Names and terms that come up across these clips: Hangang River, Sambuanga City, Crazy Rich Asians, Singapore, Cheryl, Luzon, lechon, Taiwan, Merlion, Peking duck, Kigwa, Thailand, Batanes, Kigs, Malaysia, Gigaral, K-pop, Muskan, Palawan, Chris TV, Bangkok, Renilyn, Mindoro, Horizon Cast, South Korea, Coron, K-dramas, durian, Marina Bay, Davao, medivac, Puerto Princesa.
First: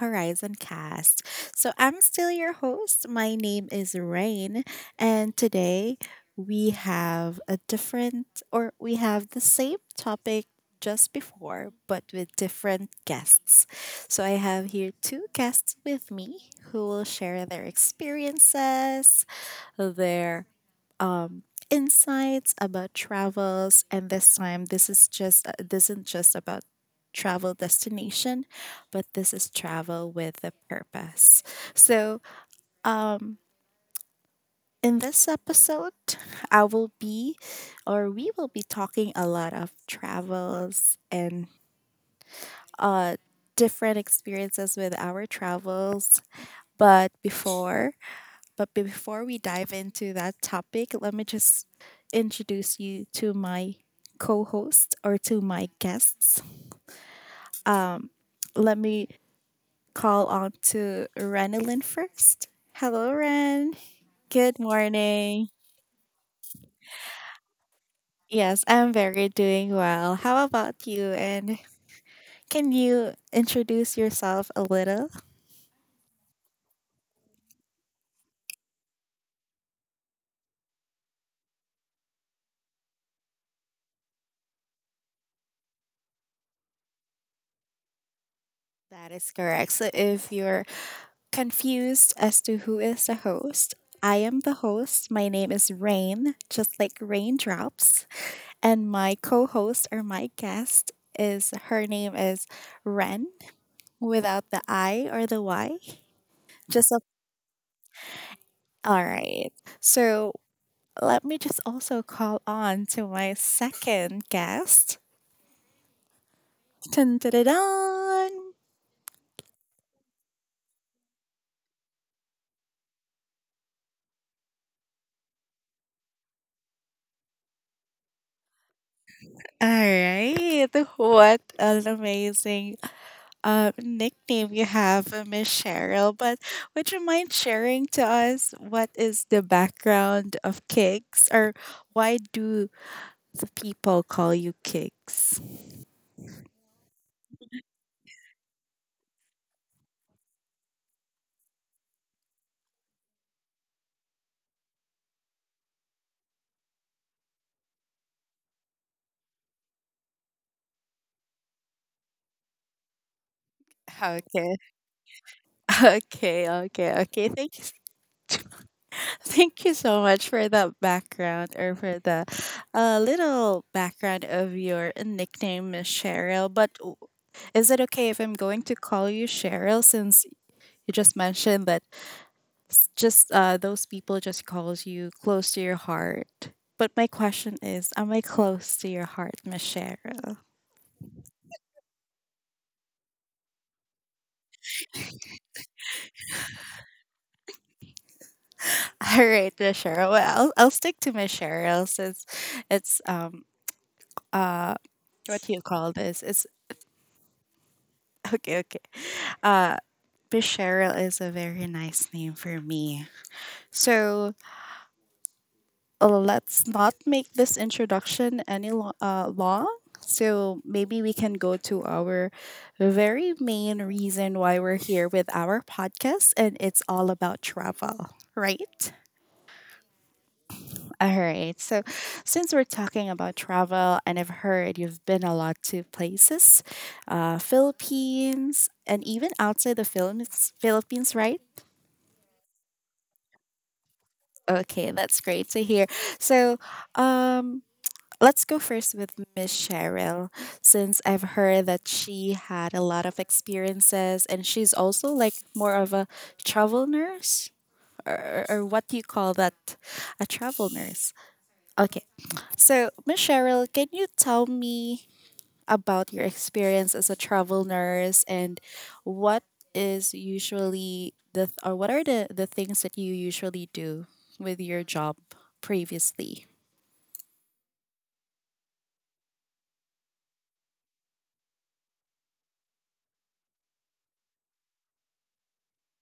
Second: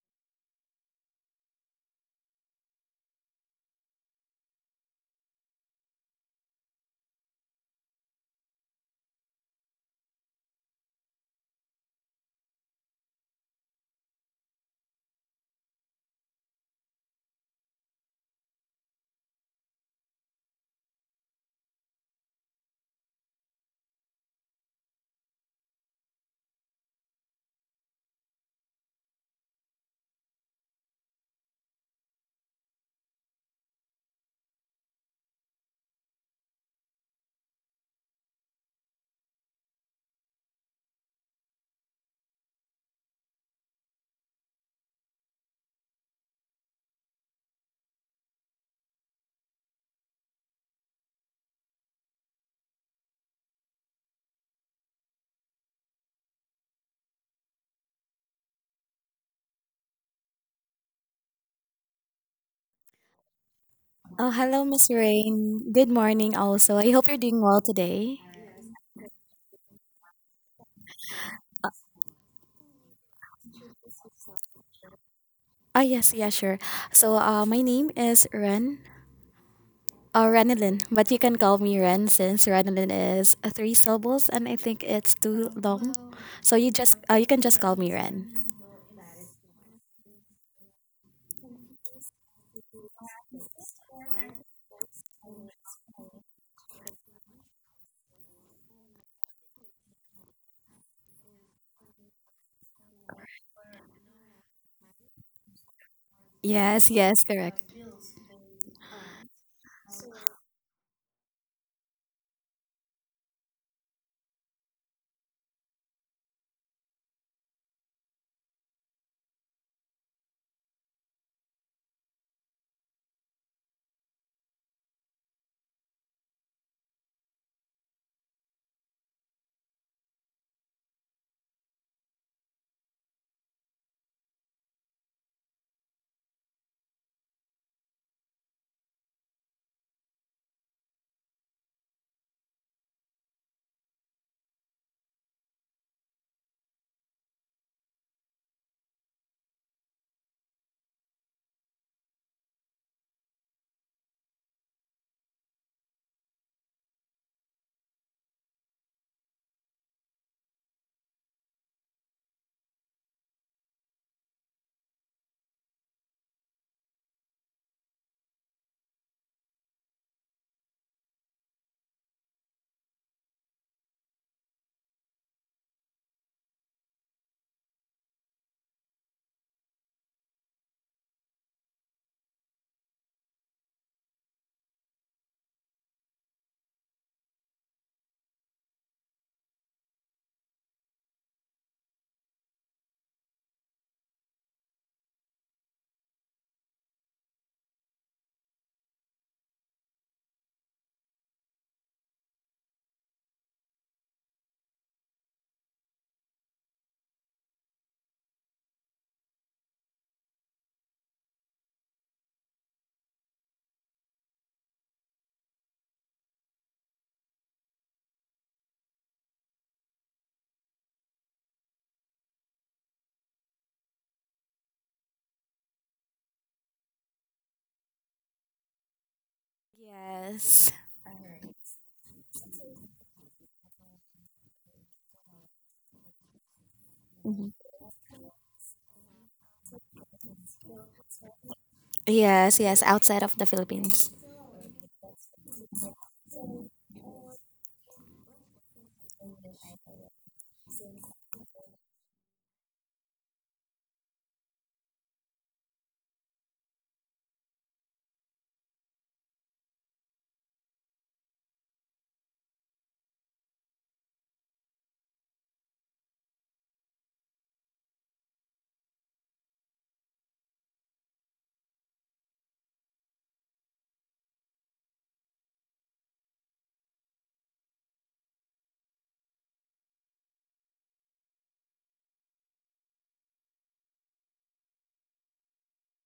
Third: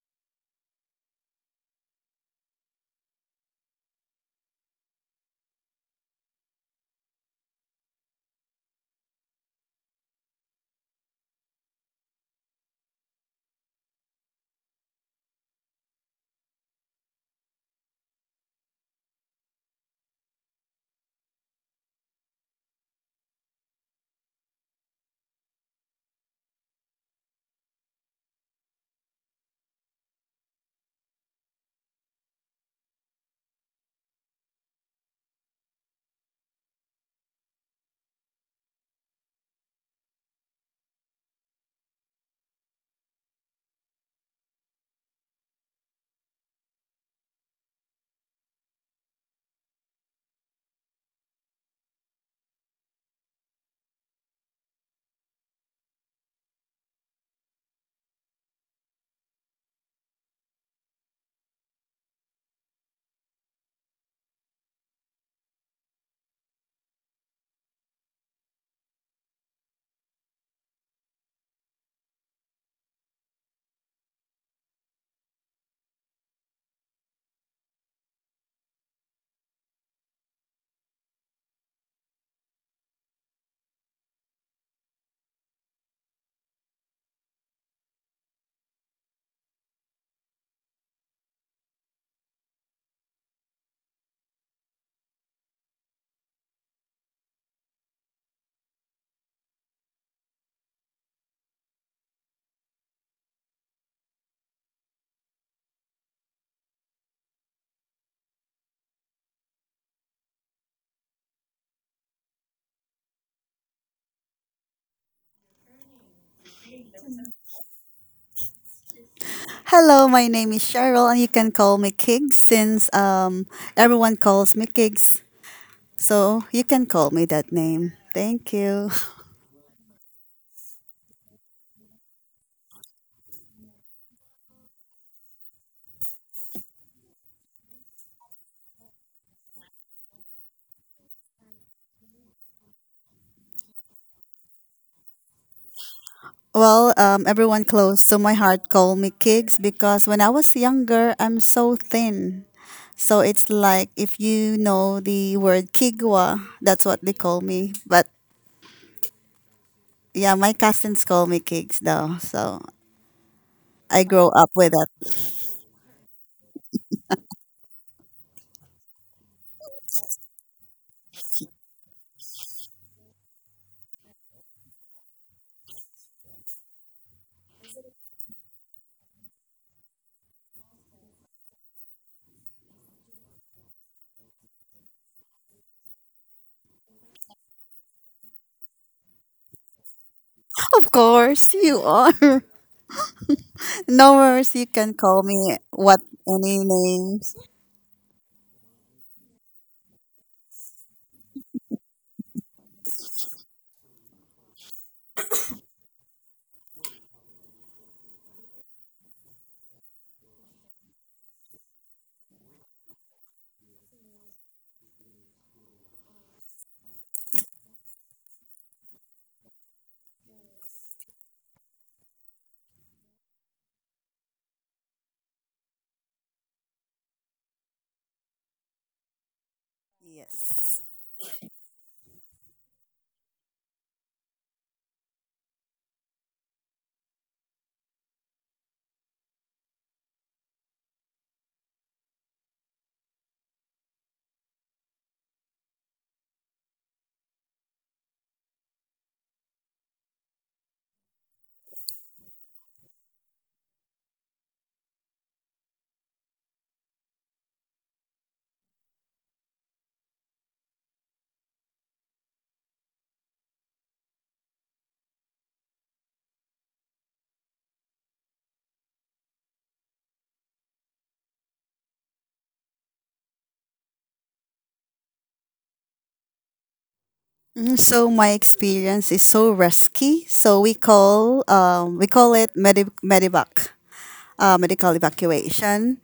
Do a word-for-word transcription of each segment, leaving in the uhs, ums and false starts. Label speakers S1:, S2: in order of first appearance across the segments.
S1: Horizon Cast. So, I'm still your host. My name is Rain, and today we have a different or we have the same topic just before, but with different guests. So, I have here two guests with me who will share their experiences, their um, insights about travels. And this time, this is just uh, this isn't just about travel destination, but this is travel with a purpose. So, um, in this episode, I will be, or we will be talking a lot of travels and uh, different experiences with our travels. But before But before we dive into that topic, let me just introduce you to my co host or to my guests. Um, Let me call on to Renalyn first. Hello, Ren.
S2: Oh,
S1: Good
S2: hello, Miss
S1: morning.
S2: Rain. Good morning, also. I hope you're doing well today.
S1: Yes, I'm very doing well. How about you? And can you introduce yourself a little?
S2: Ah, yes, yeah, sure. So, uh, my name is Ren, uh, Renilyn, but you can call me Ren since Renilyn is uh, three syllables and I think it's too long. So you just uh, you can just call me Ren.
S1: That is correct. So if you're Confused as to who is the host? I am the host. My name is Rain, just like raindrops. And my co host or my guest is her name is Ren without the I or the Y.
S2: Yes,
S1: Just a,
S2: yes, correct.
S1: all right. So let me just also call on to my second guest. Dun, dun, dun, dun.
S3: Hello, my name is Cheryl, and you can call me Kigs since um, everyone calls me Kigs. So you can call me that name. Thank you.
S1: All right. What an amazing uh, nickname you have, uh, Miss Cheryl, but would you mind sharing to us what is the background of Kicks, or why do the people call you Kicks?
S3: Well, um, everyone close to my heart call me Kigs because when I was younger, I'm so thin. So it's like if you know the word Kigwa, that's what they call me. But yeah, my cousins call me Kigs though. So I grow up
S1: Okay.
S3: with that.
S1: Okay, okay, okay. Thank you. Thank you so much for that background or for the uh, little background of your nickname, Miss Cheryl. But w- is it okay if I'm going to call you Cheryl since you just mentioned that just uh, those people just calls you close to your heart. But my question is, am I close to your heart, Miss Cheryl?
S3: Of course, you are. No worries, you can call me what any names.
S1: All right, Miss Cheryl. Well, I'll, I'll stick to Miss Cheryl since it's um uh what do you call this? It's okay, okay. Uh, Miss Cheryl is a very nice name for me. So uh, let's not make this introduction any lo- uh, long. So maybe we can go to our very main reason why we're here with our podcast, and it's all about travel, right?
S2: Yes,
S3: Yes.
S1: All right. So since we're talking about travel, and I've heard you've been a lot to places, uh,
S2: mm-hmm,
S1: Philippines, and even outside the Philippines, Philippines, right?
S2: yes, yes. Outside of the Philippines.
S1: Okay, that's great to hear. So, um, Let's go first with Miss Cheryl, since I've heard that she had a lot of experiences and she's also like more of a travel nurse, or, or what do you call that? A travel nurse. Okay, so Miss Cheryl, can you tell me about your experience as a travel nurse and what is usually the, or what are the, the things that you usually do with your job previously?
S3: Mhm. So my experience is so risky. So we call um we call it medi medivac, uh, medical evacuation.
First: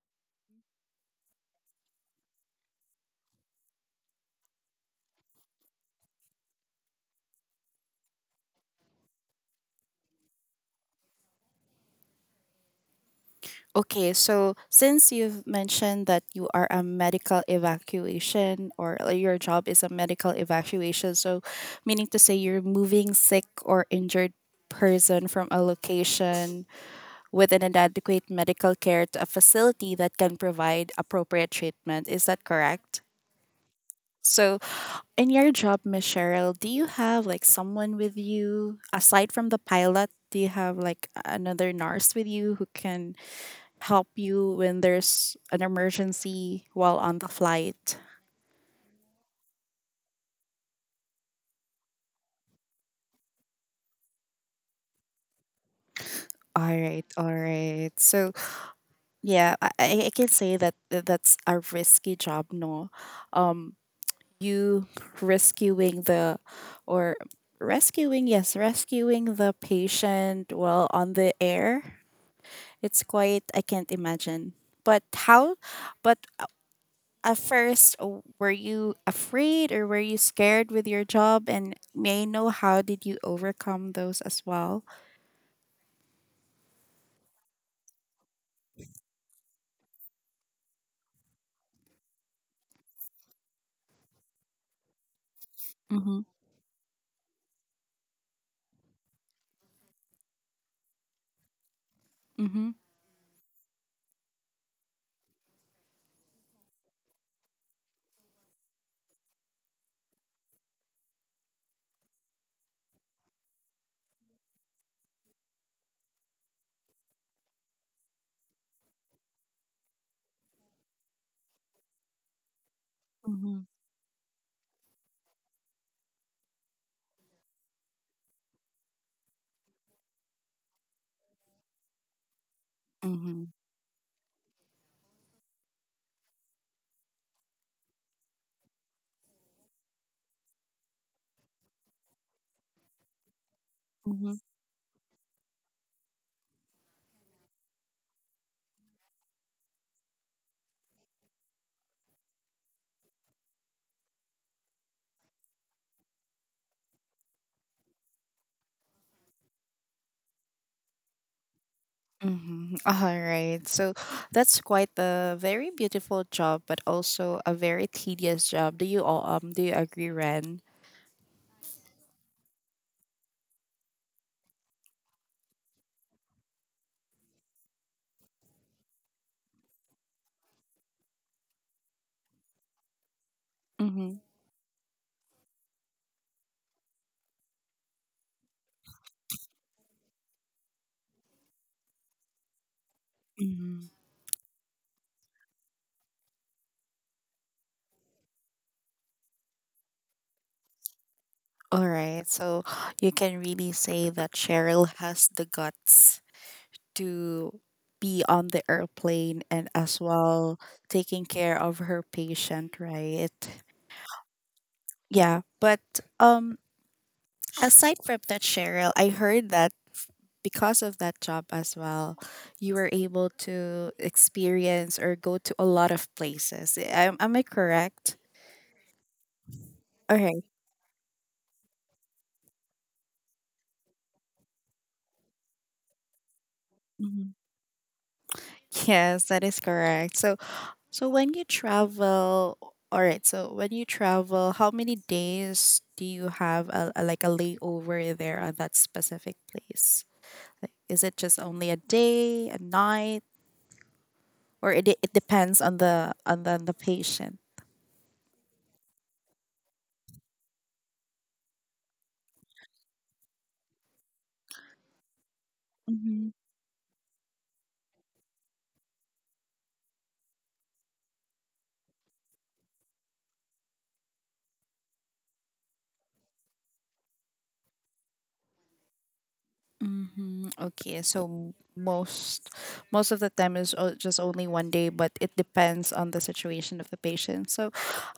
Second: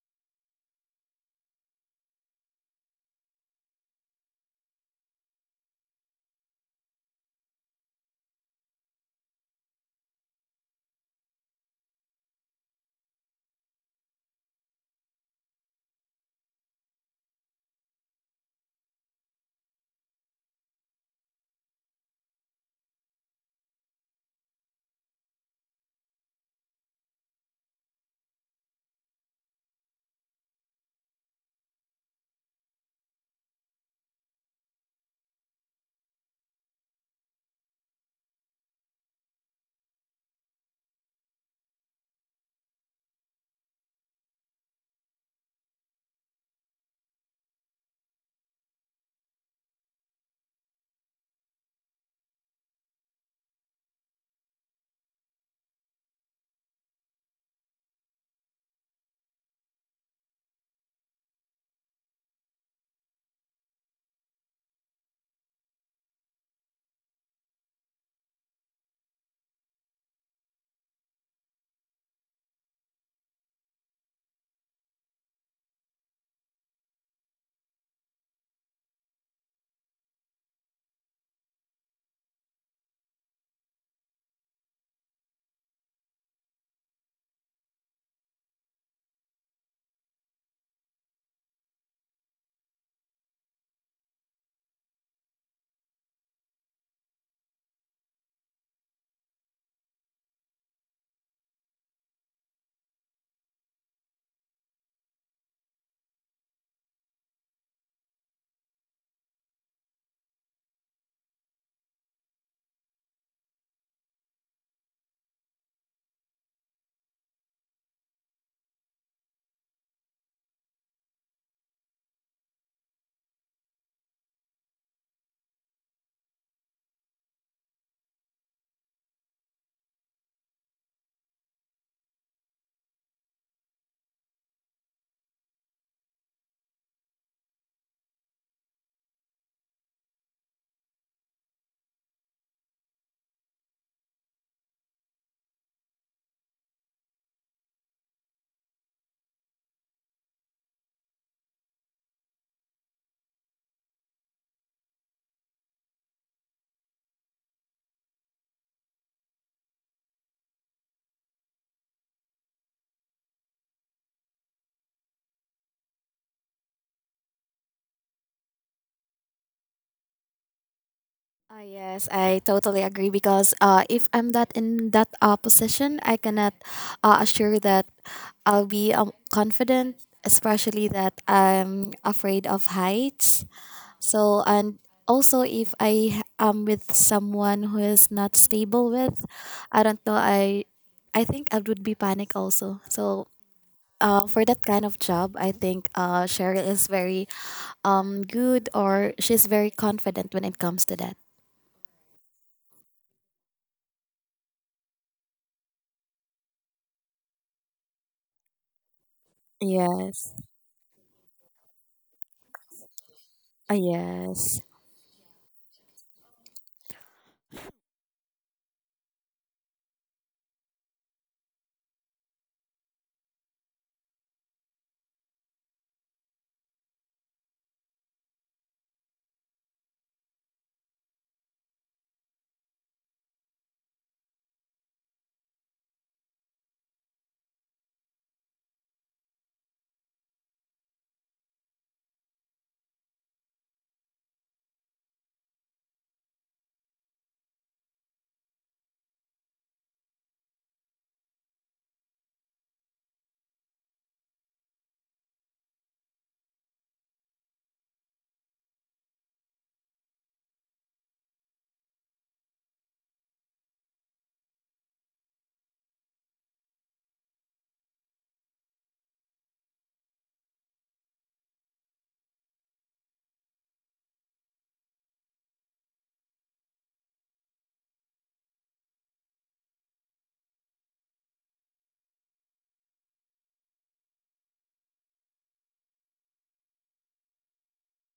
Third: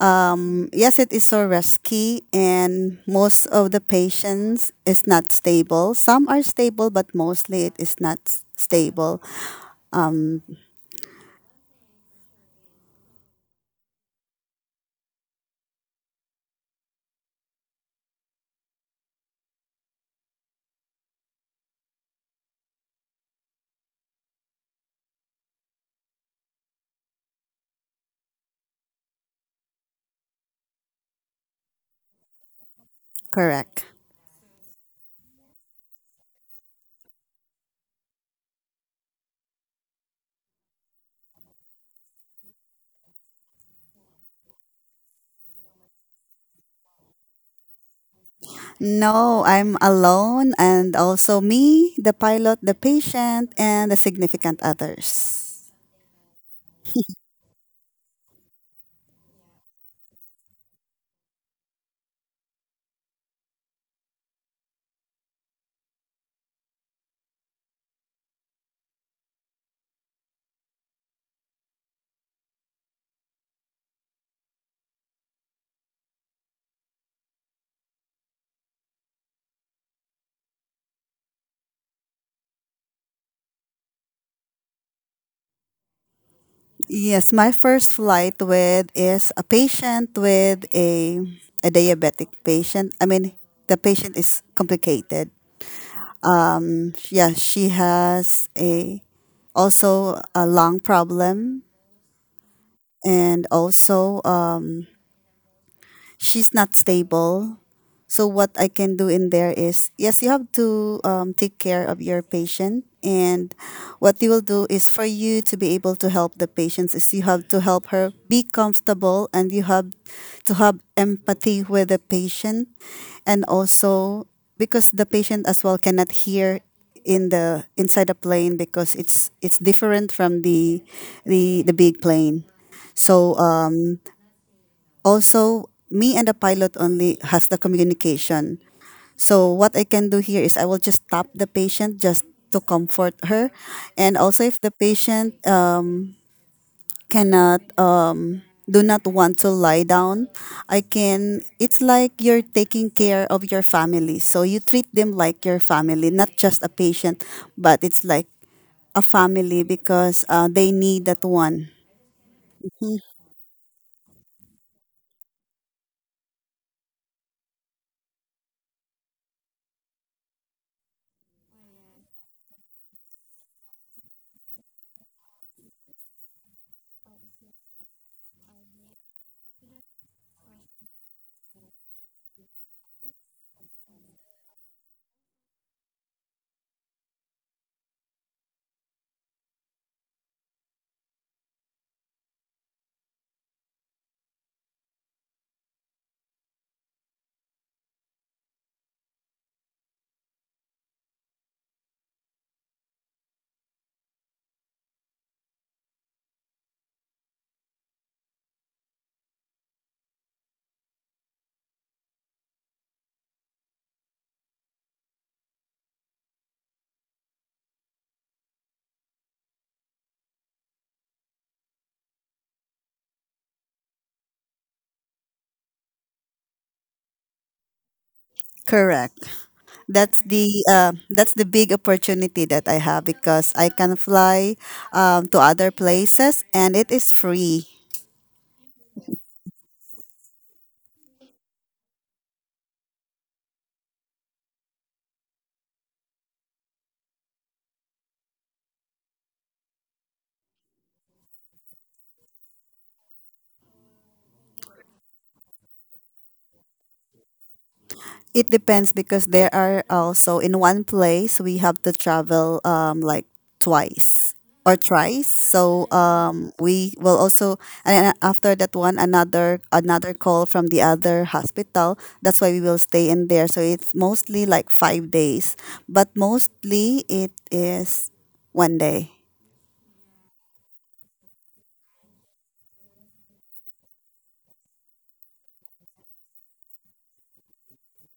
S3: Um, yes, it is so risky, and most of the patients is not stable. Some are stable, but mostly it is not s- stable. Um,
S1: Okay, so since you've mentioned that you are a medical evacuation or like, your job is a medical evacuation, so meaning to say you're moving sick or injured person from a location with an inadequate medical care to a facility that can provide appropriate treatment. Is that correct?
S3: correct.
S1: So in your job, Miss Cheryl, do you have like someone with you aside from the pilot? Do you have like another nurse with you who can help you when there's an emergency while on the flight?
S3: No, I'm alone, and also me, the pilot, the patient, and the significant others.
S1: All right, all right. So yeah, I, I I can say that th- that's a risky job. No, um, you rescuing the or rescuing yes, rescuing the patient while on the air It's quite I can't imagine. But how but at first w- were you afraid or were you scared with your job and may I know how did you overcome those as well?
S3: Yes, my first flight with is a patient with a a diabetic patient. I mean, the patient is complicated.
S1: Mhm.
S3: Yeah, she has a also a lung problem,
S1: Mhm.
S3: and also uh, she's not stable. So what I can do in there is yes, you have to um, take care of your patient, and what you will do is for you to be able to help the patients is you have to help her be comfortable, and you have to have empathy with the patient, and
S1: Mhm.
S3: also because the patient as well cannot hear in the inside a plane because it's it's different from the the the big plane. So
S1: Mhm.
S3: uh, also, me and the pilot only has the communication. So what I can do here is I will just tap the patient just to comfort her, and
S1: Mhm.
S3: also if the patient uh, cannot uh, do not want to lie down, I can. It's like you're taking care of your family, so you treat them like your family, not just a patient, but it's like a family because uh, they need that one.
S1: Mm-hmm. All right. So that's quite a very beautiful job, but also a very tedious job. Do you all um do you agree, Ren?
S2: Uh, yes, I totally agree because uh, if I'm that in that uh, position, I cannot uh, assure that I'll be um, confident, especially that I'm afraid of heights.
S1: Mm-hmm.
S2: So and also if I am with someone who is not stable with, I don't know. I I think I would be panic also. So.
S1: Mm-hmm.
S2: Uh, for that kind of job, I think uh, Cheryl is very um, good or she's very confident when it comes to that.
S1: All right. So you can really say that Cheryl has the guts to be on the airplane and as
S2: Yes.
S1: well taking care of her patient, right?
S2: Uh, yes.
S1: Yeah, but um aside from that Cheryl, I heard that because of that job as well, you were able to experience or go to a lot of places. Am, am I correct?
S3: Correct. That's
S1: Okay.
S3: the uh, that's the big opportunity that I have because I can fly um, to other places, and it is
S1: Mhm.
S3: free.
S1: Yes, that is correct. So So when you travel, all right, so when you travel, how many days do you have a, a- like a layover there on that specific place? Like, is it just only a day, a night, or it, it depends on the on the, on the patient?
S3: It depends because there are also in one place we have to travel um, like twice or thrice. So
S1: Hmm
S3: um, we will also, and after that one another another call from the other hospital. That's why we will stay in there. So it's mostly like five days, but mostly it is one day.
S1: Mm-hmm. Okay, so m- most most of the time is o- just only one day, but it depends on the situation of the patient. So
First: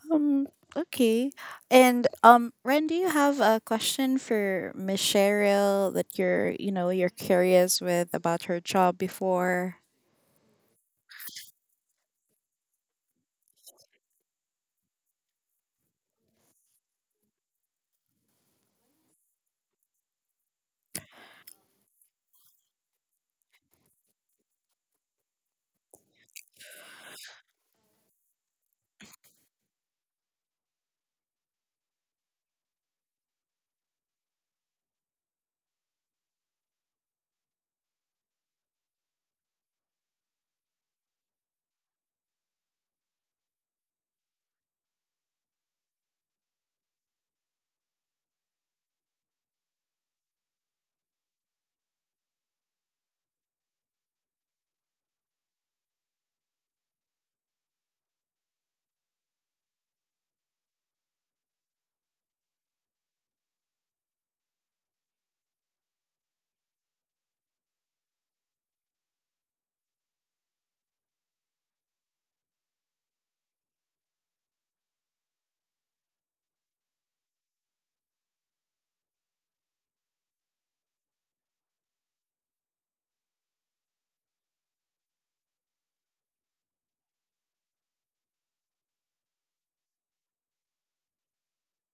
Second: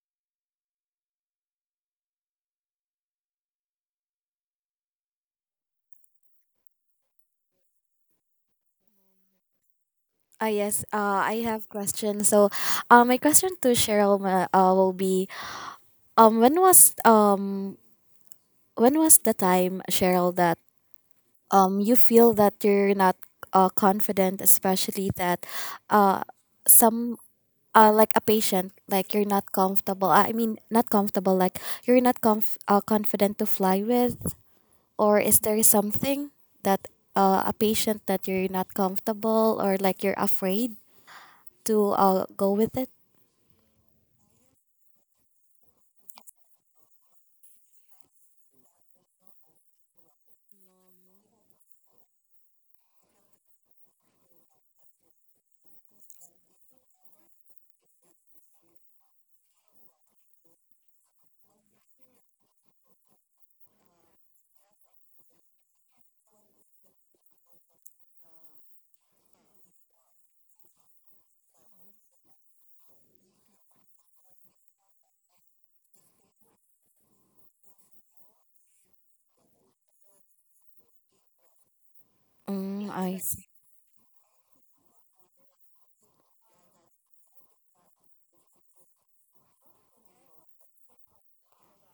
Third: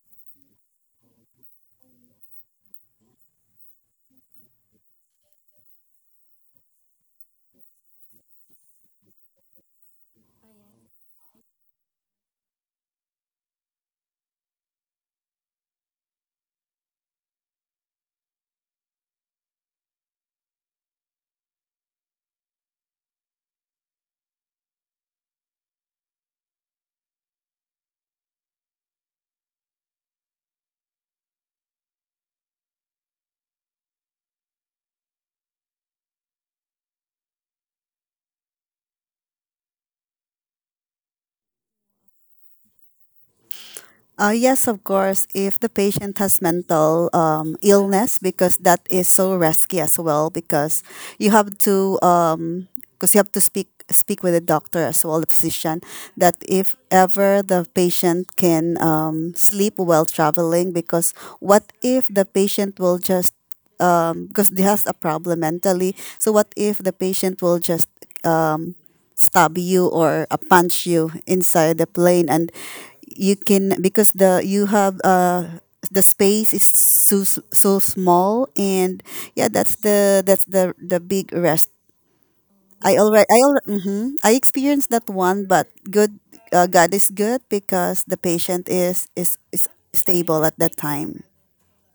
S1: um, okay. And um, Ren, do you have a question for Miss Cheryl that you're, you know, you're curious with about her job before?
S2: Uh, yes. Uh, I have question. So, uh, my question to Cheryl ma- uh, will be um when was um when was the time Cheryl that um you feel that you're not uh, confident, especially that uh some uh like a patient like you're not comfortable. I mean not comfortable like you're not conf- uh, confident to fly with. Or is there something that uh, a patient that you're not comfortable or like you're afraid to uh, go with it?
S3: Uh, yes, of course, if the patient has mental um, illness, because that is so risky as well, because you have to, um, because you have to speak speak with the doctor as well, the physician, that if ever the patient can um, sleep while traveling, because what if the patient will just, because he has a problem mentally, so what if the patient will just stab you or uh, punch you inside the plane, and you can, because the you have uh the space is so so small, and yeah, that's the that's the the big rest.
S2: Mm,
S3: i
S2: I
S3: already i
S2: see.
S3: al- mhm. i experienced that one, but good, uh, God is good because the patient is is is stable at that time.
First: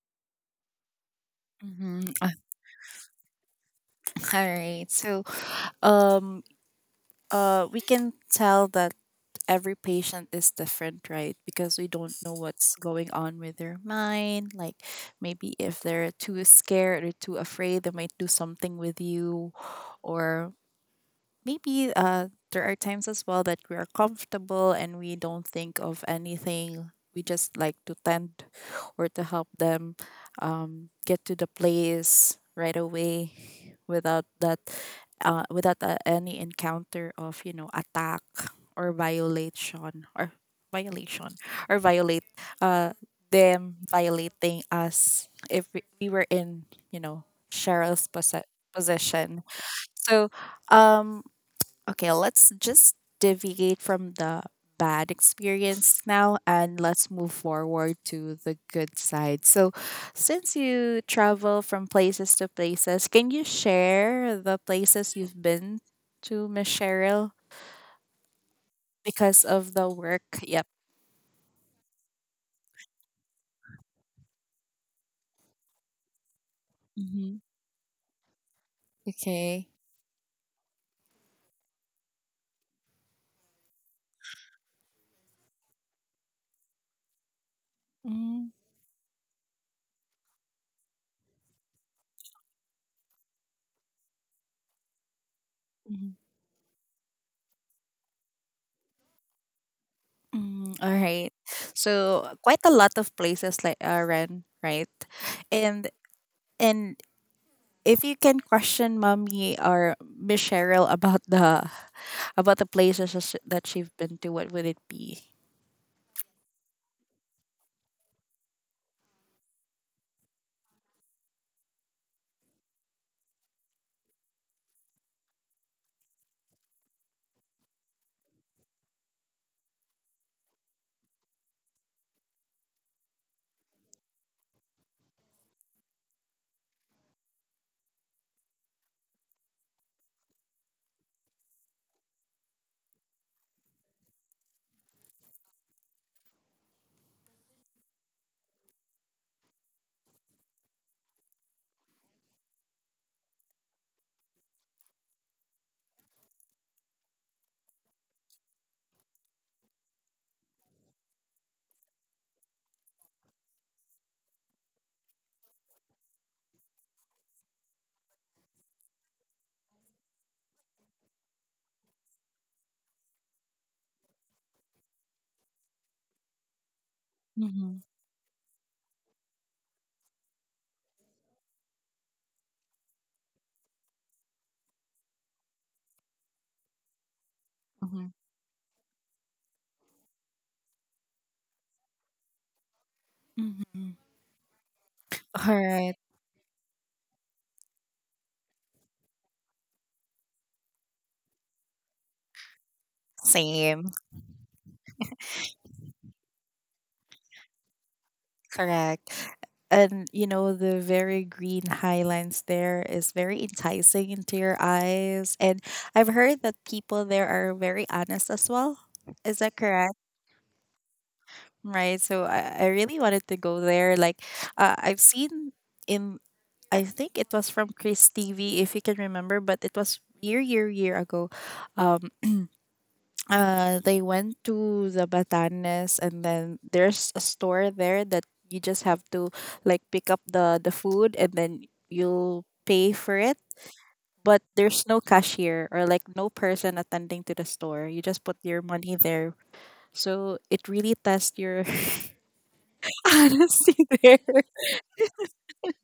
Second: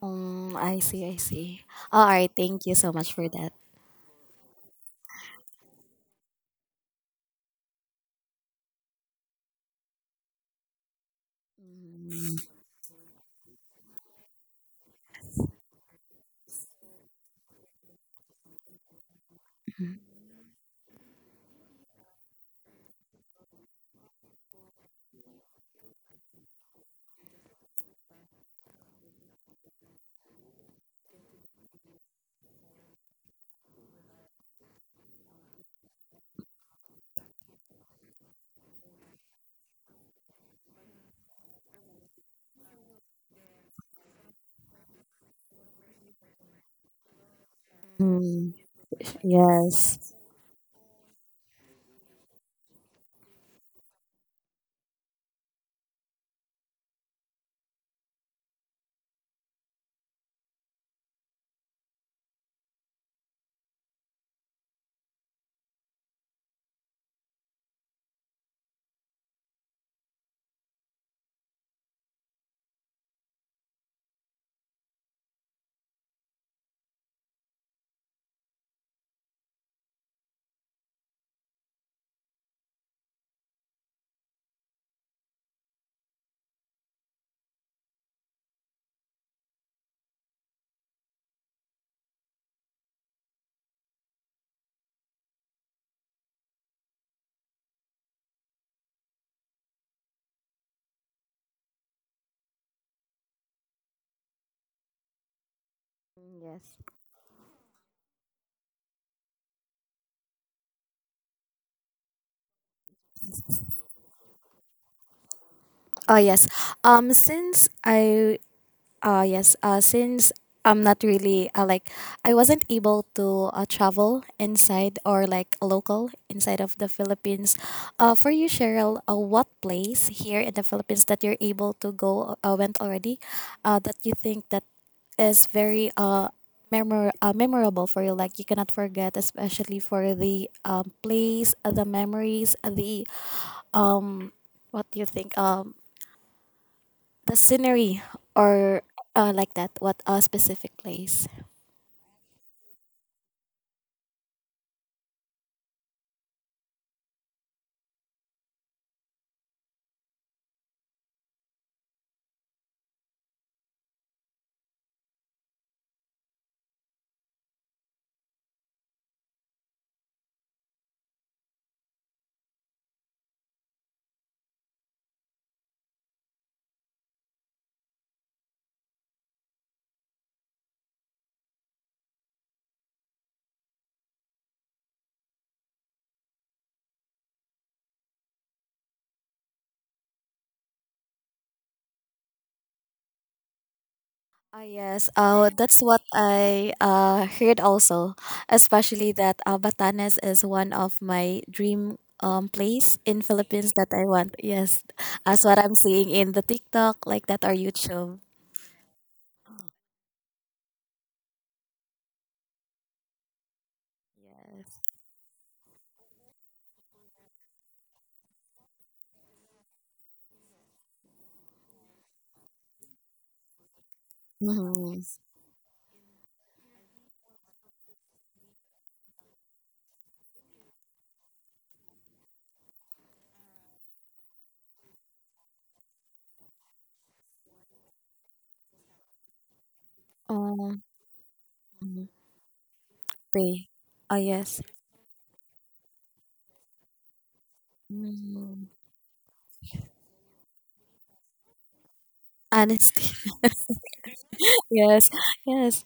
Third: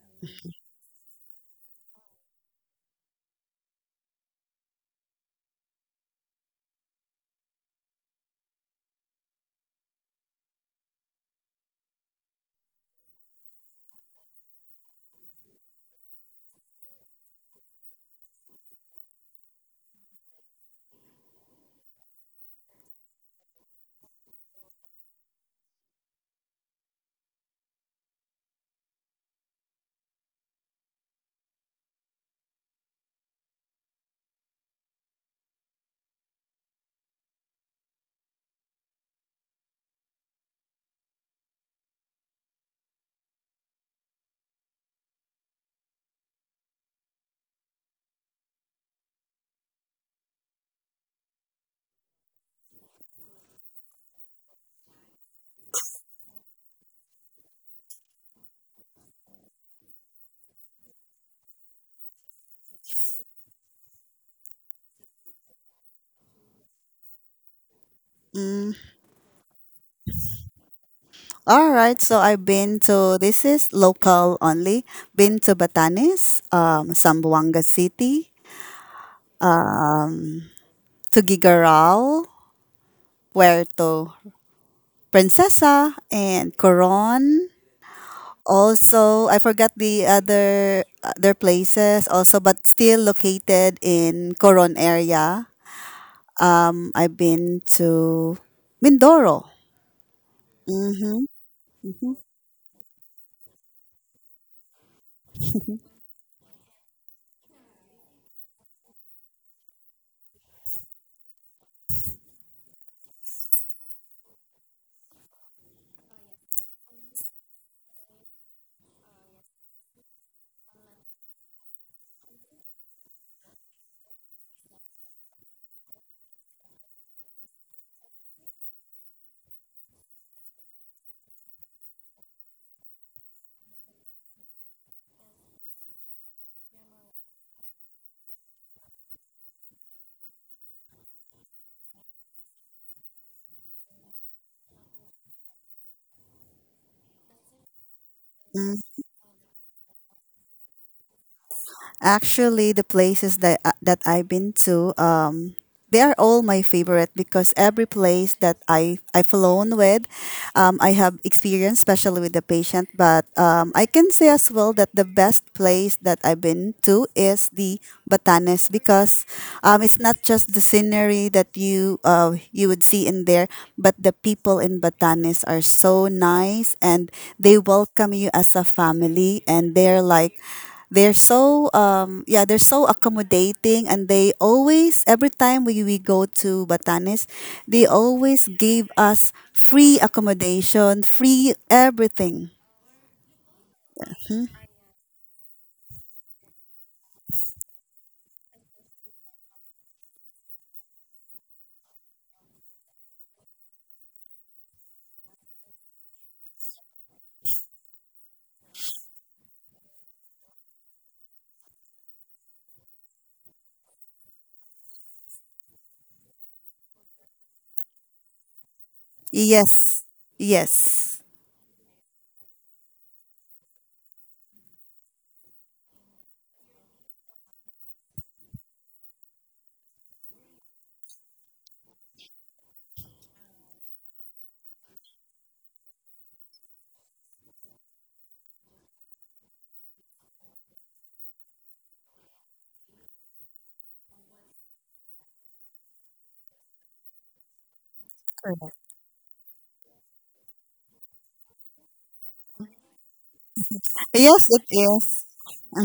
S2: Mm, I see. I see.
S1: Mm-hmm.
S2: All right.
S1: All
S2: Thank you so much for that.
S1: right. So, um, uh, we can tell that every patient is different, right? Because we don't know
S2: Mm,
S1: what's going on with their mind. Like maybe if they're too scared or too afraid, they might do something with you, or maybe uh there are times as well that we are comfortable and we don't think of anything we just like to tend or to help them um get to the place right away without that uh without uh, any encounter of you know attack or violation or violation or violate uh them violating us if we, we were in you know Cheryl's posse-
S2: mm,
S1: possession.
S2: yes.
S1: So, um, Okay, let's just deviate from the bad experience now and let's move forward to the good side. So, since you travel from places to places, can you share the places you've been to, Miss Cheryl, because of the work? Yep.
S3: All right, so I've been to, this is local only. Been to Batanes, um,
S1: Mm-hmm.
S3: Sambuanga City,
S1: Okay.
S3: to Gigaral, Puerto Princesa, and Coron.
S1: Mm-hmm.
S3: Also, I forgot the other other places also, but still located in Coron area. Um, I've been to Mindoro.
S1: Mm, all right. So, quite a lot of places like uh, Ren, right? And
S2: Yes.
S1: and if you can question mommy or Miss Cheryl about the about the places that she- that she've been to, what would it be?
S2: Oh, yes. Um, since I Uh, yes. Uh, since I'm not really uh, like I wasn't able to uh, travel inside or like local inside of the Philippines. Uh, for you, Cheryl, uh, what place here in the Philippines that you're able to go uh, went already, uh, that you think that is very uh. Memor- uh, memorable for you, like you cannot forget, especially for the um, place, uh, the memories, uh, the um what do you think, um the scenery, or uh, like that, what a specific place.
S3: Actually, the places that uh, that I've been to, um, they are all my favorite because every place that I I flown with, um, I have experience, especially with the patient. But um, I can say as well that the best place that I've been to is the Batanes because um, it's not just the scenery that you uh, you would see in there, but the people in Batanes are so nice, and they
S1: Mm-hmm.
S3: welcome you as a family, and they're like they're so um yeah they're so accommodating, and they always every time we, we go to Batanes, they
S1: Mm-hmm.
S3: always give us free accommodation, free everything.
S1: Mm-hmm.
S2: Ah, yes, uh,
S1: All
S2: that's
S1: right.
S2: what I uh, heard also, especially that uh, Batanes is one of my dream um, place in Philippines that
S1: Same.
S2: I want. Yes, as what I'm seeing in the TikTok like that or YouTube.
S1: Correct. And you know the very green highlands there is very enticing into your eyes, and I've heard that people there are very honest as well. Is that
S3: Yes,
S1: correct?
S3: yes,
S1: Right. So I, I really wanted to go there. Like, uh, I've
S2: Mm-hmm.
S1: seen in I think it was from Chris T V, if you can remember, but it was year, year, year ago. Um, uh, they went to the Batanes, and then there's a store there that you just have to like pick up the the
S2: Um,
S1: food, and then you'll pay for it.
S2: Pay. Ah,
S1: But
S2: yes.
S1: there's no cashier or like no person attending to the store. You just put your
S2: Mm.
S1: money there. So it really tests your
S2: Honesty.
S1: honesty there.
S3: yes it
S2: yes,
S3: is.
S2: yes.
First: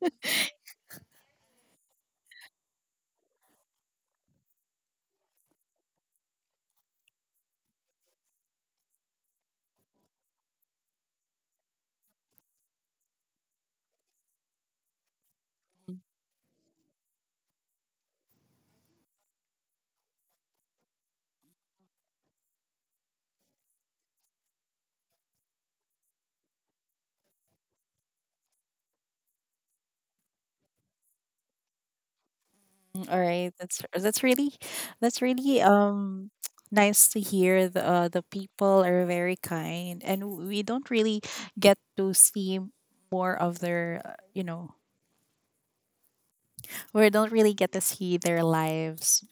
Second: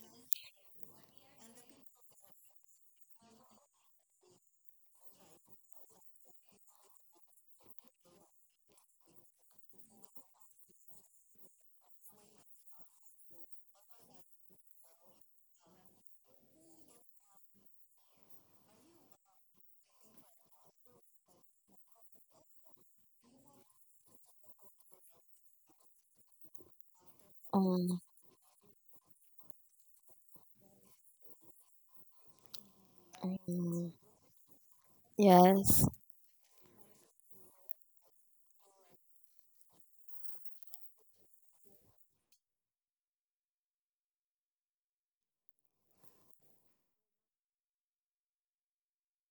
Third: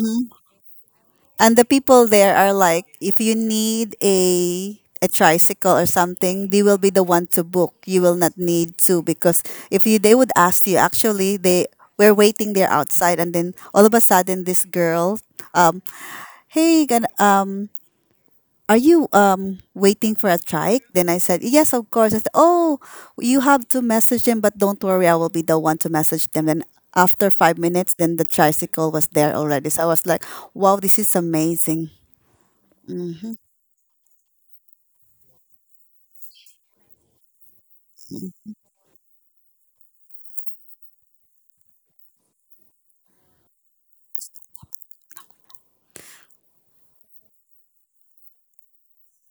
S3: And the people there are like, if you need a a tricycle or something, they will be the one to book. You will not need to because if you, they would ask you. Actually, they were waiting there outside, and then all of a sudden this girl um, "Hey, gan, um, are you um waiting for a trike?" Then I said, "Yes, of course." I said, "Oh, you have to message them, but don't worry, I will be the one to message them." And after five minutes,
S2: Um,
S3: then the tricycle was there already. So I was like, "Wow, this is amazing."
S1: All
S3: Mm-hmm.
S1: right, that's that's really that's really
S2: yes.
S1: um nice to hear. The uh, the people are very kind, and we don't really get to see more of their uh, you know we don't really get to see their lives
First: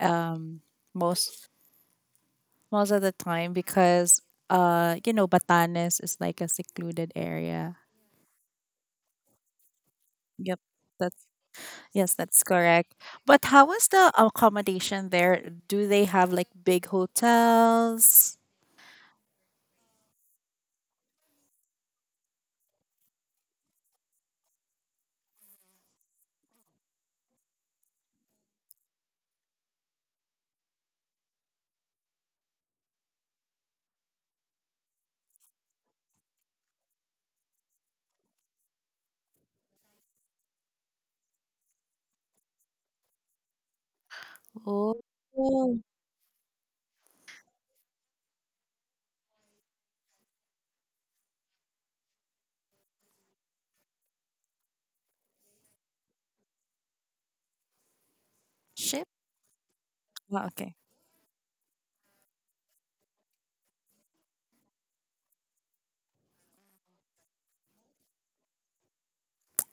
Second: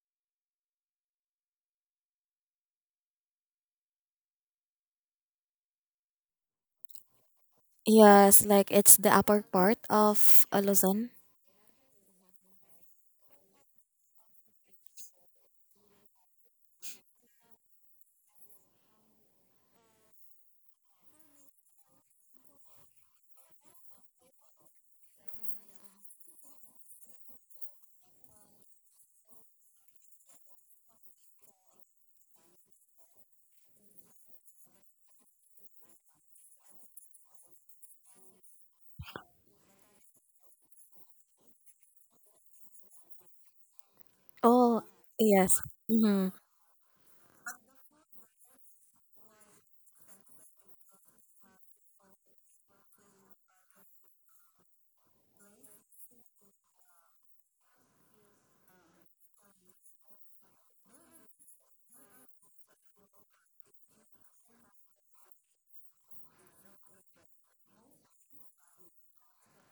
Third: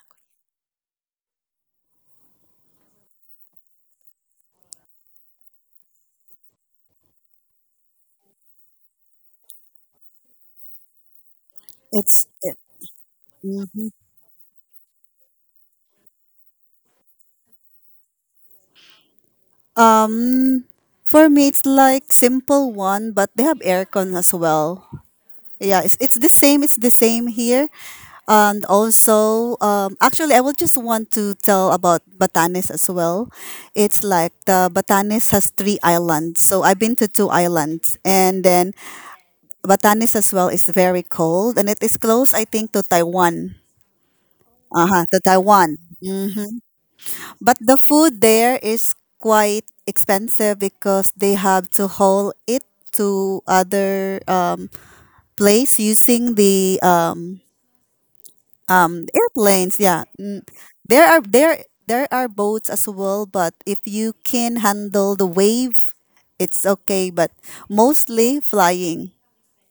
S1: um most most of the time because uh you know Batanes is like a secluded area.
S2: Yes, like it's the upper part of uh,
S1: Yep.
S2: Luzon.
S1: That's Yes,
S3: It's
S1: that's
S3: it,
S1: correct. But how was
S3: mhm.
S1: the accommodation there? Do they have like big hotels?
S3: Um, for me, it's like simple one, but they have aircon as well. Yeah, it's it's the same. It's the same here. And also, um, actually, I will just want to tell about Batanes as well. It's like the Batanes has three islands. So I've been to two islands. And then Batanes as well is very cold. And it is close, I think, to Taiwan.
S2: Oh,
S1: Oh,
S3: Uh-huh, to
S2: yes.
S3: Taiwan.
S2: Mm-hmm.
S3: Hmm. But the food there is quite expensive because they have to haul it to other um, place using the uh,
S1: ship.
S3: um airplanes, yeah.
S1: Oh,
S3: Mm,
S1: okay.
S3: there are, there there are boats as well, but if you can handle the wave, it's okay, but mostly flying.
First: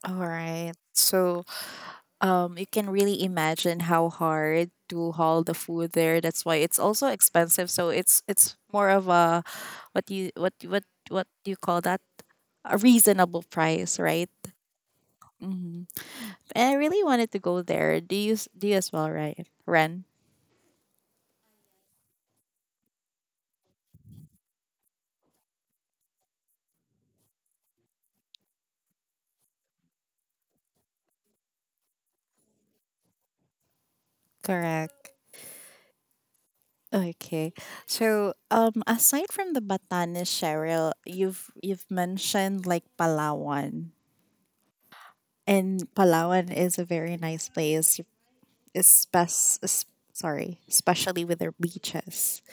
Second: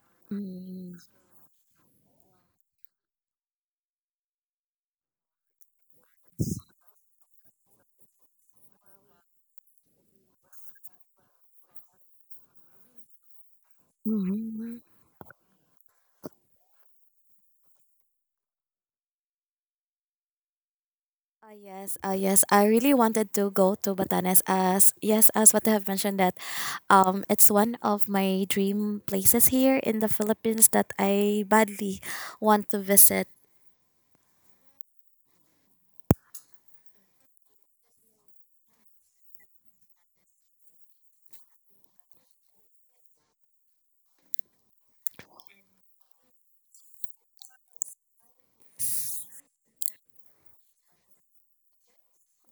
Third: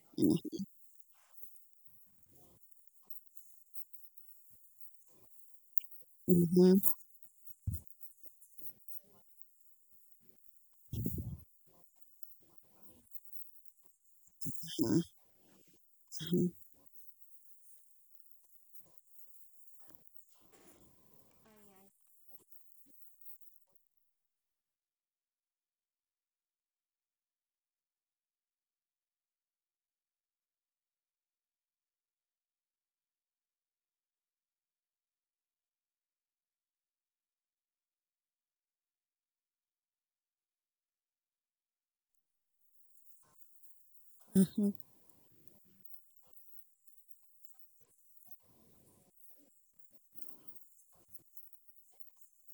S1: All
S3: Mm.
S1: right. So, um, you can really imagine how hard to haul the food there. That's why it's
S3: Mhm,
S1: also expensive. So it's it's more of a what do you what what what do you call that? A reasonable price, right?
S2: Mm-hmm.
S1: Mm-hmm.
S3: mhm,
S1: And I really wanted to go there. Do you s- do you as well, right, Ren?
S2: Uh, yes, uh, yes. I really wanted to go to Batanes as, yes, as what I have mentioned, that um it's one of my dream places here in the Philippines that I badly want to visit.
S1: Correct. Okay. So, um, aside from the Batanes, Cheryl, you've you've mentioned like Palawan.
S3: mhm.
S1: And Palawan is a very nice place, especially sorry, especially with their beaches.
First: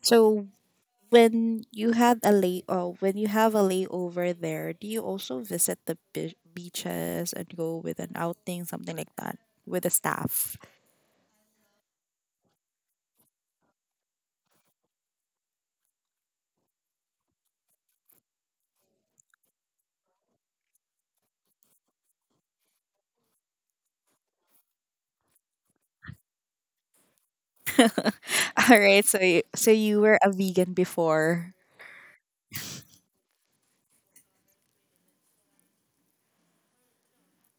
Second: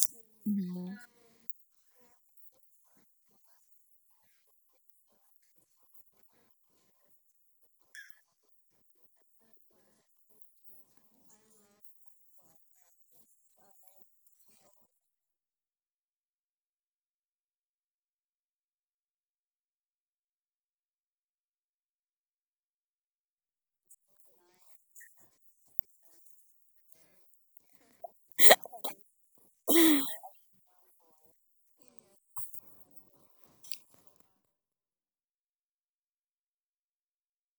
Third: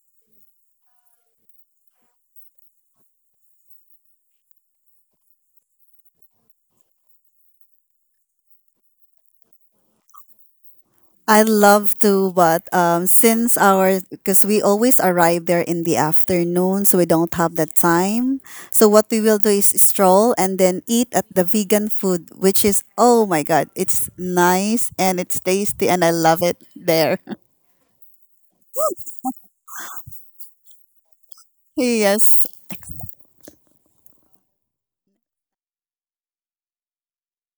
S1: So
S2: Mhm.
S1: when you had a lay oh, when you have a layover there, do you also visit the be- beaches and go with an outing, something like that, with the staff?
S3: I love to, but um, since our, because we always arrive there in the afternoon, so we don't have that time. So what we will do is stroll and then eat at the vegan food, which is oh my God, it's nice and it's tasty, and I love it there.
S1: All right, so you, so you were a vegan before.
S3: Yes.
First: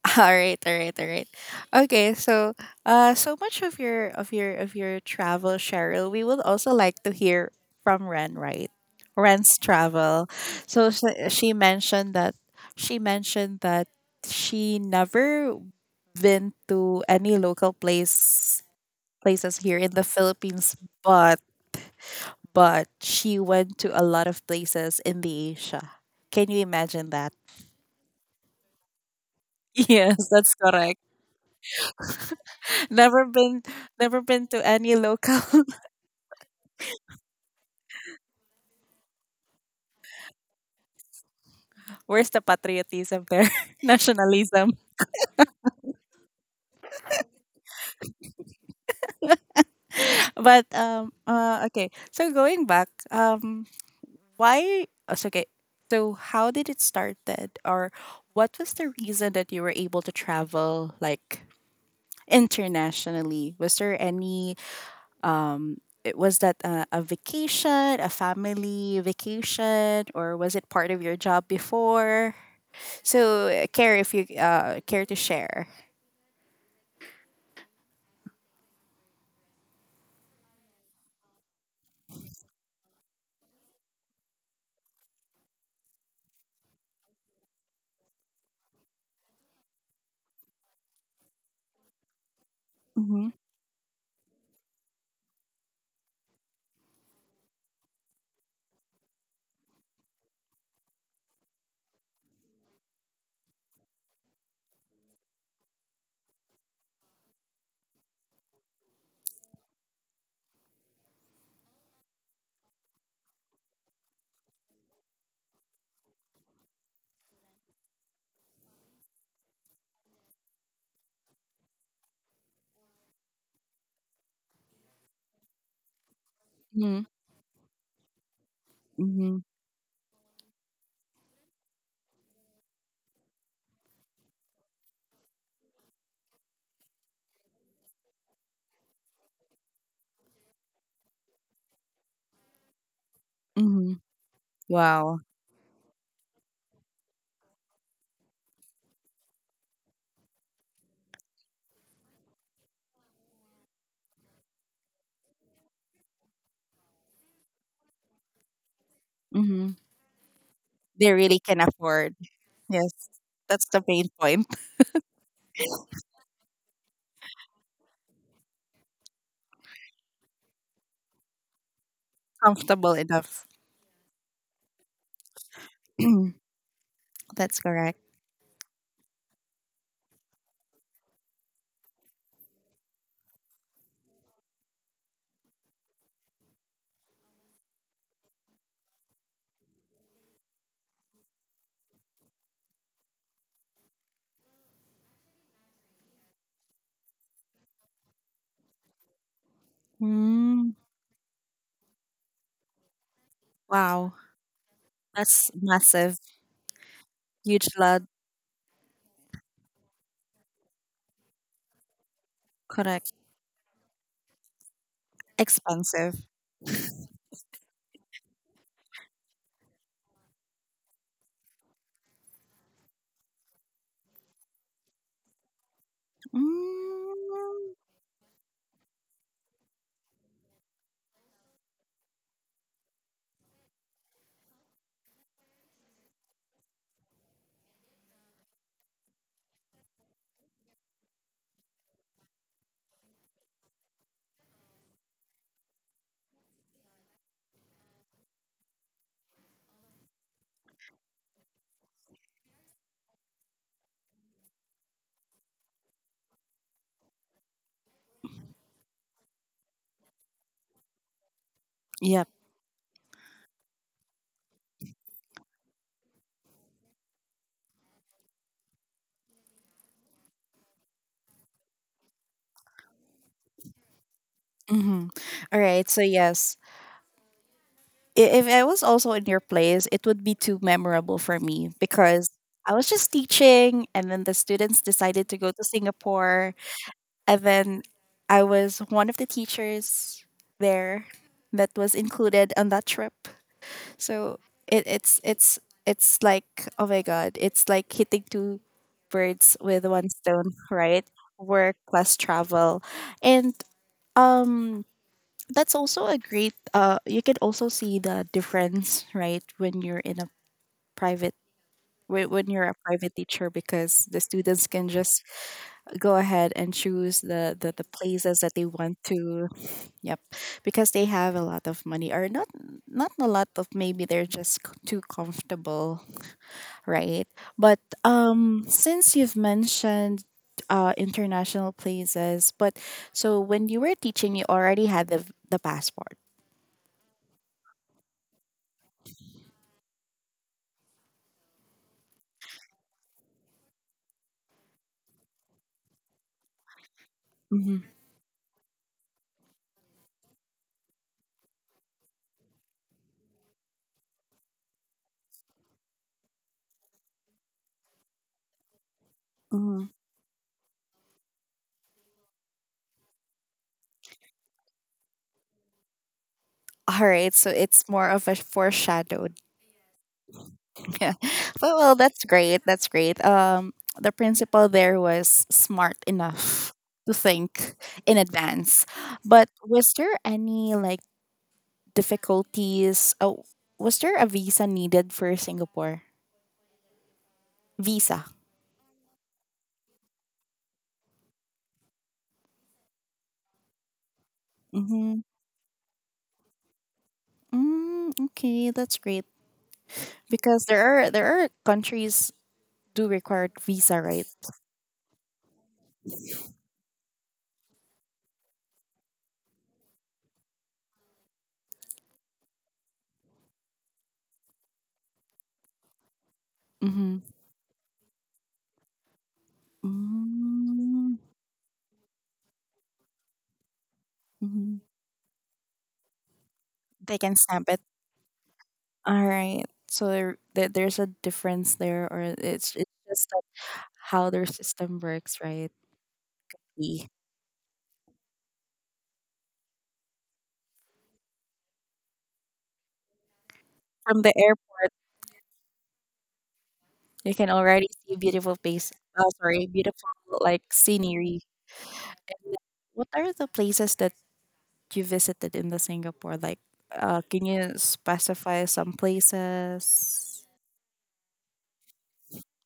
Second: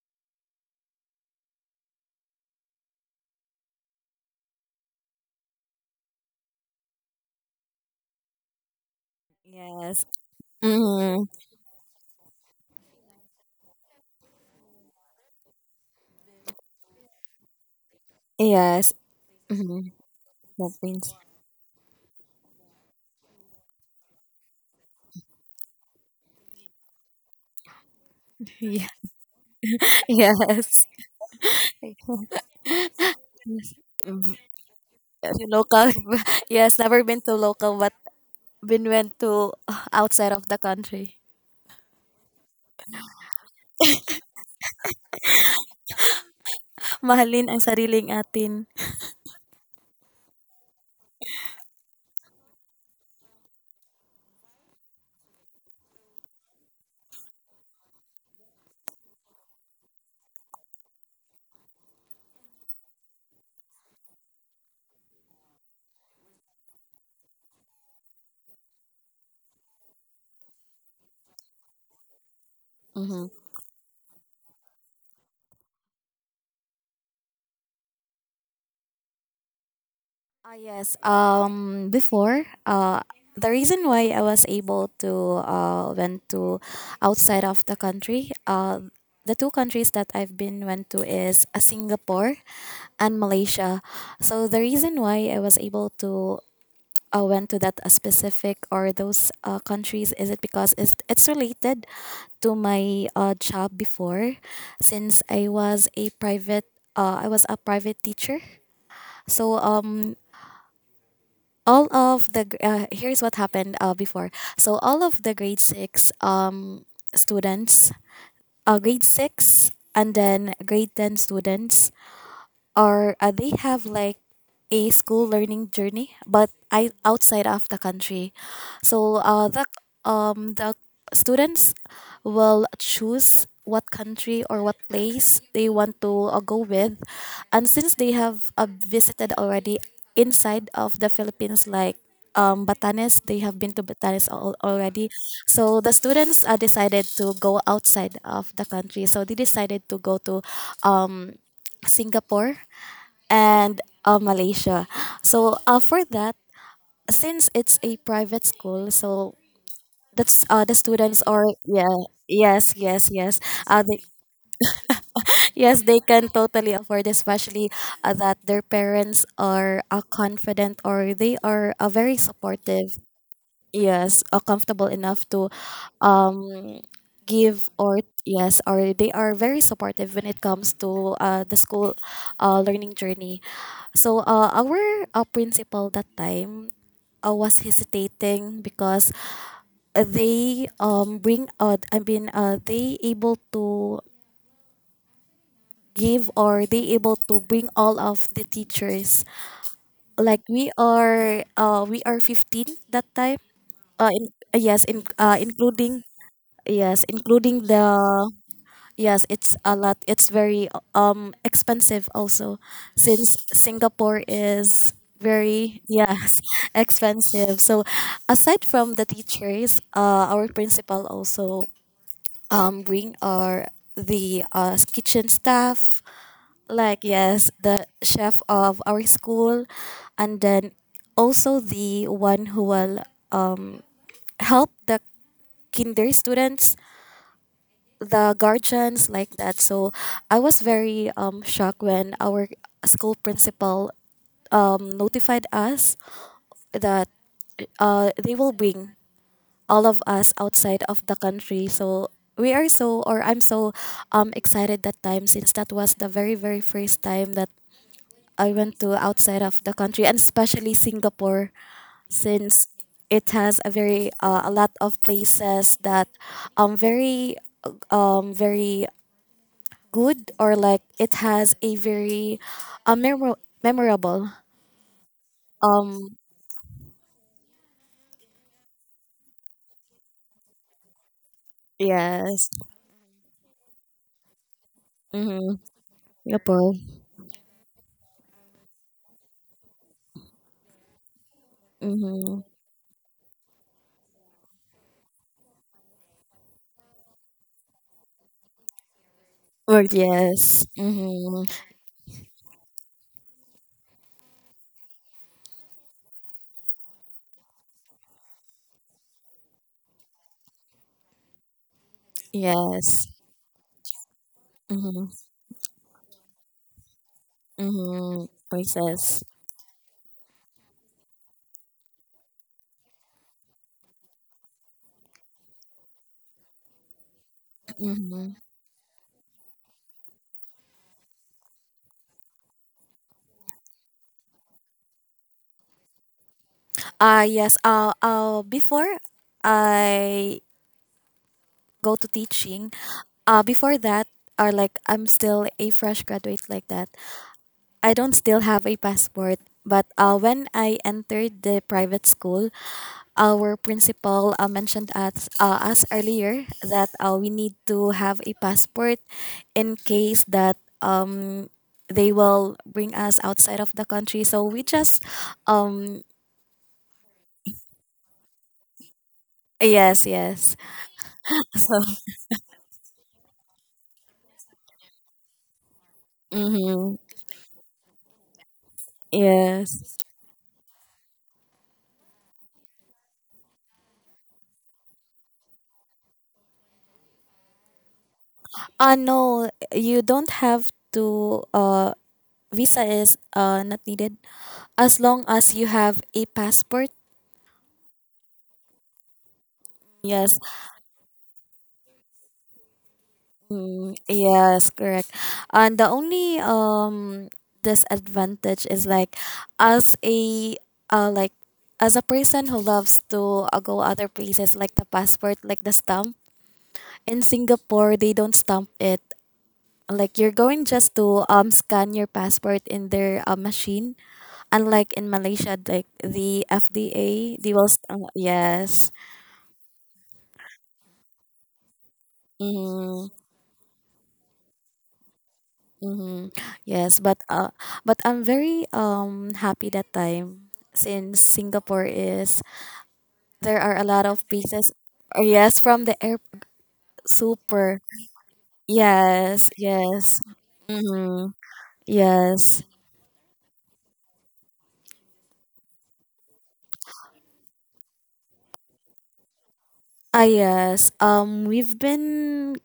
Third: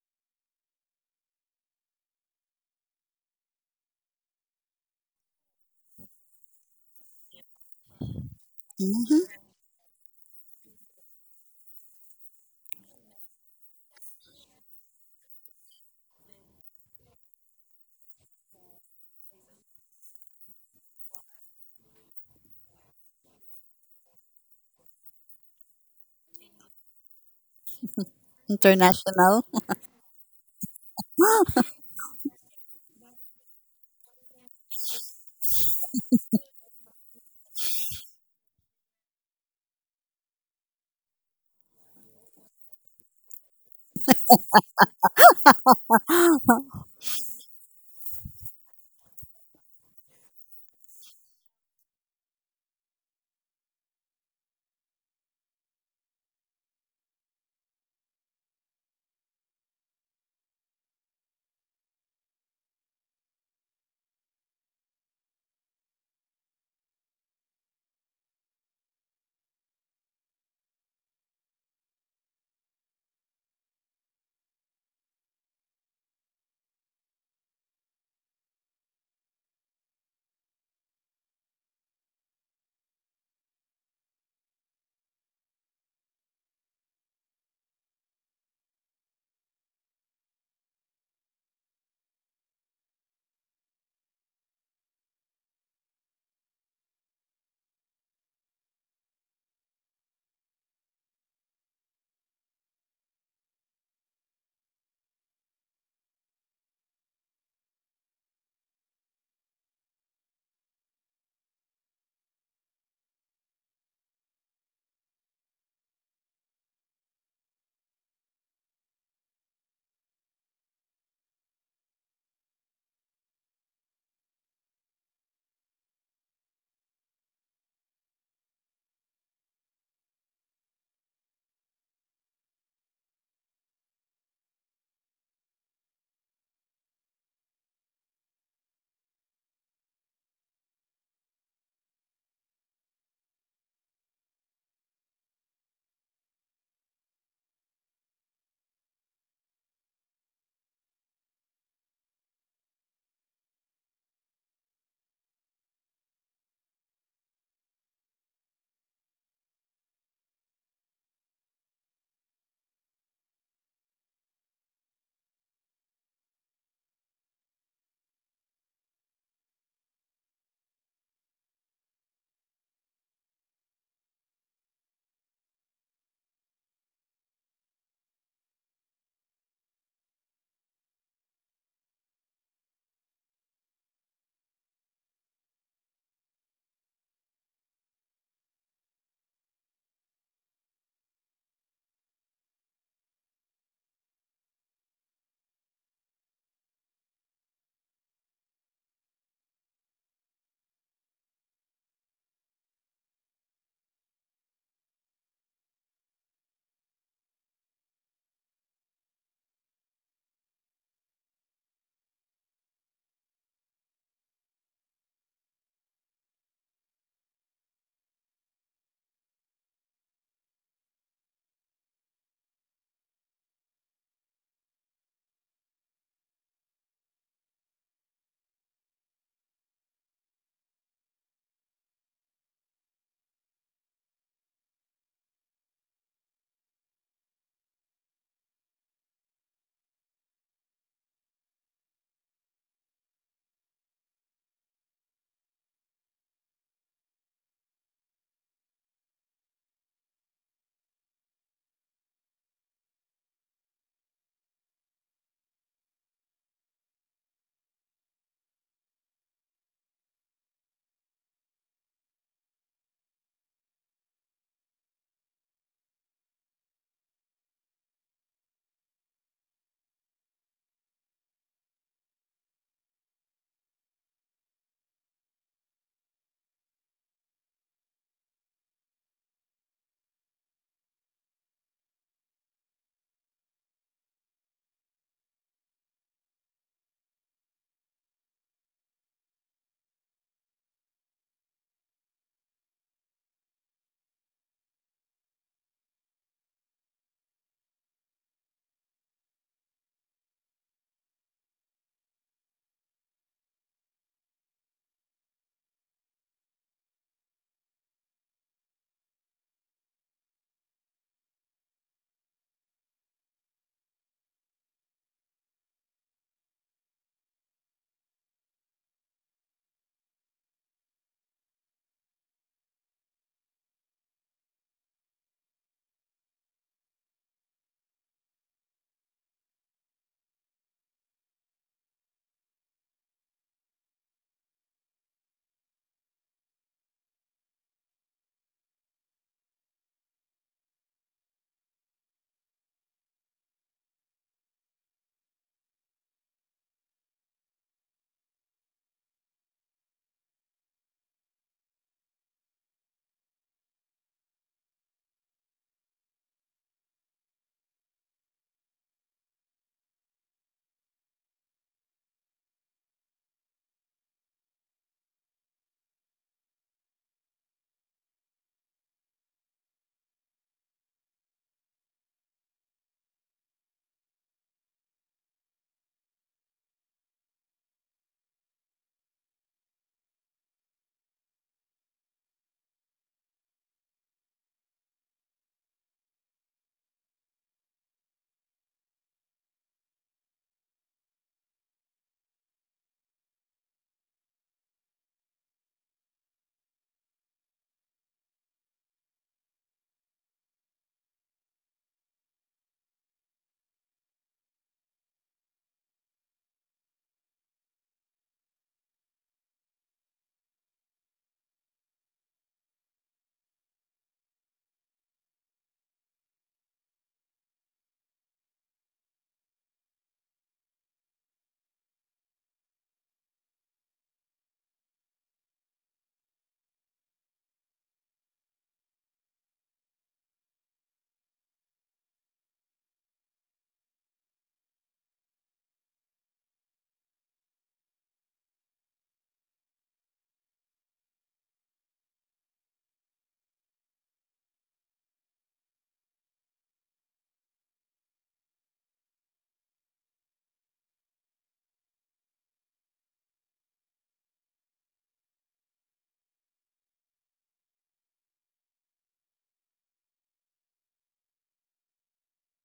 S1: All right, all right, all right. Okay, so uh so much of your of your of your travel, Cheryl. We would also like to hear from Ren, right?
S3: Hmm.
S1: Ren's
S2: Yes.
S1: travel. So she,
S2: Hmm.
S1: she mentioned that she mentioned that she never been to any local place
S2: Yes.
S1: places here
S2: Mm-hmm.
S1: in the
S2: That
S1: Philippines,
S2: means
S1: but but she went to a lot of places in the Asia. Can you imagine that?
S2: yeah.
S3: International.
S1: Yes, that's
S2: Yes.
S1: correct. Never been, never been to any
S2: uh,
S1: local.
S2: local yes, never been to local but been went to uh, outside of the country.
S1: Where's the patriotism there? Nationalism.
S2: Mahalin ang sariling atin.
S1: But um, uh, okay. So going back, um, why? oh, so, Okay. So how did it started, or what was the reason that you were able to travel like internationally? Was there any um? It, was that a, a vacation, a family vacation, or was it part of your job before?
S2: Mm,
S1: So, uh, care if you uh, care to share.
S2: yes, um before uh the reason why I was able to uh went to outside of the country, uh the two countries that I've been went to is uh, Singapore and
S1: Mhm.
S2: Malaysia. So the reason why I was able to uh, went to that uh, specific, or those uh, countries, is it because it's, it's related to my uh, job before, since i was a private uh, I was a private teacher. So um all of the gr- uh, here's what happened uh, before. So all of the grade six um students, uh, grade six and then grade ten students, or uh, they have like a school learning journey but I
S1: Mhm.
S2: outside of the country. So
S1: Mhm.
S2: uh, the um the students will choose what country or what place they want to uh, go with. And since they have uh, visited already inside of the philippines like um, Batanes, they have been to
S1: Mhm.
S2: Batanes al- already.
S1: Wow.
S2: So the students uh, decided to go outside of the country. So they decided to go to um, Singapore and uh, Malaysia. So uh, for that, since it's a private school, so
S1: Mhm.
S2: that's uh, the
S1: They
S2: students
S1: really
S2: are
S1: can
S2: yeah,
S1: afford.
S2: yes,
S1: Yes.
S2: yes, yes,
S1: That's the
S2: uh, they,
S1: main point.
S2: yes, they can totally afford, especially uh, that their parents are uh, confident, or they are uh, very
S1: Comfortable
S2: supportive.
S1: enough.
S2: Yes, uh, comfortable enough to um
S1: That's
S2: give,
S1: correct.
S2: or yes, or they are very supportive when it comes to uh, the school uh, learning journey. So uh, our uh, principal that time uh, was hesitating because they um bring, uh, I mean, uh, they able to give, or they able to bring all of the teachers. Like,
S1: Mm.
S2: we are uh, we are fifteen that time, uh,
S1: Wow.
S2: in, uh, yes, in, uh,
S1: That's
S2: including.
S1: massive.
S2: Yes, including
S1: Huge
S2: the.
S1: lot.
S2: Yes, it's a lot. It's very um expensive also,
S1: Correct.
S2: since Singapore is very,
S1: Expensive.
S2: yes, expensive. So aside from the teachers, uh our principal also um bring our the uh kitchen staff, like, yes,
S1: Mm.
S2: the chef of our school, and then also the one who will um help the kinder students, the guardians like that. So I was very um shocked when our school principal um notified us that uh they will bring all of us outside of the country. So we are so or I'm so um excited that time, since that was the very very first time that I went to outside of the country, and especially Singapore,
S1: Yep.
S2: since it has a very uh, a lot of places that um very um very good, or like it has a very uh, memor- memorable.
S1: Mm-hmm. All right. So
S2: um
S1: yes, I- if I was also in your place, it would be too memorable for me because
S2: yes.
S1: I was just teaching, and then the students decided to go
S2: Mm-hmm.
S1: to
S2: Yep.
S1: Singapore, and then I was one of the teachers there that was
S2: Mm-hmm.
S1: included on that trip. So it, it's it's it's like oh my god, it's like hitting two birds with
S2: word
S1: one stone,
S2: yes
S1: right?
S2: mm-hmm.
S1: Work plus travel. And um that's also a great uh you can also see the difference, right, when you're in a private whe- when you're a
S2: Yes.
S1: private teacher because the students can just
S2: Mm-hmm.
S1: go ahead and choose the, the, the
S2: Mm-hmm.
S1: places that they want
S2: Voices.
S1: to, yep, because they have a lot of money or not, not a lot of, maybe they're just c- too comfortable, right? But
S2: Mm-hmm.
S1: um since you've mentioned uh international places, but so when you were teaching you already had the the passport.
S2: Uh yes, uh, uh before I go to teaching, uh before that, or like I'm still a fresh graduate like that,
S1: Mhm.
S2: I don't still have a passport. But uh, when I entered the private school, our principal uh, mentioned us uh, us earlier that uh, we need to have a passport in
S1: Mhm.
S2: case that um they will bring us outside of the country, so we just um
S1: All right, so it's more of a foreshadow.
S2: yes, yes.
S1: Yeah. But,
S2: So,
S1: well, that's great. That's great. Um, the principal there was smart enough
S2: mm-hmm,
S1: to think in advance. But was
S2: yes.
S1: there any like difficulties? Oh, was there a visa needed for Singapore? Visa.
S2: Uh no, you don't have to. Uh visa is uh not needed, as
S1: Mm-hmm.
S2: long as you have a passport.
S1: Mm, okay, that's great.
S2: Yes.
S1: Because there are, there are countries do require
S2: Mm,
S1: visa, right?
S2: yes, correct. And the only um disadvantage is like, as a uh like, as a person who loves to uh, go other places, like the passport, like the stamp in
S1: Mm-hmm.
S2: Singapore, they don't stamp it. Like, you're going just
S1: Mm.
S2: to um scan your passport in their uh, machine.
S1: Mm-hmm.
S2: Unlike in Malaysia, like the
S1: They can
S2: F D A, they
S1: stamp
S2: will
S1: it.
S2: st- uh, yes.
S1: All right. So there, there- there's a difference there, or it's it's
S2: Mm-hmm.
S1: just that how their system works, right?
S2: Yes,
S1: The-
S2: but uh, but I'm very um happy that time, since Singapore is, there are a lot
S1: From
S2: of
S1: the
S2: pieces.
S1: airport,
S2: Uh, yes, from the air,
S1: you can
S2: super.
S1: already see beautiful place. Oh,
S2: Yes,
S1: sorry, beautiful
S2: yes.
S1: like
S2: Mm-hmm.
S1: scenery. And
S2: Yes.
S1: what are the places that you visited in the Singapore? Like, uh, can you specify some
S2: Ah,
S1: places?
S2: yes. Um, we've been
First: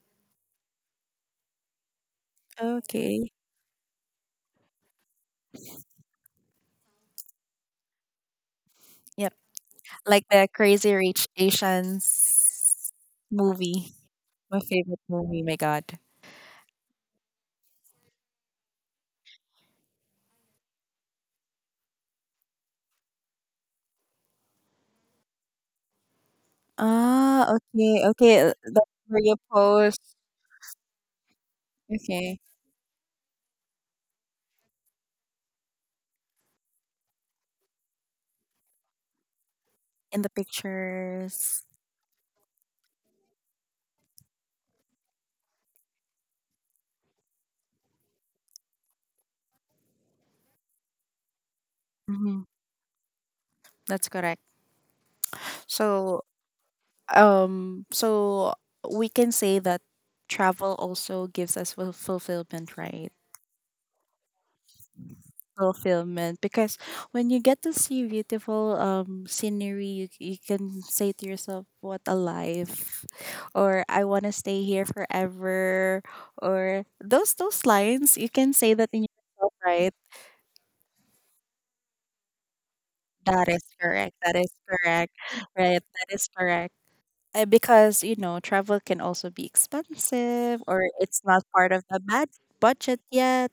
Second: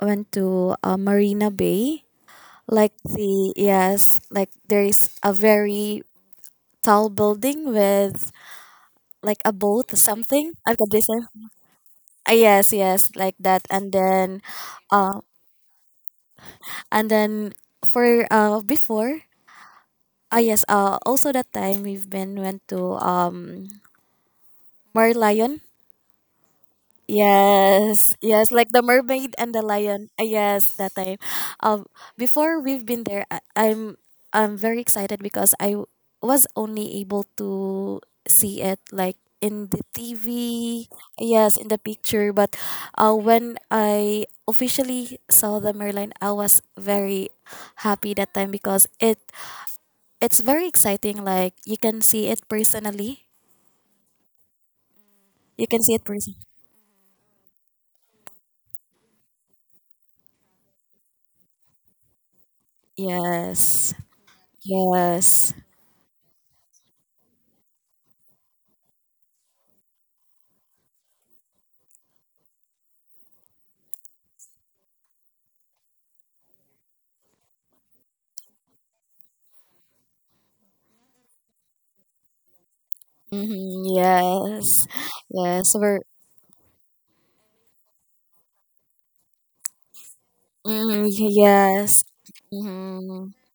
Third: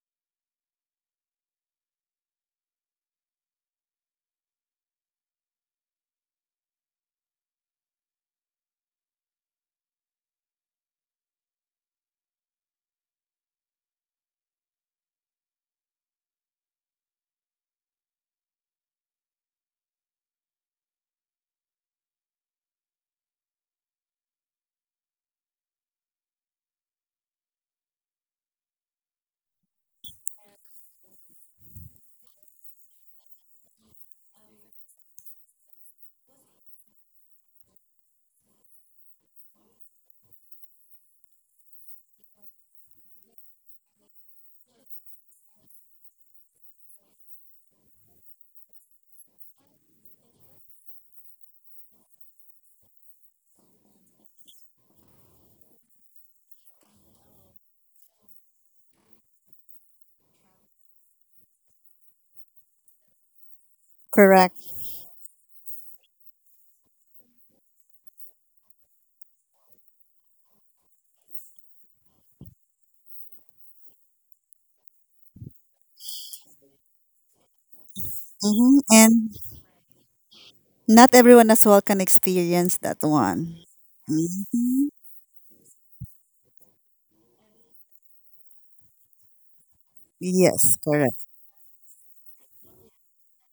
S2: went to uh, Marina Bay. Like,
S1: Okay.
S2: the yes, like there is a very tall building with,
S1: Yep.
S2: like, a boat,
S1: Like the
S2: something I've, like, a
S1: Crazy
S2: business.
S1: Rich
S2: Uh, yes,
S1: Asians
S2: yes, like that. And
S1: movie,
S2: then,
S1: my favorite
S2: uh,
S1: movie. My God.
S2: and then for uh before, ah, yes, uh also that time we've been went to um Mar Lion.
S1: Ah, okay,
S2: Yes,
S1: okay,
S2: yes,
S1: uh,
S2: like the
S1: that's where
S2: mermaid
S1: you
S2: and the
S1: post.
S2: lion. Uh, yes, that time. Um,
S1: Okay.
S2: Before we've been there, I, I'm I'm very excited because I w- was only able to see it like in the
S1: In
S2: T V.
S1: the
S2: Yes,
S1: pictures.
S2: in the picture, but uh, when I officially saw the merlion, I was very happy that time because it it's very exciting. Like, you can see it
S1: Hmm.
S2: personally.
S1: That's correct.
S2: You can see it
S1: So,
S2: person.
S1: um, so we can say that travel also gives us ful- fulfillment, right?
S2: Yes.
S3: Correct.
S2: Yes.
S1: Fulfillment because when you get to see beautiful um scenery, you, you can say to yourself, "What a life!" or "I want to stay here forever," or those those lines. You can say
S3: Hmm.
S1: that in
S3: And
S1: yourself, right?
S3: not everyone as well can experience that
S1: That
S3: one.
S1: is
S2: Mm-hmm,
S1: correct. That is
S2: yes.
S3: Hmm.
S1: correct.
S2: Yes. So
S1: Right.
S2: we're,
S1: That is correct. Uh, because, you know, travel can also be expensive
S3: Yes,
S1: or
S2: mm,
S3: correct.
S1: it's not part of the
S2: yes.
S1: bad budget
S2: Mm-hmm,
S1: yet.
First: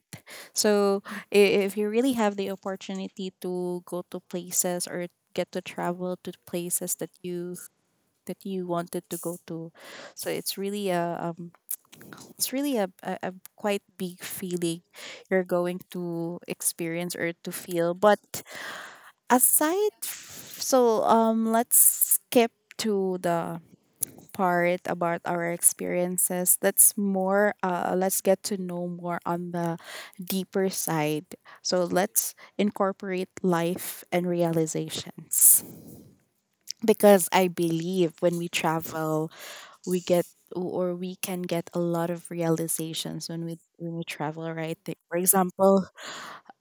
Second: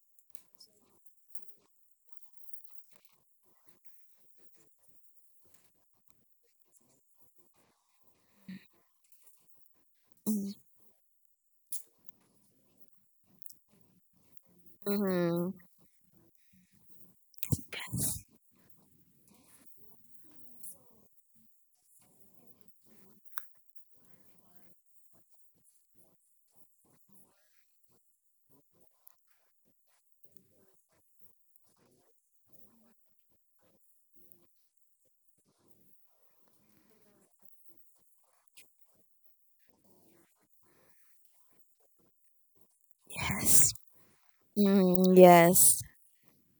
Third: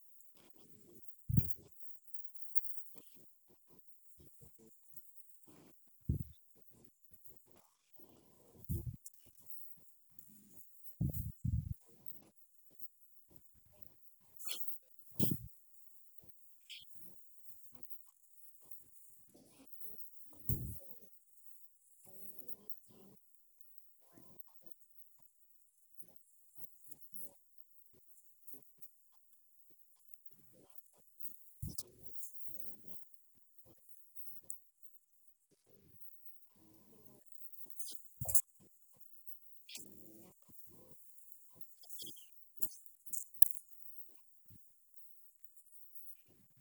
S1: So i- if you really have the opportunity to go to places or get to travel to places that you, that you wanted to go to, so it's really a um it's really a, a, a quite big feeling you're
S2: mm-hmm,
S1: going to experience or to feel. But aside f- so um let's skip to the part about our experiences. Let's more uh let's get to know more on the deeper side, so let's incorporate life and realizations, because I believe when we travel we get or we can get a lot of realizations when we
S2: yes.
S1: when we travel, right? Like,
S2: Mm,
S1: for
S2: yes.
S1: example,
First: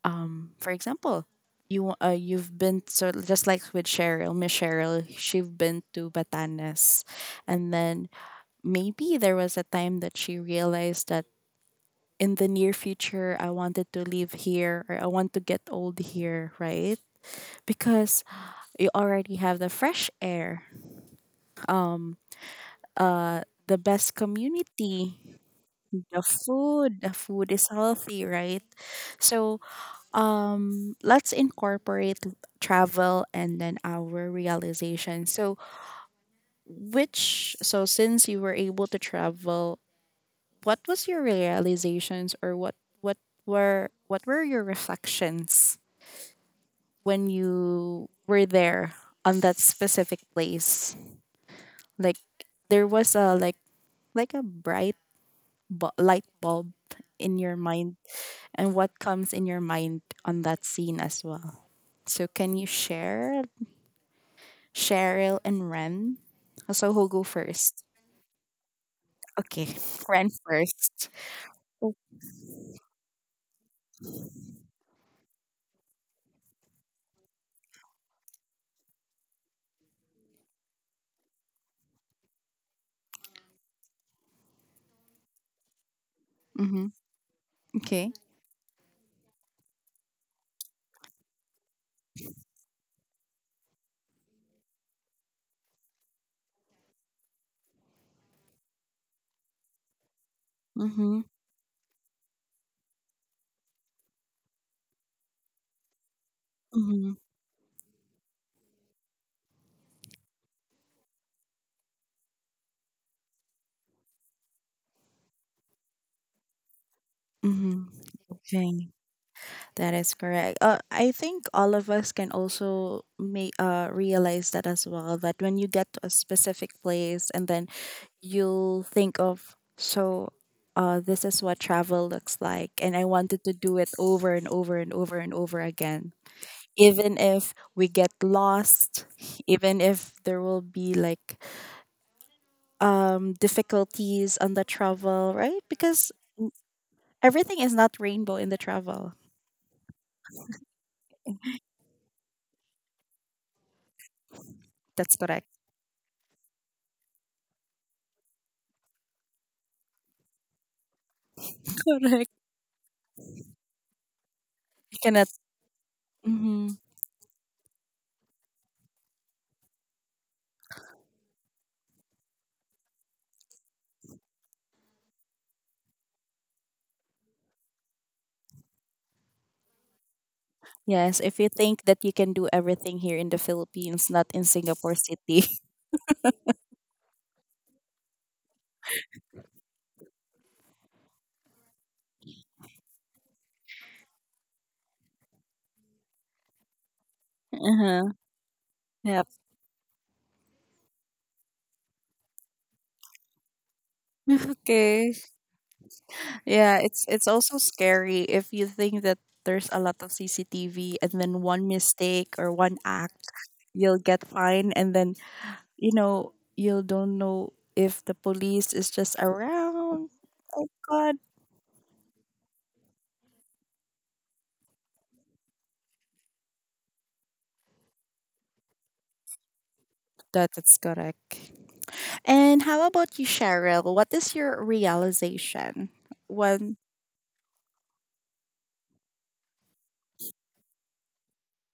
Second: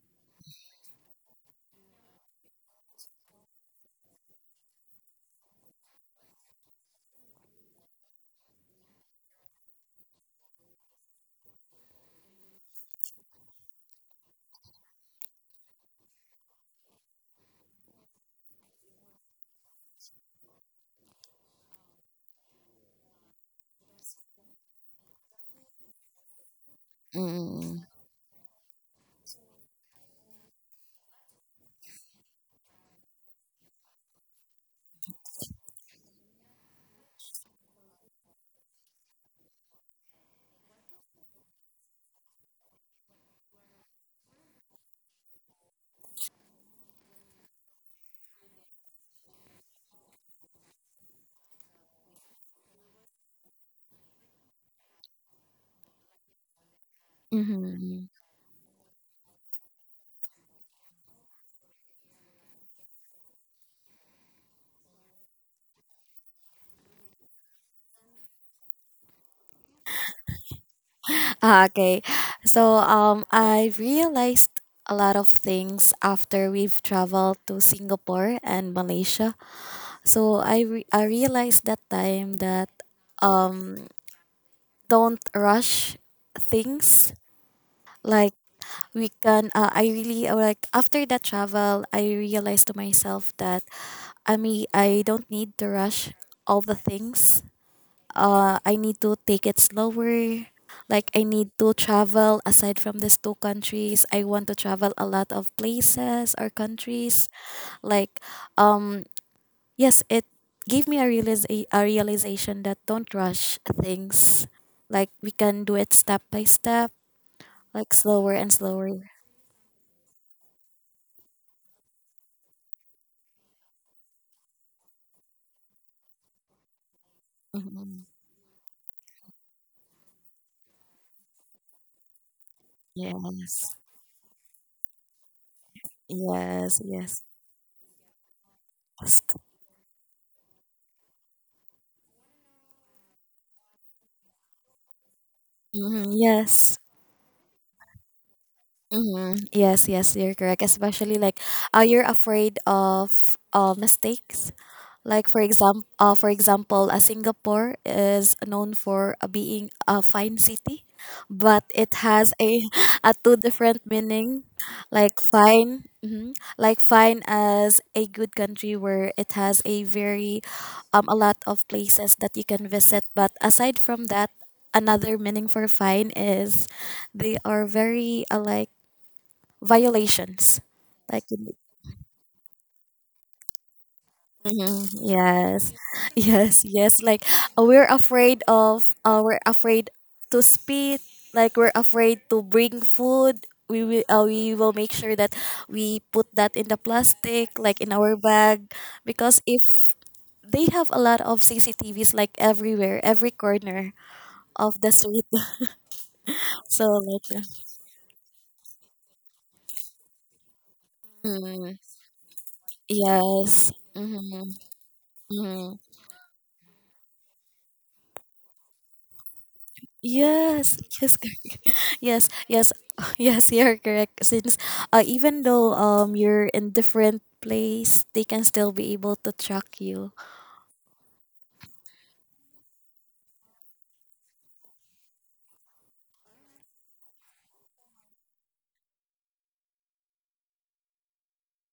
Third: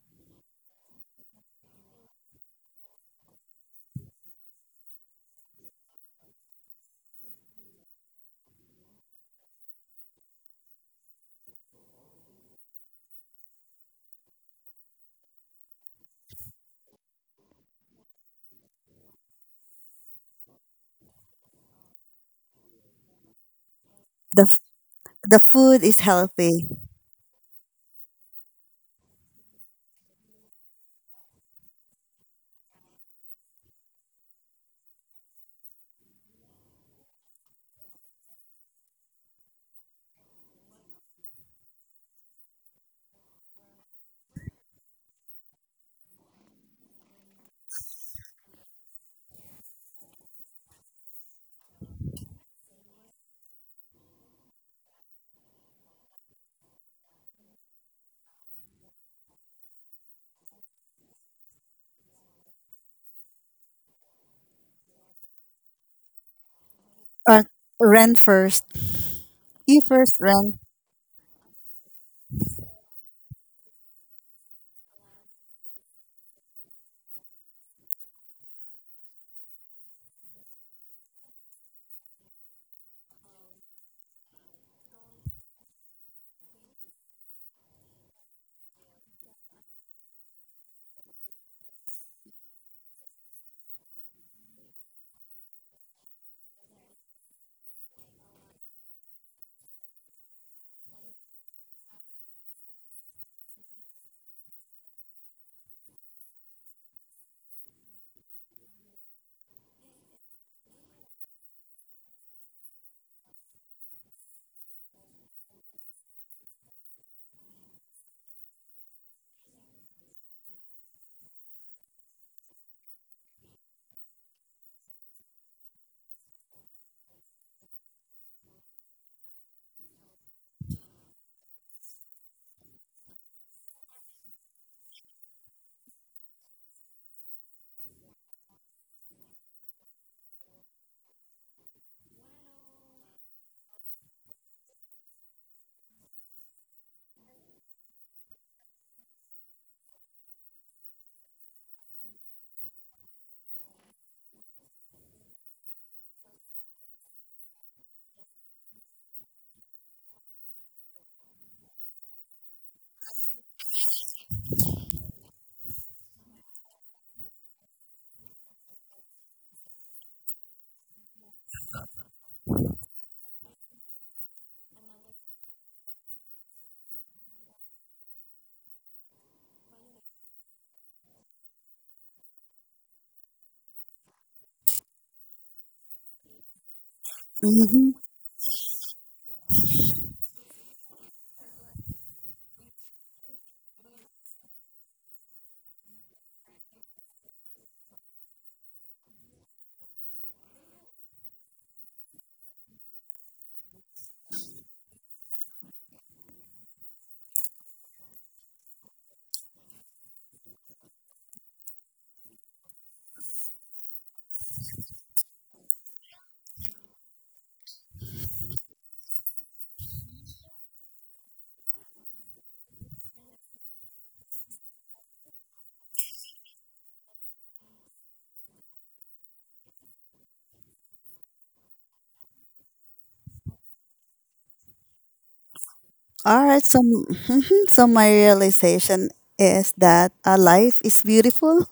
S1: um for example, you uh, you've been, so just like with Cheryl, Miss Cheryl, she's been to Batanes, and then maybe there was a time that she realized that in the near future I wanted to live here or I want to get old here, right? Because you already have the fresh air, um uh the best
S3: The
S1: community,
S3: the food is
S1: the
S3: healthy.
S1: food, the food is
S2: Mm,
S1: healthy, right? So um let's incorporate l- travel and then our realization. So which, so since you were able to travel, what was your realizations or what what were, what were your reflections when you were there on that specific place, like there was a like like a bright bu- light bulb in your mind,
S2: mm-hmm.
S1: and what comes in your mind on that scene as well? So can you share, Cheryl and Ren. So who go
S3: Uh,
S1: first?
S3: rent first.
S1: Okay,
S3: You first,
S1: Ren
S3: rent.
S1: first.
S2: Okay. So um I realized a lot of things after we've traveled to Singapore and Malaysia. So I re- I realized that time that um don't rush
S1: Mm-hmm.
S2: things,
S1: Okay.
S2: like we can uh, I really uh, like after that travel I realized to myself that, I mean, I don't need to rush all the things. uh I need to take it slower, like
S1: Mm-hmm.
S2: I need to travel, aside from these two countries I want to travel a lot of places or
S1: Mm-hmm.
S2: countries. Like, um yes, it gave me a, realiza- a realization that don't rush things, like we can do it step by step,
S1: Mm-hmm.
S2: like slower and
S1: Okay,
S2: slower.
S1: that is correct. Uh, I think all of us can also may uh realize that as well. That when you get to a specific place, and then
S2: Mm-hmm.
S1: you'll think of so. Uh, this is what travel looks like, and I wanted to
S2: Yes,
S1: do it over and over and over and over again.
S2: yes,
S1: Even
S2: yes.
S1: if we get lost, even if there will be like um difficulties on the travel, right? Because
S2: Mm-hmm, yes.
S1: everything is not rainbow in the travel.
S2: Mm-hmm. Yes, yes, you're correct. Especially, like, uh, you're afraid of uh, mistakes.
S1: That's
S2: Like, for
S1: correct.
S2: example, uh, for example, uh, Singapore is known for uh, being a fine city, but it
S1: Correct.
S2: has a, a two different meaning.
S1: You
S2: Like
S1: cannot.
S2: fine, mhm,
S1: Hmm.
S2: like fine as a good country where it has a very um a lot of places that you can visit. But aside from that, another meaning for fine is they are very, uh, like, violations.
S1: Yes,
S2: Like,
S1: if you think that you can do everything here in the Philippines, not in Singapore city.
S2: yes, yes, yes. Like, uh, we're
S3: Mm-hmm.
S2: afraid of, uh, we're afraid to speak. Like, we're afraid to bring food. We will, uh, we will make sure that we put that in the plastic, like in
S1: Uh-huh.
S2: our bag,
S1: Yeah.
S2: because if they have a lot of C C T Vs, like everywhere, every corner of the
S1: Okay.
S2: street.
S1: Yeah,
S2: So,
S1: it's
S2: like,
S1: it's
S2: uh,
S1: also scary if you think that there's a lot of CCTV and then one
S2: mm,
S1: mistake or one act
S2: yes,
S1: you'll get
S2: mm-hmm,
S1: fined, and then
S2: mm-hmm.
S1: you know, you don't know if the police is just around. Oh
S2: Yes,
S1: God,
S2: yes. Yes, yes, yes, you're correct. Since uh, even though um you're in different place, they can still be able to track you.
S1: that is correct. And how about you, Cheryl? What is your realization
S3: All right.
S1: when?
S3: So, mhm, so my realization is that uh, life is beautiful,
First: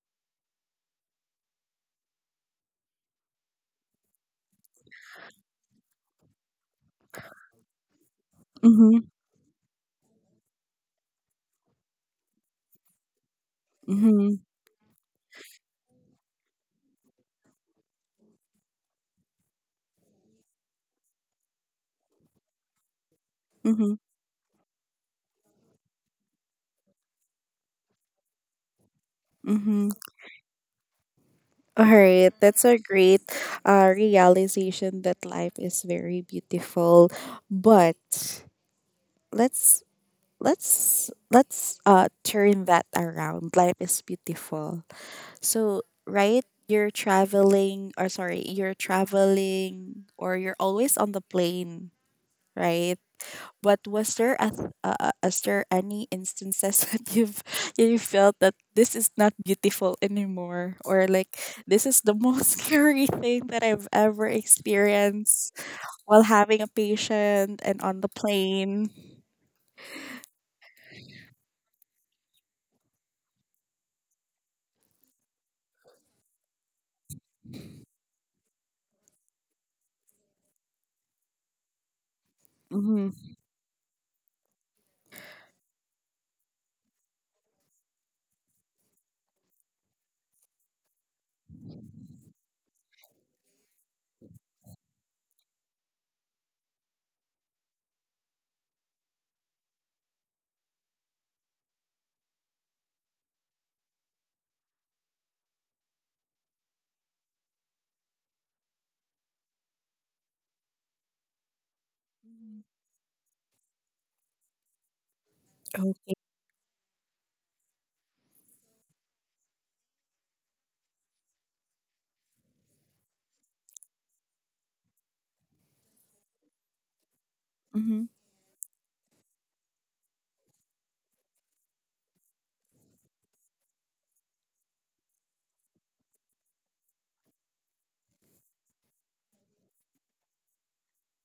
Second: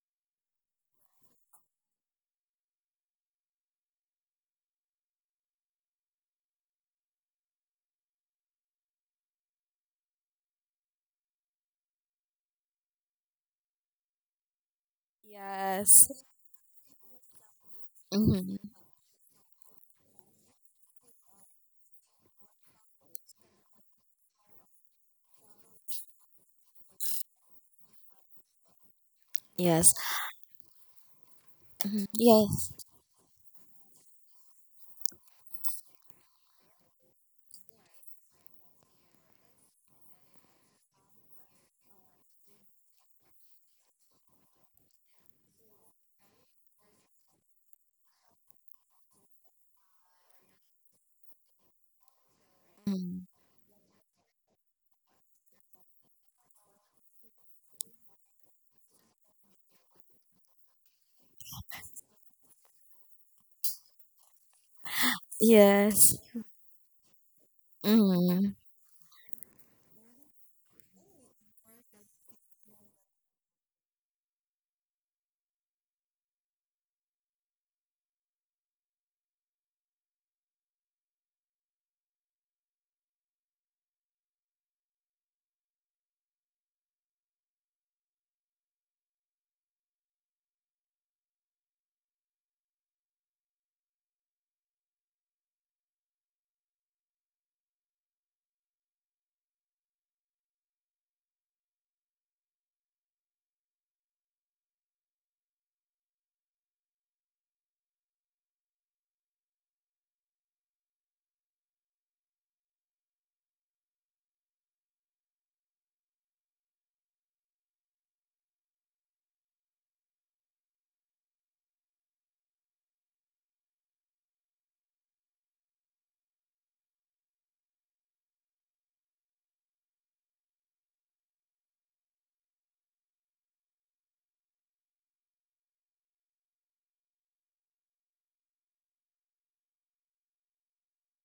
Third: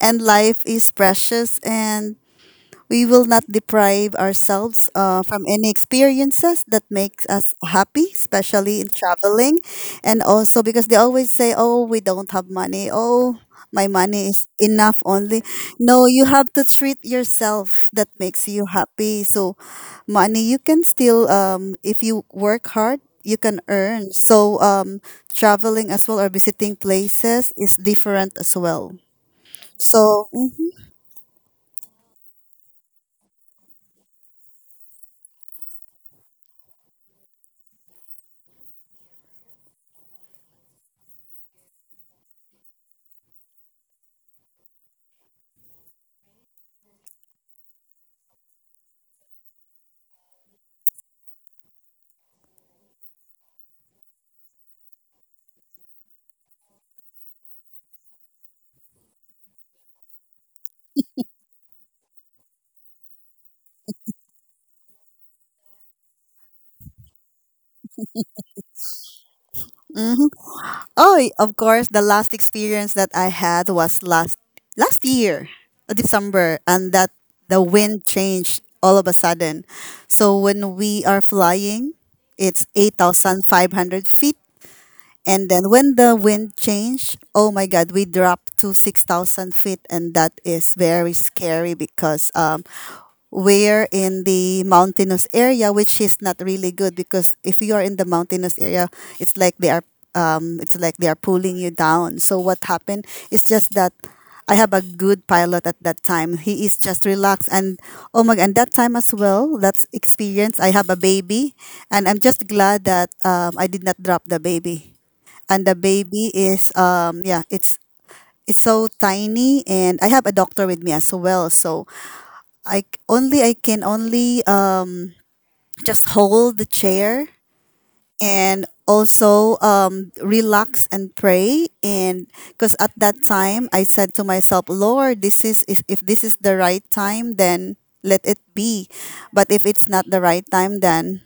S3: and life is precious, and we will not deprive ourselves uh, from any experiences that makes us happy, especially in
S1: Mm-hmm.
S3: traveling. And also because they always say, oh, we don't have money. Oh, my money
S1: Mm-hmm.
S3: is enough only. No,
S2: Yes.
S3: you have to treat yourself that makes
S2: Mm-hmm.
S3: you happy. So, money you can still um if you work hard, you can
S1: Mm-hmm.
S3: earn, so um traveling as well or visiting places is different as well,
S1: Mm-hmm.
S2: Yes.
S3: so mhm,
S1: All
S2: Mm-hmm.
S1: right, that's
S2: Yes.
S1: a great uh, realization that life is very beautiful. But let's let's let's uh turn that around. Life is beautiful. So, right, you're traveling, or sorry, you're traveling, or you're always on the plane, right?
S2: Mm.
S1: But was there a, th- uh, uh, is there any instances that you've you felt that this is not beautiful anymore, or like this is the most scary thing that I've ever experienced
S2: Yes.
S1: while having a patient and on the
S2: Mm-hmm.
S1: plane?
S3: mhm. Oh, of course, the last experience that I had was last last year, uh, December, and that the wind changed all of a sudden. So when we are flying, it's
S1: Mm-hmm.
S3: eighty-five hundred feet, and then when the wind changed, oh my God, we dropped to six thousand feet. And that is very scary because um, we're in the mountainous area, which is not really good because if you are in the mountainous area, it's like they are. Um, it's like they are pulling you down. So what happened is just that I have a good pilot at that time. He is just relaxed, and oh my, and that time as well, that's experience. I have a baby, and I'm just glad that um, I did not drop the baby, and the
S1: Okay.
S3: baby is um, yeah, it's it's so tiny, and I have a doctor with me as well. So i c- only i can only uh, just hold the chair,
S1: Mm-hmm.
S3: and also um, relax and pray, and because at that time I said to myself, "Lord, this is is- if this is the right time, then let it be, but if it's not the right time, then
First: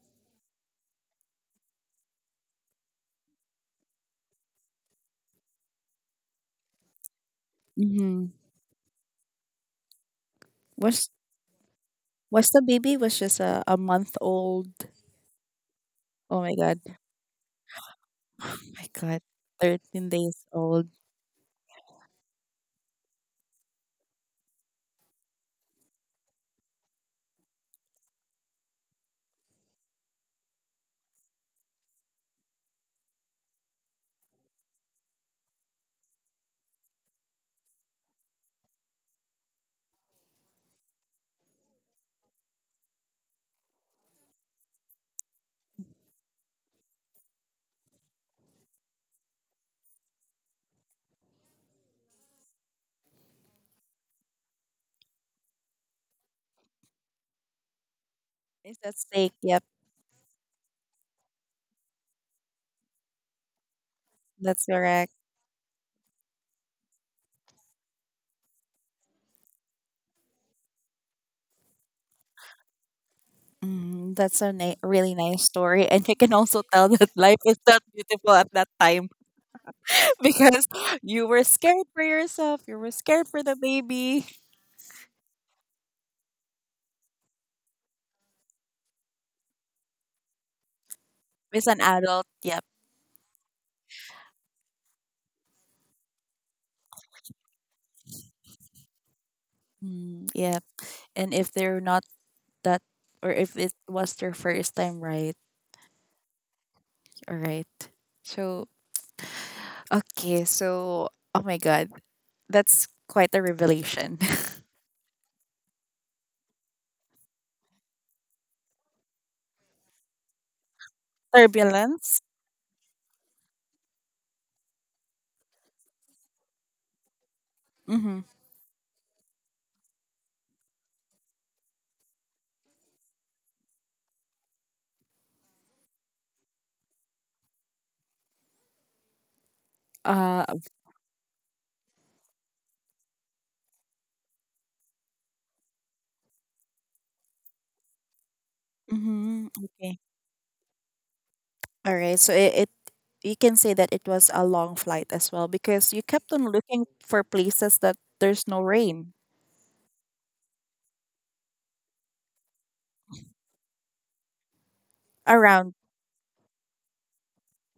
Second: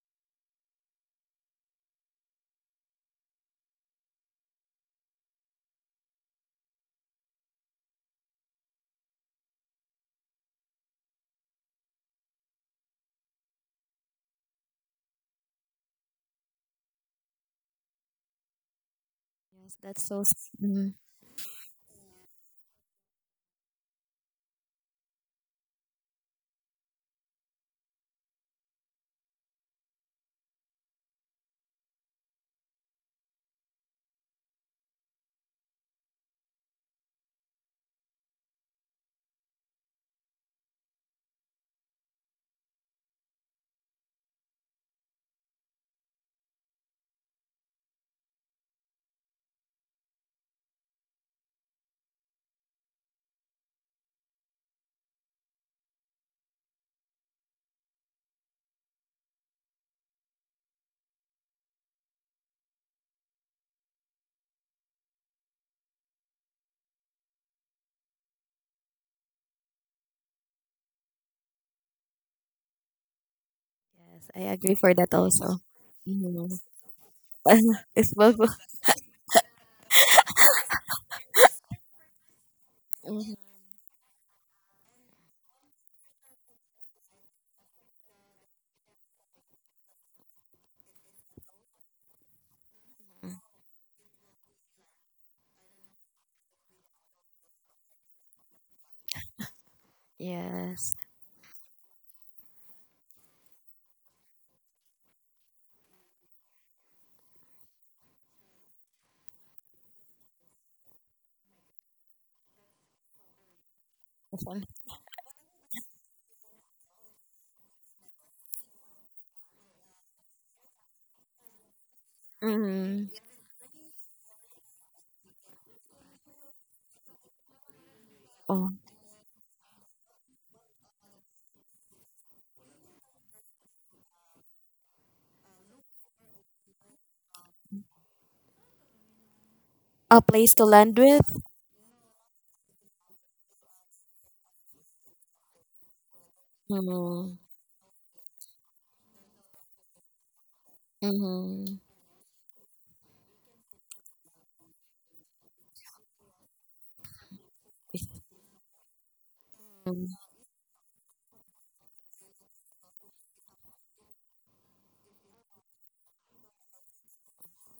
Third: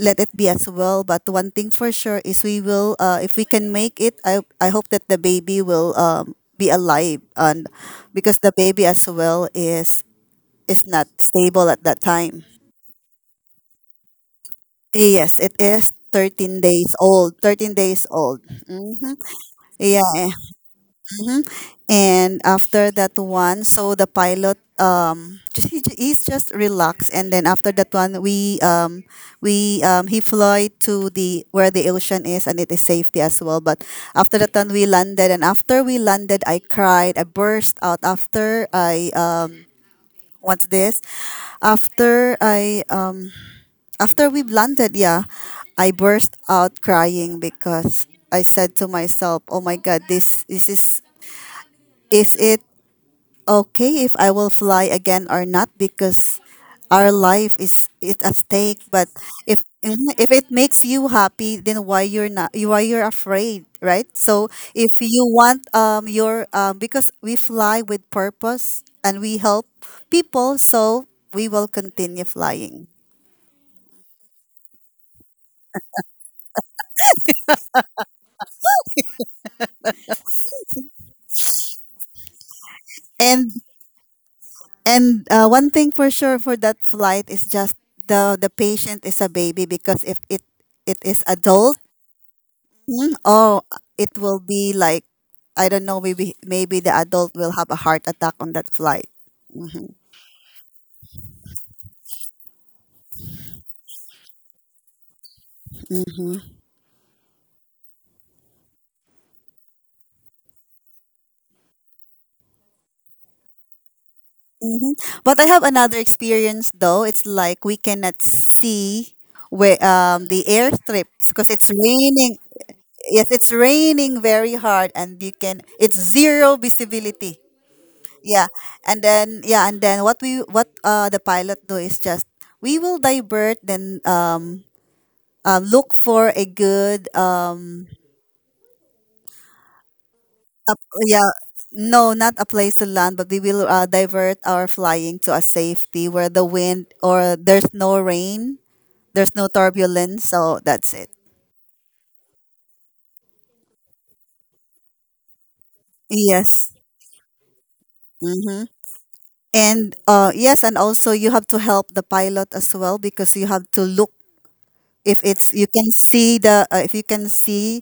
S3: let it be as well. But one thing for sure is we will, uh, if we can make it, I, I hope that the baby will um, be alive." And
S1: Mm-hmm.
S3: because the baby as well is is not
S1: Was
S3: stable at that time.
S1: was the baby was just a, a month old?
S3: Yes, it is
S1: Oh my
S3: thirteen
S1: god.
S3: days old. thirteen days old.
S1: Oh my
S3: Mm-hmm.
S1: god.
S2: Yes, that's
S3: Yeah.
S1: thirteen
S2: so.
S1: days
S2: S-
S1: old.
S2: mhm.
S3: Mhm. And after that one, so the pilot um just he, he's just relaxed, and then after that one, we um we um he flew to the where the ocean is, and it is safety as well. But after that one, we landed, and after we landed, I cried, I burst out after I um, what's this? After I um, after we've landed, yeah, I burst out crying because I said to myself, "Oh my God, this this is is it okay if I will fly again or not? Because our life is it at
S1: Is
S3: stake.
S1: that
S3: But
S1: steak?
S3: if
S1: Yep,
S3: mhm, if it makes you happy, then why you're not? you- Why you're afraid, right? So
S1: that's
S3: if
S1: correct.
S3: you want um your um because we fly with purpose and we help people, so we will continue flying."
S1: Mm,
S2: Yes, I
S1: that's a
S2: agree
S1: ni-
S2: for that
S1: really nice
S2: also.
S1: story. And you can
S2: Mm-hmm.
S1: also tell that life is not
S2: It's
S1: beautiful
S2: both.
S1: at that time, because you were scared for yourself. You were scared
S2: Mm-hmm.
S1: for
S3: And
S1: the baby.
S3: and uh, one thing for sure for that flight is just the the patient is a baby because if it it is
S1: As
S3: adult,
S1: an adult, yep.
S3: Mm, oh, it will be like, I don't know. Maybe maybe the adult will have a heart attack on that flight. hmm
S1: Mm, yep.
S2: Yes.
S1: And if they're not that, or if it was their first time, right? All right. So, okay. So, oh my God. That's quite a revelation.
S2: This one.
S3: hmm But I have another experience though. It's like we cannot see where um the airstrip because it's
S1: Turbulence.
S3: raining.
S2: Mm-hmm.
S3: Yes, it's raining very hard, and you can it's zero visibility.
S1: Mhm.
S3: Yeah,
S2: Oh,
S3: and then yeah, and then what we what uh the pilot do is just we will divert then um, um look for a good um
S2: a
S1: Uh,
S2: place to
S3: a,
S2: land with.
S3: yeah, no, not a place to land, but we will uh, divert our flying to a safety where the wind or
S2: Mm-hmm.
S3: there's no rain, there's no
S1: mm-hmm. Okay.
S3: turbulence. So that's it.
S2: Mm-hmm.
S1: All right. So it, it you can say that it was a long flight as well because you kept on
S3: Yes.
S1: looking for places that there's
S3: Mm-hmm.
S1: no rain
S3: And
S2: Mm-hmm.
S3: uh, yes, and also you have to help the pilot as well because you have to look if it's you
S1: around.
S3: can see the uh, if you can see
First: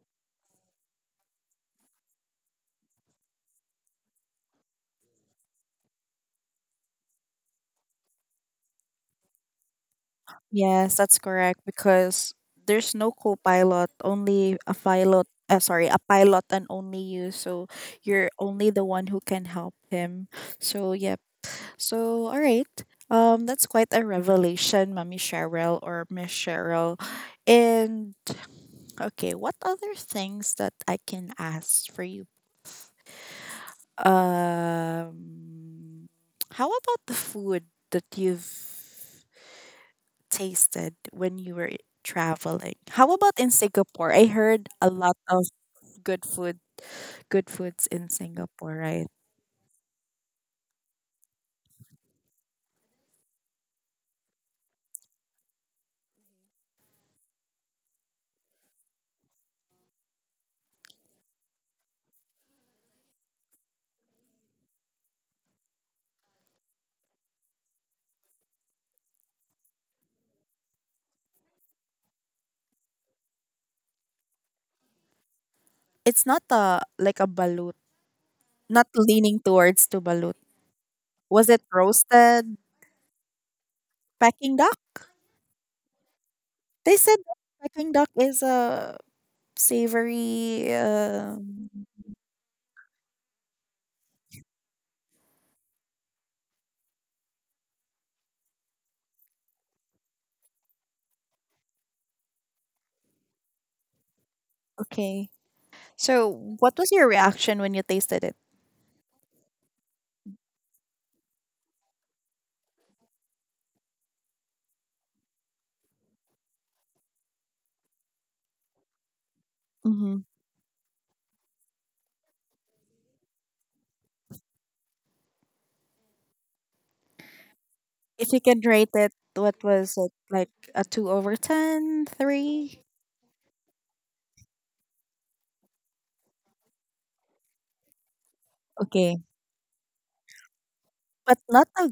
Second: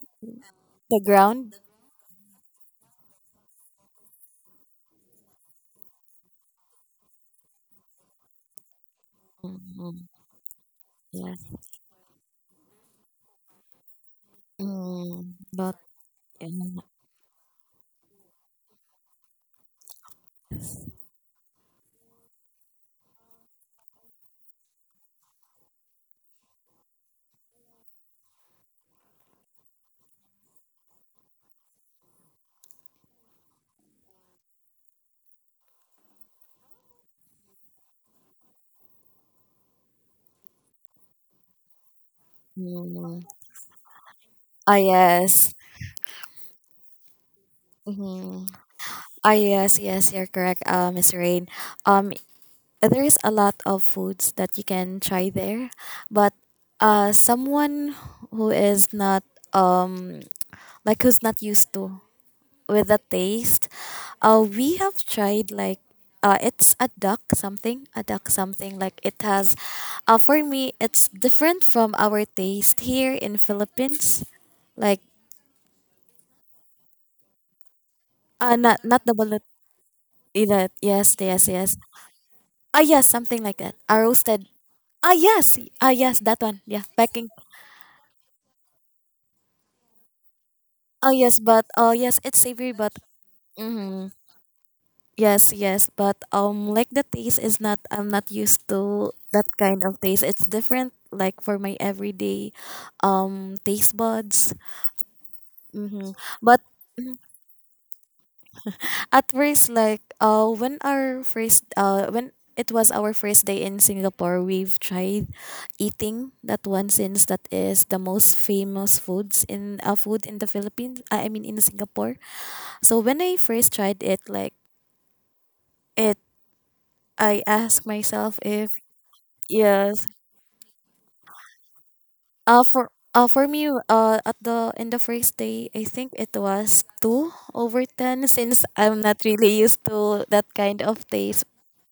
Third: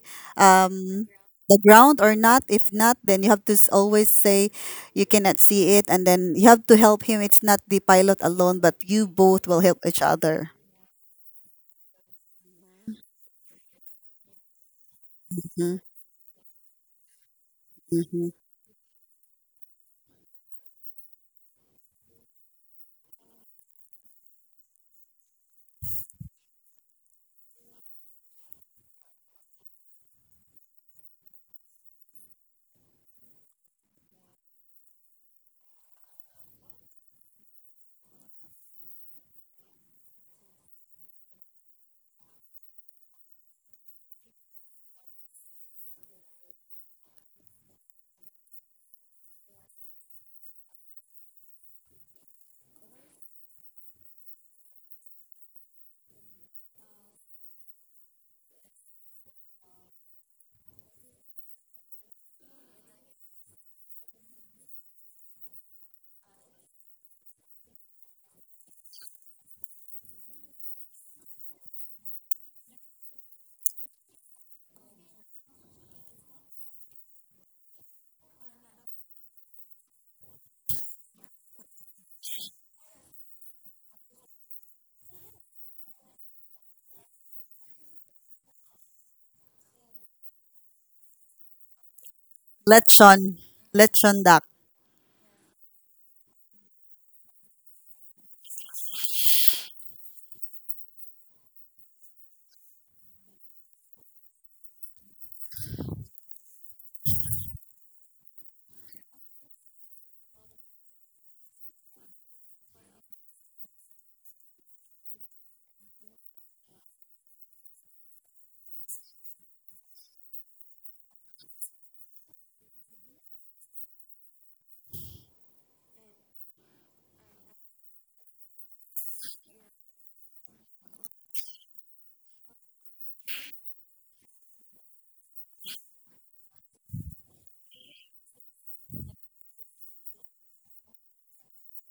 S2: The
S3: um
S2: ground.
S3: the ground or not. If not, then you have to s- always say you cannot see it, and then you have to help him. It's not the pilot alone, but you both will help
S2: Mm-hmm.
S3: each other.
S1: Yes, that's correct because there's no co-pilot, only a pilot.
S2: Mm,
S1: Uh,
S2: but
S3: Mhm,
S1: sorry, a pilot and
S2: mm,
S1: only you. So you're
S3: mhm.
S1: only the one who can help him. So yeah, so, all right. Um, that's quite a revelation, Mommy Cheryl or Miss Cheryl. And okay, what other things that I can ask for you? Um, how about the food that you've tasted when you were traveling? How
S2: mm.
S1: about in Singapore? I heard
S2: ah
S1: a lot of
S2: yes,
S1: good food, good foods in
S2: mm,
S1: Singapore, right?
S2: ah yes, yes, you're correct, uh, Miss Rain. Um, there is a lot of foods that you can try there, but uh, someone who is not um like who's not used to with the taste, uh, we have tried like uh, it's a duck something, a duck something like it has, uh, for me it's different from our taste here in Philippines like
S1: It's not a like a balut,
S2: Uh, not
S1: not
S2: not double
S1: leaning
S2: it
S1: towards to balut.
S2: either. Yes, yes,
S1: Was it
S2: yes.
S1: roasted?
S2: Ah, yes, something like that. A roasted.
S1: Peking duck?
S2: Ah, yes. Ah, yes, that one. Yeah,
S1: They said
S2: packing.
S1: that Peking duck is a savory.
S2: Ah, yes, but
S1: Um,
S2: uh, yes, it's savory, but
S3: Lechon,
S2: mm-hmm.
S3: lechon duck.
S2: Yes, yes, but um, like the taste is not. I'm not used to that kind of taste. It's different, like for my everyday, um, taste buds.
S1: okay.
S2: Mm-hmm.
S1: So,
S2: But
S1: what was your reaction when you tasted it?
S2: at first like uh when our first uh when it was our first day in Singapore, we've tried eating that one since that is the most famous foods in uh, food
S1: Hmm.
S2: in the Philippines. I I mean in Singapore. So when I first tried it, like it, I asked
S1: If
S2: myself
S1: you can
S2: if
S1: rate it, what was
S2: yes,
S1: it? Like a two over ten,
S2: uh
S1: three.
S2: for uh for me uh at the in the first day, I think it was two over ten since I'm
S1: Okay.
S2: not really used to that kind of
S1: But
S2: taste.
S1: not a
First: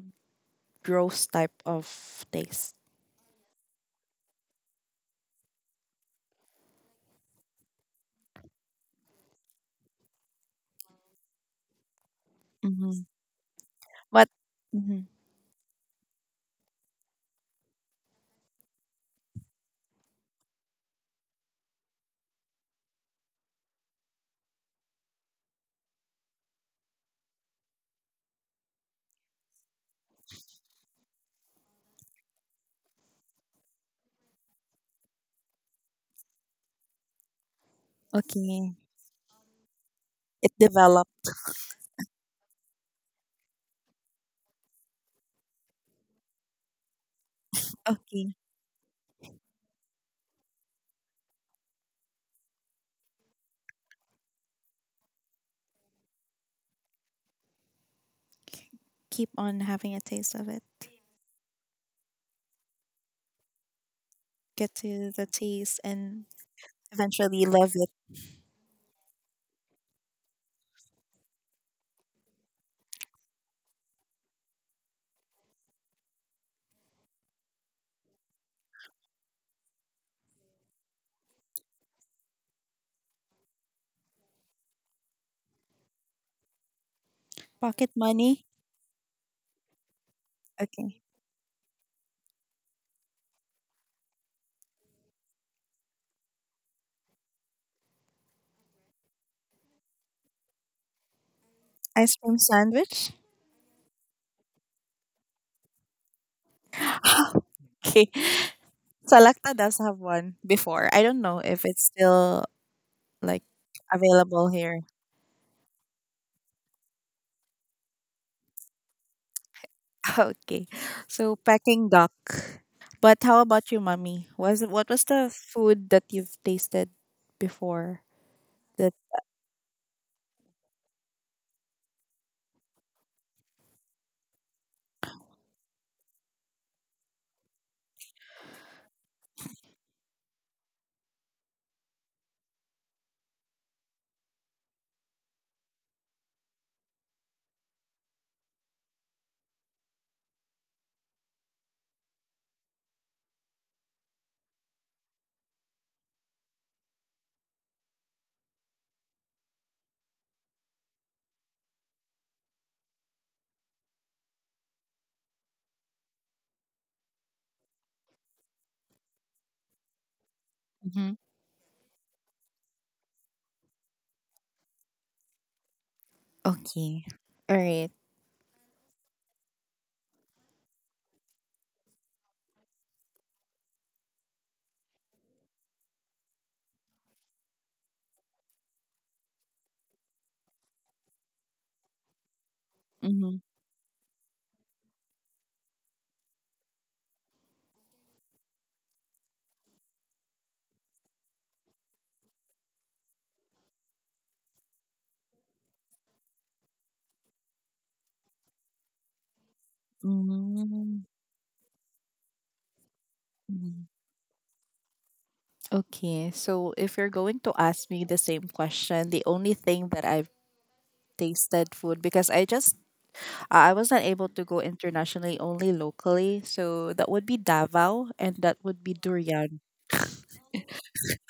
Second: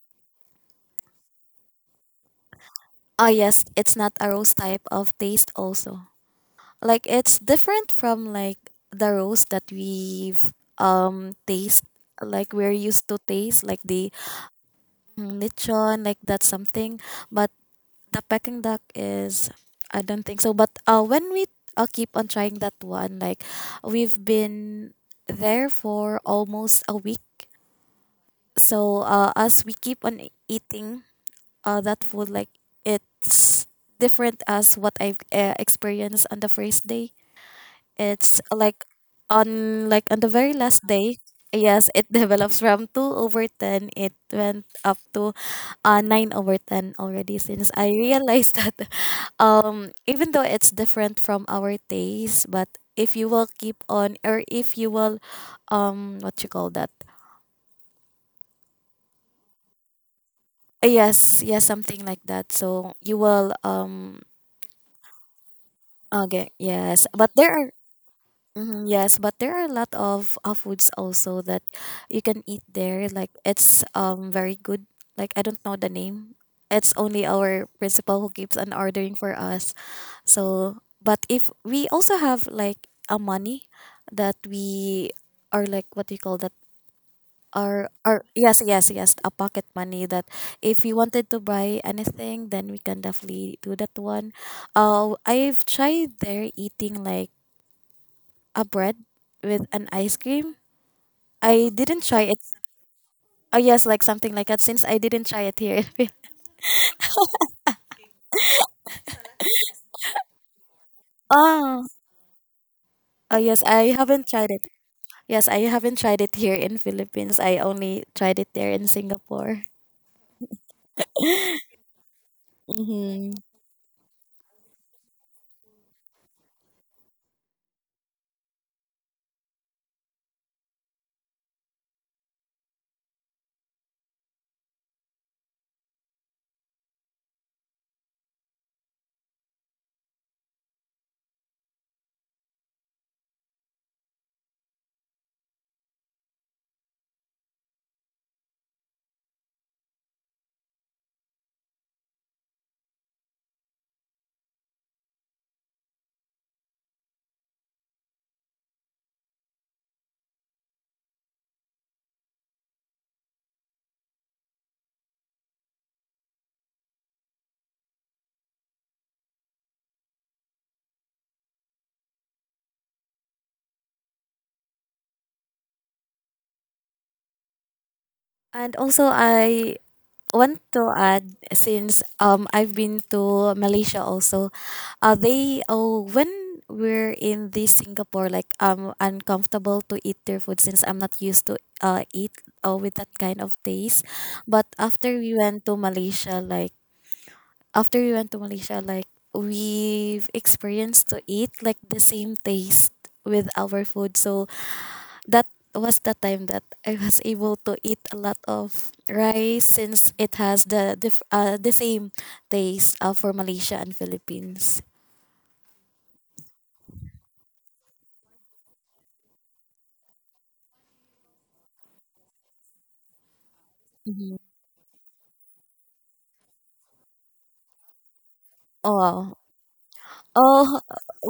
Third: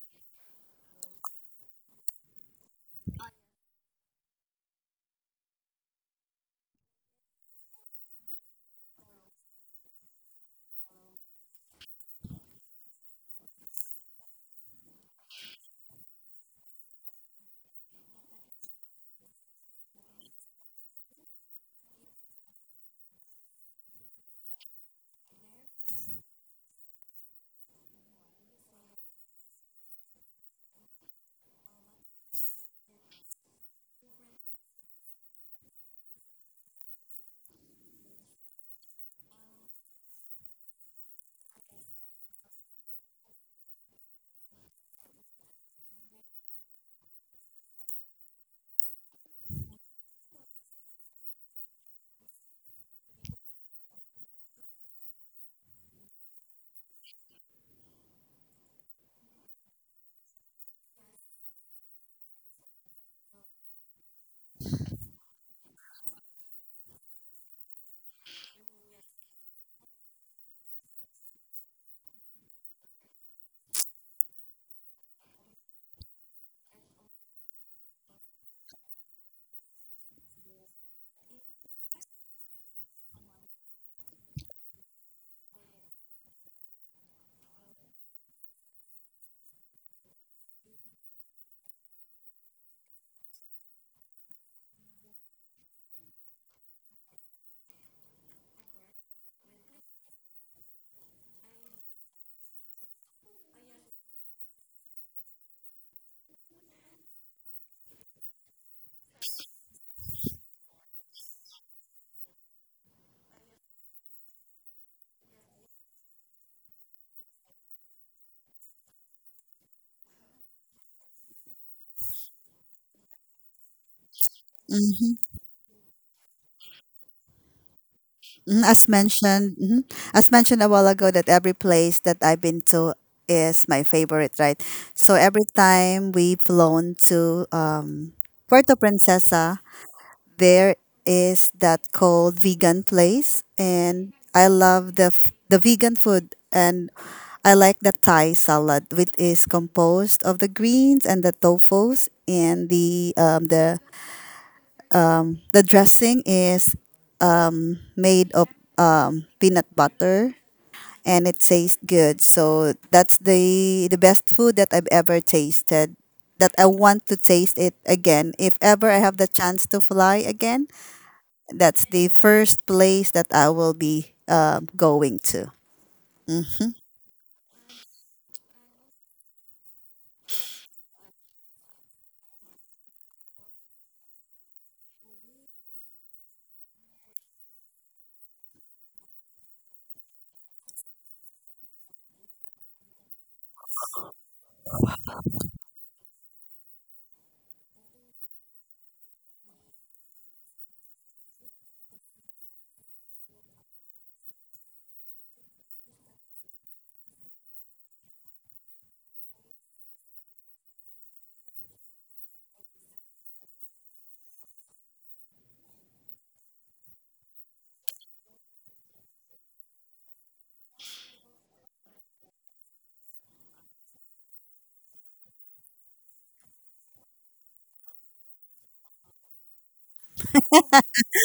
S1: gross type of taste.
S2: Oh yes, it's not a rose type of taste also. Like it's different from like the rose that we've um taste like we're
S1: Hmm.
S2: used to taste like the
S1: But, mhm,
S2: mm, lechon like that something, but the peking duck is I don't think so, but uh when we uh, keep on trying that one like we've been there for almost a week, so uh as we keep on eating, uh, that food like it's different as what I've uh, experienced on the first day. It's
S1: okay.
S2: like on like on the
S1: It
S2: very last
S1: developed.
S2: day. Yes, it develops from two over ten. It went up to uh, nine over ten already. Since I
S1: Okay.
S2: realized that, um, even though it's different from our taste, but if you will keep on or if you will, um, what you call that? Uh,
S1: K- Keep on having a taste of it.
S2: Yes, yes, something like that. So you will um.
S1: Get to the taste and
S2: Okay, yes, but
S1: eventually
S2: there are
S1: love it.
S2: mhm, yes, but there are a lot of uh, foods also that you can eat there. Like it's um very good. Like I don't know the name. It's only our principal who keeps on ordering for us. So, but if we also have like a money that we are like what do you call that?
S1: Pocket
S2: Our our
S1: money.
S2: yes yes yes a pocket money that if we
S1: Okay.
S2: wanted to buy anything, then we can definitely do that one. Uh, I've tried there eating like a bread with an ice cream. I didn't
S1: Ice
S2: try it.
S1: cream sandwich?
S2: Oh yes, like something like that. Since I didn't try it here.
S1: Okay. Salakta does have one before. I don't know if it's
S2: Oh,
S1: still
S2: oh
S1: like
S2: yes, I haven't
S1: available
S2: tried it.
S1: here.
S2: Yes, I haven't tried it here in Philippines. I only tried it there in Singapore.
S1: Okay. So Peking duck. But
S2: Mm-hmm.
S1: how about you, mommy? Was, what was the food that you've tasted before?
S3: Mhm, as
S1: That.
S3: mentioned mhm. as mentioned a while ago that every place that I've been to is my favorite, right? So every time we've flown to um, Puerto Princesa, there is that called vegan place, and I love the f- the vegan food. And I like the Thai salad, which is composed of the greens and the tofus and the um, the the dressing is made of peanut butter, and it tastes good. So that's the the best food that I've ever tasted, that I want to taste it again if ever I have the chance to fly again.
S1: Mhm.
S3: That's the first place that I will be uh, going to. Hmm.
S1: Okay. All right.
S2: And also, I want to add since um I've been to Malaysia also, uh they oh when we're in the Singapore like I'm uncomfortable to eat their food since I'm not used to uh eat uh, with that
S1: Mm-hmm.
S2: kind of taste, but after we went to Malaysia like after we went to Malaysia like we've experienced to eat like the same taste with our food, so that was the time that I was able to eat a lot of rice since it has the
S1: Mm-hmm.
S2: diff- uh, the same taste uh, for Malaysia and Philippines.
S1: Okay. So if you're going to ask me the same question, the only thing that I've tasted food because I just Uh, I wasn't able
S2: Mhm.
S1: to go internationally, only locally. So that would be Davao and that would be
S2: Oh,
S1: durian.
S2: oh,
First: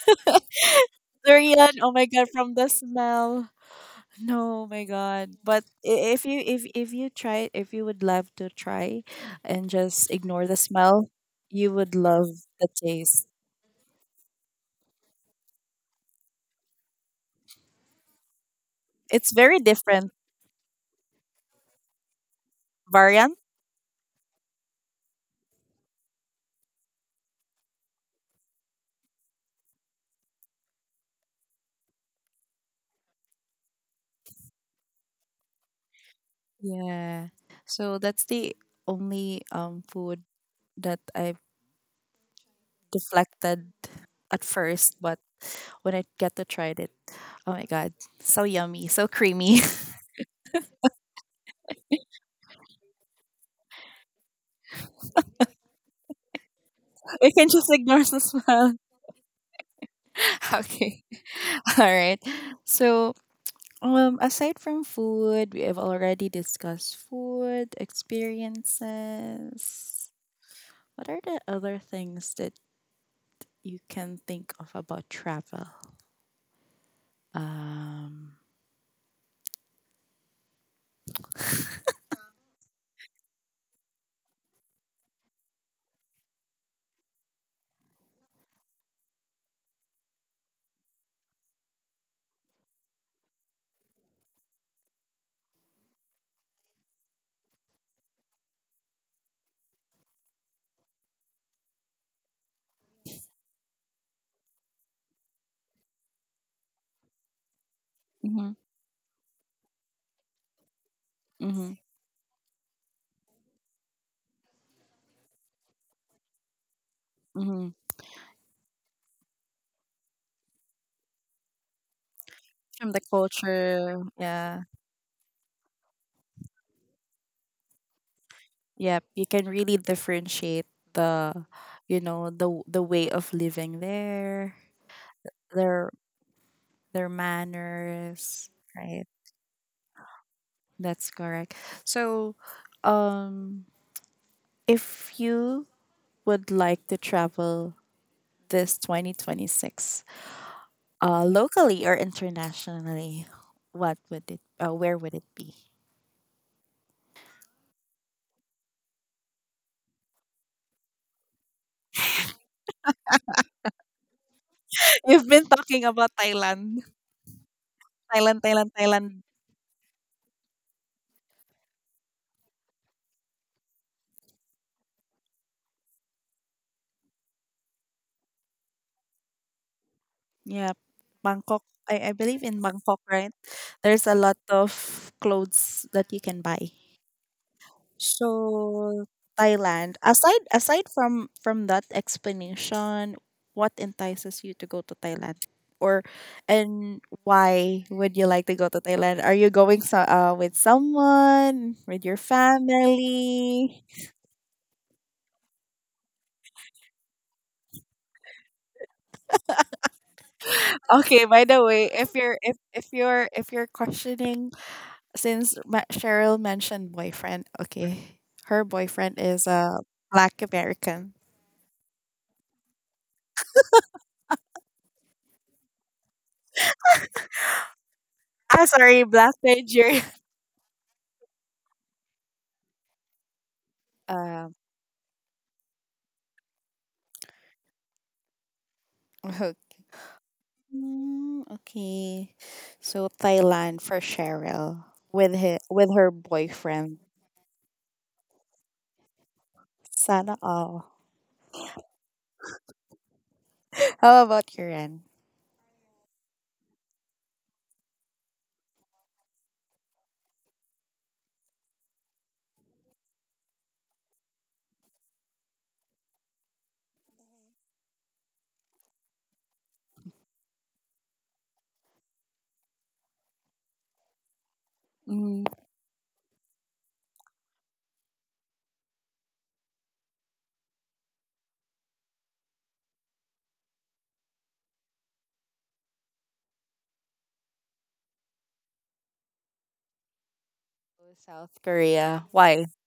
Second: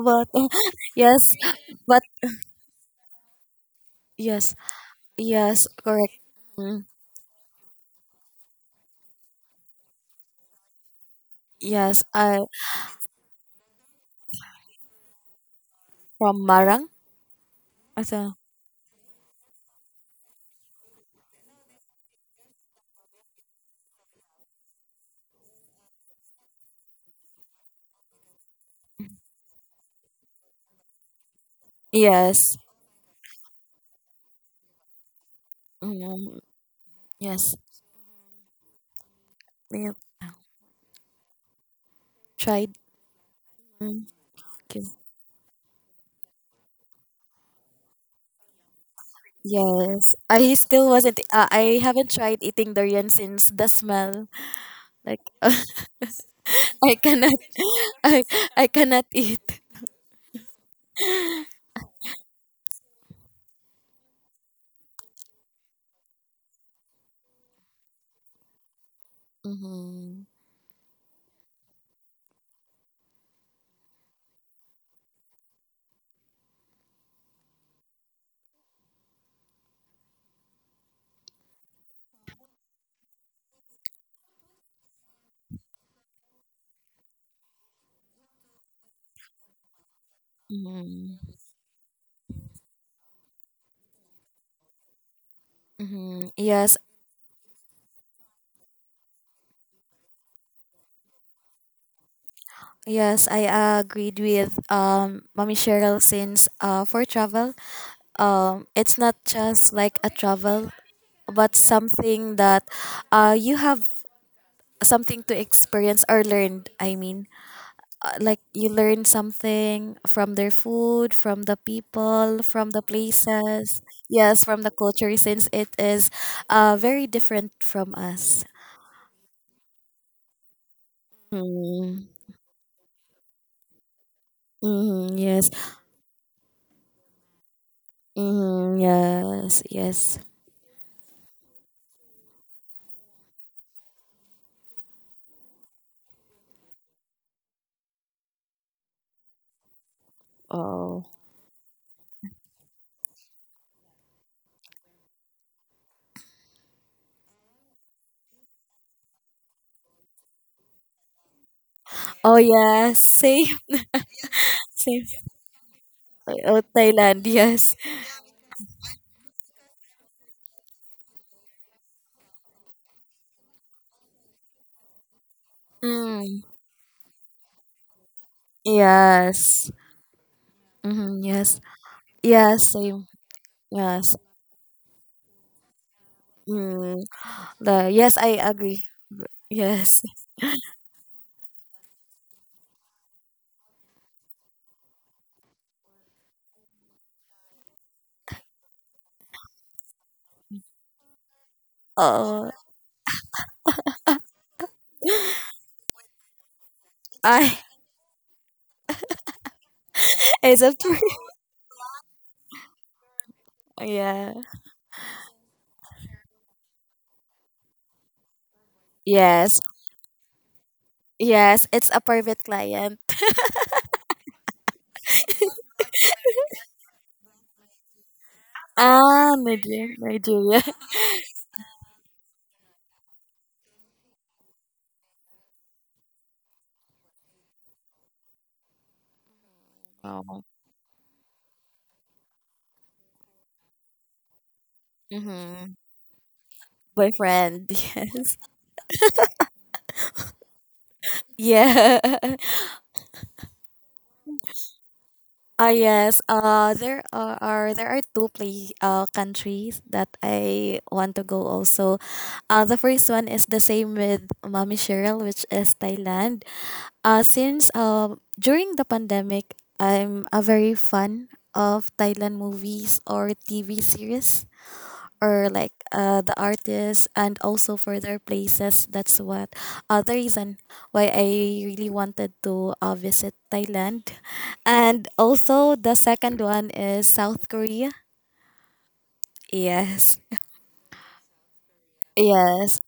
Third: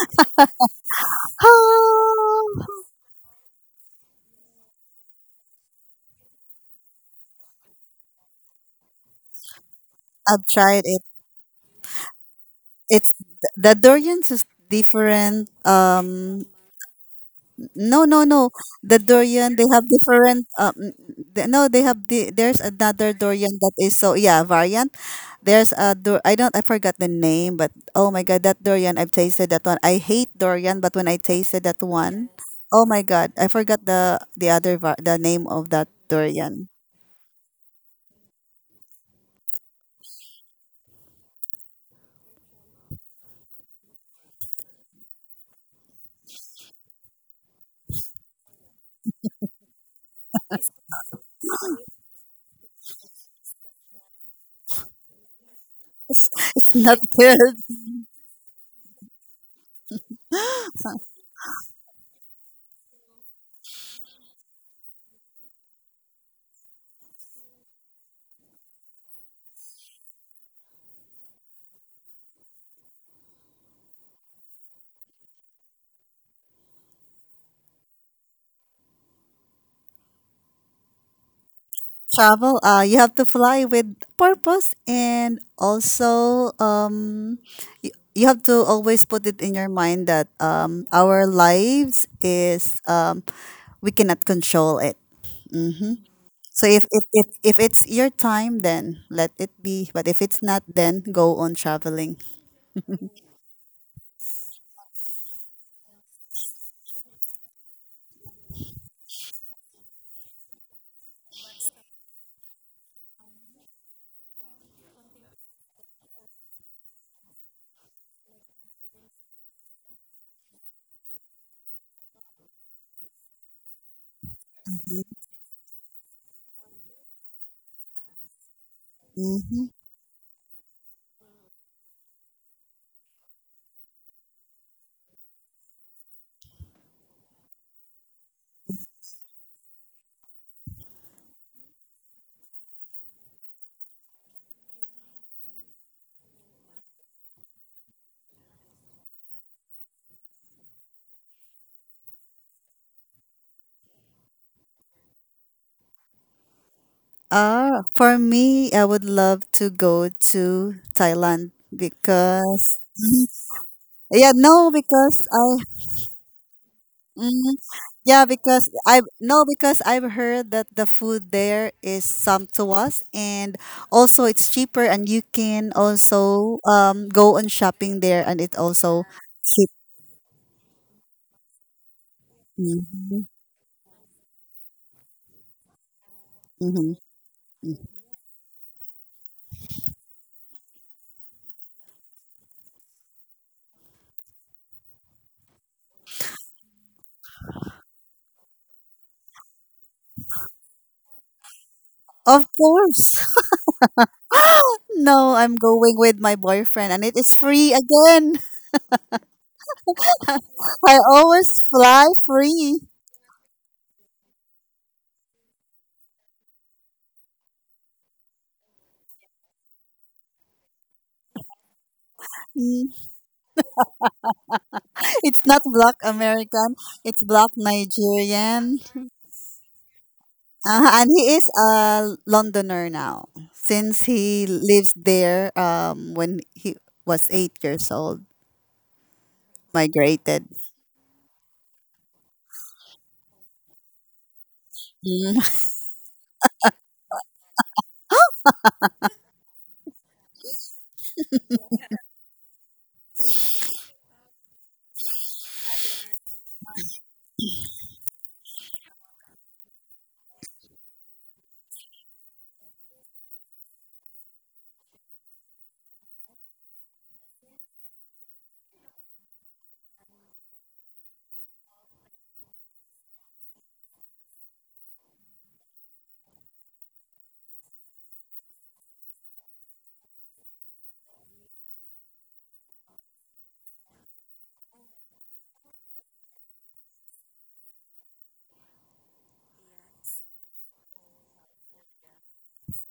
S2: but yes,
S1: Durian, oh
S2: but
S1: my god, from the smell.
S2: yes,
S1: No, my god. But
S2: yes,
S1: i-
S2: correct.
S1: if you if
S2: Mm,
S1: if you try, if you would love to try and just
S3: I've
S1: ignore the
S3: tried it.
S1: smell, you would
S2: yes,
S1: love
S2: I
S1: the
S3: It's
S1: taste.
S3: the durians is different.
S2: from
S3: Um,
S2: Marang.
S3: no, no,
S2: Also,
S3: no. The
S1: It's
S3: durian
S1: very
S3: they have
S1: different
S3: different. Um, the- no, they have the, there's another
S1: variant.
S3: durian that is so yeah variant. There's a dur- I don't I forgot the name, but oh my god, that durian I've tasted that one. I hate durian, but when I tasted that one,
S2: yes,
S3: oh my god, I forgot the the other var- the name of that
S2: mm,
S3: durian.
S1: Yeah.
S2: yes,
S1: So that's the only um
S2: I
S1: food that I've
S2: tried.
S1: deflected
S2: Mm,
S1: at
S2: okay.
S1: first, but when I get to try it, oh my god, so yummy, so creamy.
S2: Yes, I still wasn't. Uh, I haven't tried eating durian since the smell. Like
S3: It's
S2: I
S3: not
S1: We
S2: cannot
S3: good.
S1: can just ignore the
S2: I I
S1: smell.
S2: cannot eat.
S1: Okay, all right. So, um, aside from food, we have already discussed food experiences.
S2: Mm-hmm.
S1: What are the other things that you can think of about travel? Um.
S3: Travel, uh you have to fly with purpose, and also um you, you have to always put it in your mind that um
S2: Mm-hmm.
S3: our lives is um we cannot control it. Mm-hmm.
S2: Mm-hmm.
S3: So
S2: Yes,
S3: if, if if if it's your time, then let it be, but if it's not, then go on traveling.
S2: yes, I agreed with um Mommy Cheryl since uh for travel,
S1: Mm-hmm,
S2: um it's not just like a travel but
S1: mm-hmm,
S2: something that uh you have something to experience or learned, i mean
S1: mm-hmm.
S2: uh, like you learn something from their food, from the people, from the
S1: From the
S2: places,
S1: culture,
S2: yes
S1: yeah.
S2: from the culture since it is uh very different from us.
S1: Yep, you can
S3: Mm-hmm.
S1: really differentiate the, you
S2: Mm,
S1: know, the w- the way of living there,
S2: mm, yes.
S1: their their manners,
S2: Mm,
S1: right?
S2: yes, yes.
S1: That's correct. So, um, if you would like to travel this twenty twenty-six,
S2: Oh.
S1: uh, locally or internationally, what would it, uh, where would it be?
S3: Uh, for me, I would love to go to Thailand
S2: Oh
S3: because
S2: yeah,
S3: mhm,
S2: same,
S3: yeah, no,
S2: same.
S3: because
S1: You've been
S3: I
S1: talking about
S2: Oh,
S1: Thailand,
S2: Thailand,
S3: mm,
S2: yes.
S3: Yeah,
S1: Thailand,
S3: because
S1: Thailand,
S3: I've
S1: Thailand.
S3: no, because I've heard that the food there is sumptuous, and also it's cheaper, and you can
S2: Mm,
S3: also um go on shopping there, and it also cheap.
S2: yes.
S1: Yeah,
S2: Mm, yes.
S1: Bangkok. I, I believe in
S2: Yes,
S1: Bangkok,
S2: same.
S3: Hmm,
S1: right? There's a
S2: Yes.
S1: lot of clothes that you can buy.
S3: hmm.
S2: Mm, the Yes, I agree.
S1: So Thailand.
S2: Yes.
S1: Aside aside from from that explanation, what entices you to go to Thailand? Or and why would you like to go to Thailand? Are you going so, uh, with someone, with your
S3: Of
S2: Oh,
S3: course.
S1: family?
S3: No, I'm going with my boyfriend, and it is
S2: I
S3: free again.
S2: it's a
S3: I
S2: per-
S1: Okay, by
S3: always
S1: the way,
S3: fly
S1: if you're if
S3: free.
S1: if you're if you're
S2: yeah.
S1: questioning, since Ma- Cheryl mentioned boyfriend, okay, her boyfriend is
S2: Yes.
S1: a Black American.
S2: Yes, it's a private client.
S3: Mm. It's not black American, it's black
S1: I'm
S3: Nigerian.
S1: sorry,
S2: Ah,
S1: Black
S2: Nigeria,
S1: Nigerian.
S2: Nigeria.
S3: Uh and he is a Londoner now since he
S1: Um,
S3: lives there um, when he was eight years old,
S1: okay.
S3: migrated.
S2: Oh.
S1: Mm, okay. So Thailand for Cheryl with
S3: Mm.
S1: his,
S2: Mm-hmm.
S1: with her boyfriend.
S2: Boyfriend, yes.
S1: Sana all.
S2: Yeah.
S1: How about your end?
S2: Ah yes, uh, there are, are there are two place uh, countries that I want to go also. Uh, the first one is the same with Mommy Cheryl, which is Thailand. Uh, since um during the pandemic, I'm a very fan of Thailand movies or T V series
S1: Mm.
S2: or like uh, the artists and also for their places, that's what uh, the reason why I really wanted to uh, visit Thailand. And also the second one is South Korea. Yes.
S1: South Korea. Why?
S2: Yes,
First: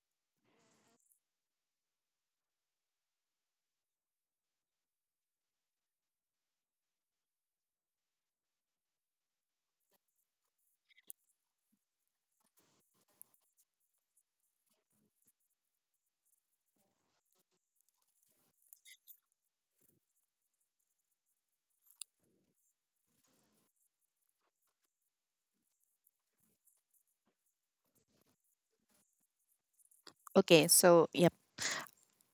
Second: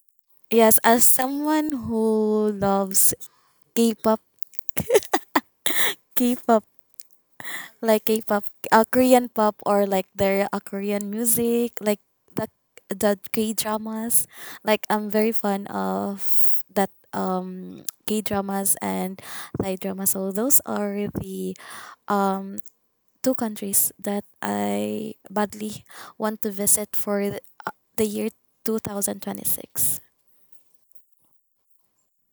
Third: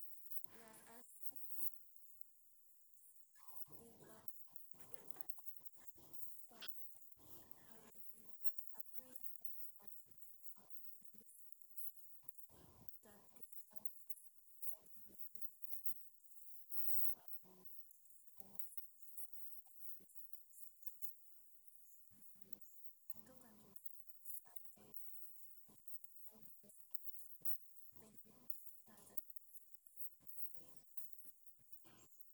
S2: yes, as someone who loves k-pop k-pop like K-pop, uh, Korean pop, or like their uh, Korean music, like the the K dramas. Like I'm very fond of that um K dramas and Thai dramas. So those are the um two countries that I badly want to visit for th- the year two thousand twenty-six.
S1: Okay, so yep.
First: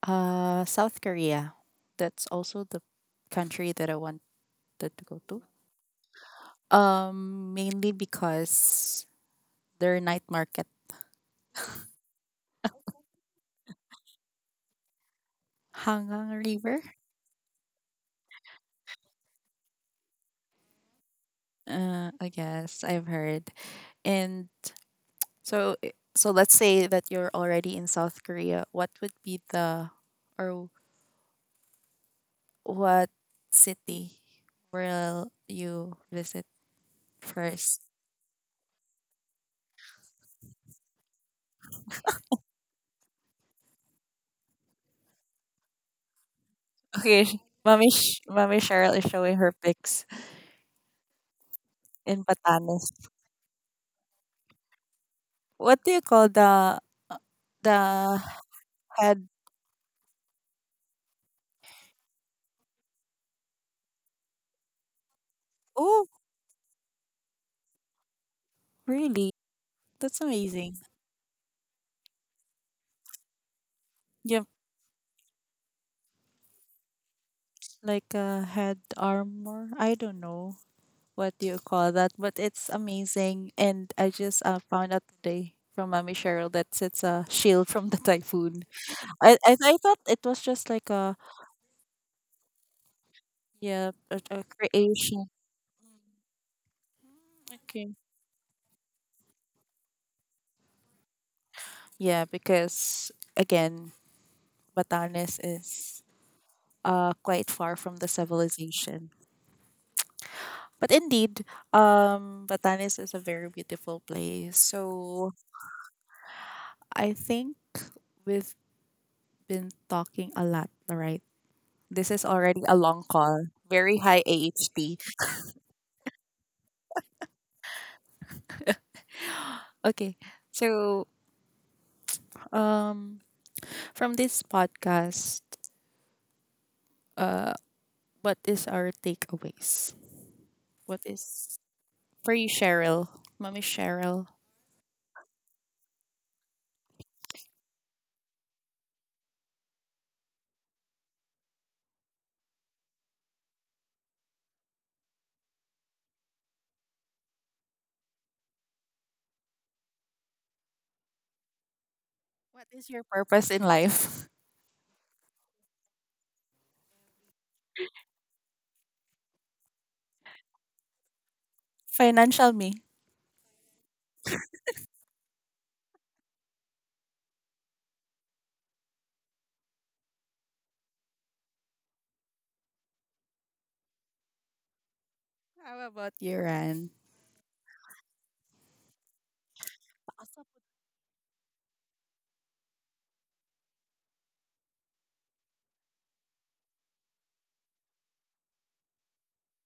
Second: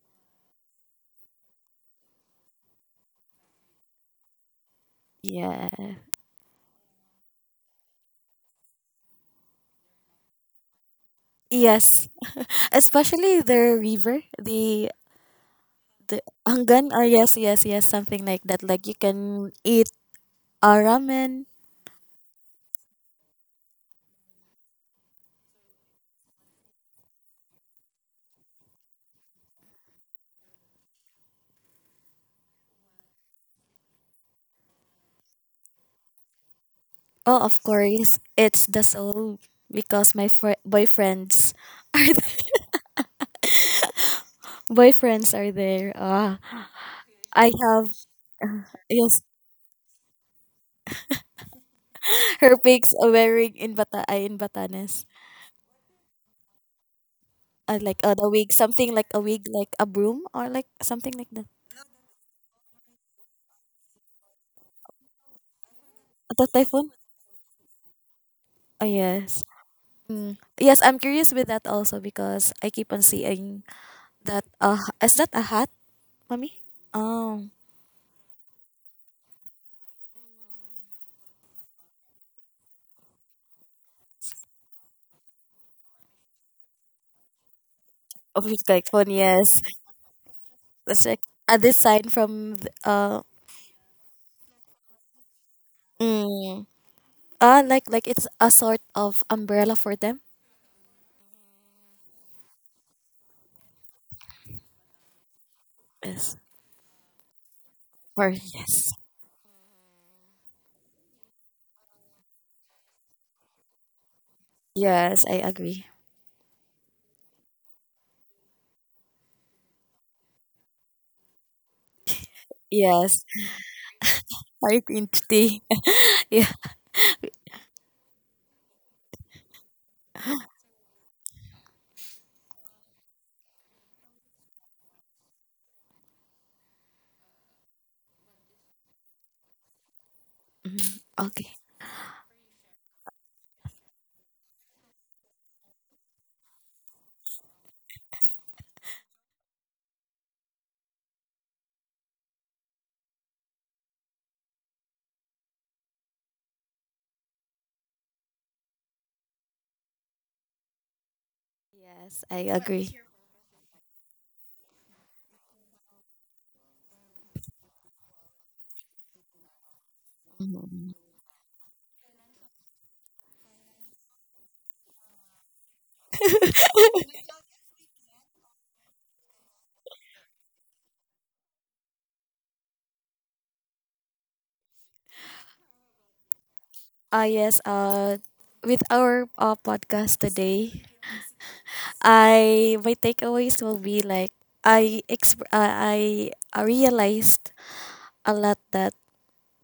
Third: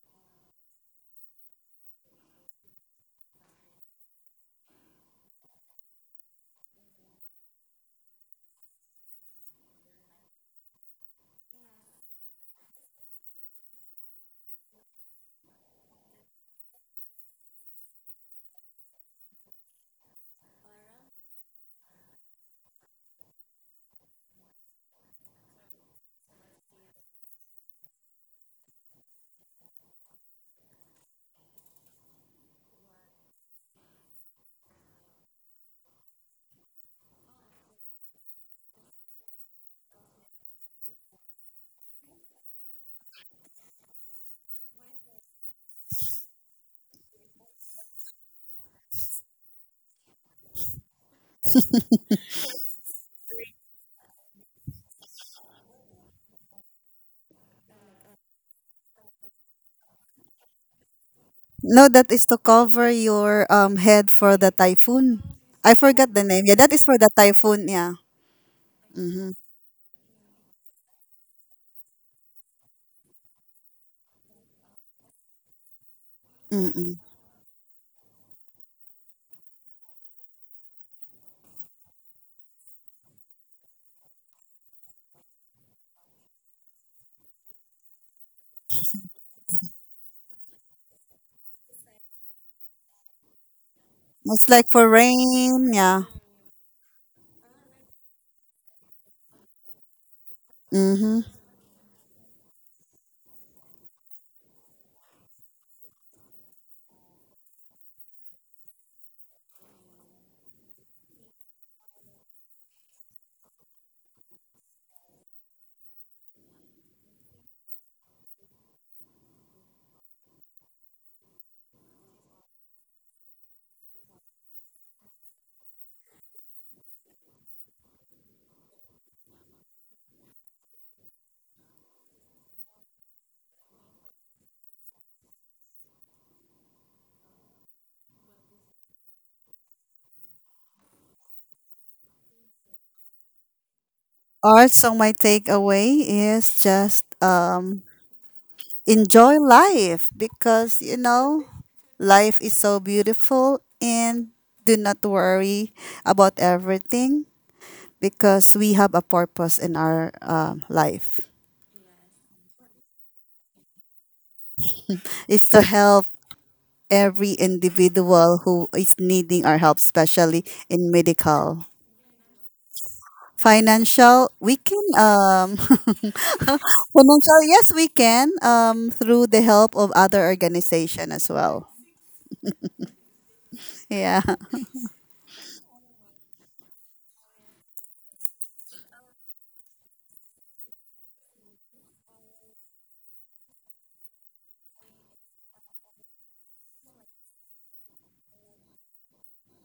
S1: Uh South Korea. That's also the country that I wanted to go to.
S2: Yeah.
S1: Um mainly because their night market.
S2: Yes. Especially their river, the the
S1: Hangang River?
S2: Angan, or yes, yes, yes, something like that. Like you can eat. Uh, ramen.
S1: Uh, I guess I've heard. And so i- so let's say that you're already in South Korea. What would be the or what city will you visit
S2: Oh, of
S1: first?
S2: course, it's the soul because my fr- boyfriends are there. Boyfriends are there. Ah,
S1: Okay, sh-
S2: I
S1: Mommy
S2: have
S1: Sh- Mommy Cheryl is
S2: yes,
S1: showing her pics in
S2: her
S1: Batanes.
S2: pigs are wearing in bata ay, in Batanes.
S1: What do you call the
S2: Uh, like uh,
S1: the
S2: the wig, something like a
S1: head?
S2: wig, like a broom or like something like that.
S3: No, that is to cover your um, head for the typhoon. I
S1: Oh,
S3: forgot the name.
S2: The
S3: Yeah, that is
S2: typhoon.
S3: for the typhoon. Yeah.
S2: Oh
S1: really?
S3: Mm-hmm.
S2: yes.
S1: That's
S2: Mm.
S1: amazing.
S2: Yes, I'm curious with that also because I keep on seeing
S1: Yep,
S2: that. Uh, is that a hat, mommy?
S3: Mm-mm.
S2: Oh,
S1: like a head armor. I don't know. What do you call that? But it's amazing, and I just uh, found out today from Mommy Cheryl that it's a shield from the
S2: of
S1: typhoon.
S2: which typhoon?
S1: I I,
S2: Yes.
S1: I thought it was just like
S2: It's
S1: a
S2: like a design from th- uh
S1: yeah a, a
S3: It's like for
S1: creation.
S3: rain. Yeah.
S2: mm, uh like
S1: Okay.
S2: like it's a sort of umbrella for them.
S3: Mm-hmm.
S1: Yeah, because again, Batanes is
S2: Yes,
S1: uh quite far from the
S2: for yes,
S1: civilization. But indeed, um, Batanes is a very beautiful place.
S2: yes,
S1: So
S2: I agree.
S1: I think we've been talking a lot, right? This is already a long
S2: Yes,
S1: call. Very high A H T.
S2: I tea. Yeah.
S1: Okay. So, um from this podcast, uh what is our takeaways?
S2: Mhm.
S1: What
S2: Okay.
S1: is for you, Cheryl? Mommy Cheryl.
S3: Also, my takeaway is just um, enjoy life, because you know life is so beautiful, and do not worry about everything, because we have a purpose in our um, life.
S2: Yes, I What
S1: What is
S2: agree.
S1: your purpose in life?
S3: It's to help every individual who is needing our help, especially in
S2: Mhm.
S3: medical,
S1: Financial me.
S3: financial, we can um financial, yes, we can um through the help of other organization as well. Yeah,
S1: How about you, Ran?
S2: Ah yes, uh with our uh, podcast today, I my takeaways will be like I exp- uh, I I realized a lot that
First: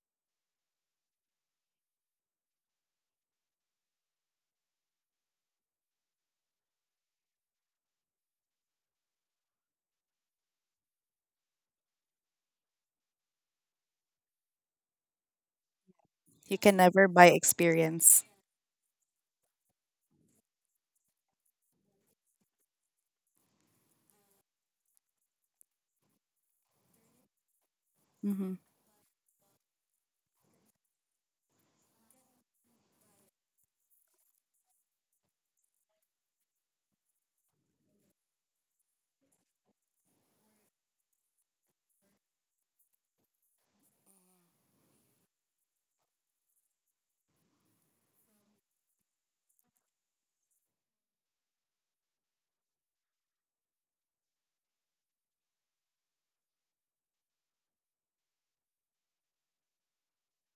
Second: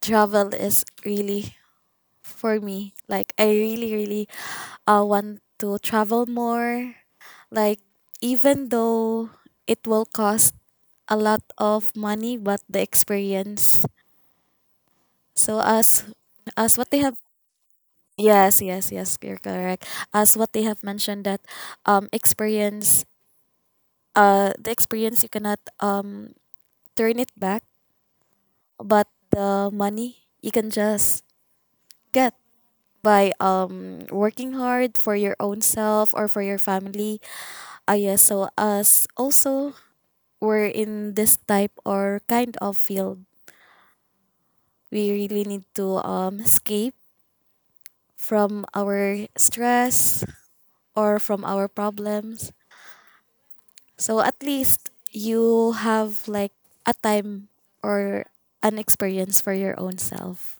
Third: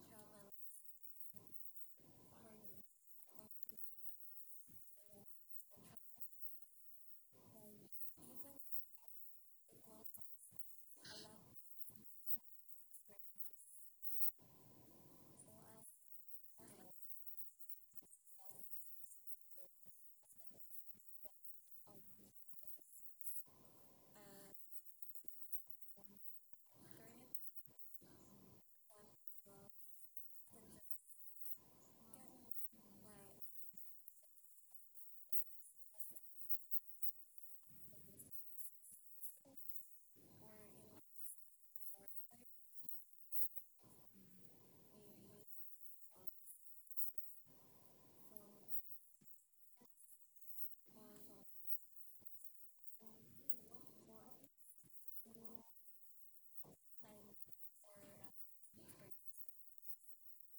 S2: travel is really for me. Like I really, really uh, want to travel more. Like even though it will cost a lot of money, but the experience. So as
S1: You
S2: as
S1: can
S2: what they
S1: never
S2: have
S1: buy experience.
S2: yes, yes, yes, you're correct. As what they have mentioned that um experience uh the experience you cannot um turn it back,
S1: Mhm.
S2: but the money you can just get by um working hard for your own self or for your family. Ah, yes. So, us also, we're in this type or kind of field, we really need to um, escape from our stress or from our problems. So, at least you have like a time or an experience for your own self.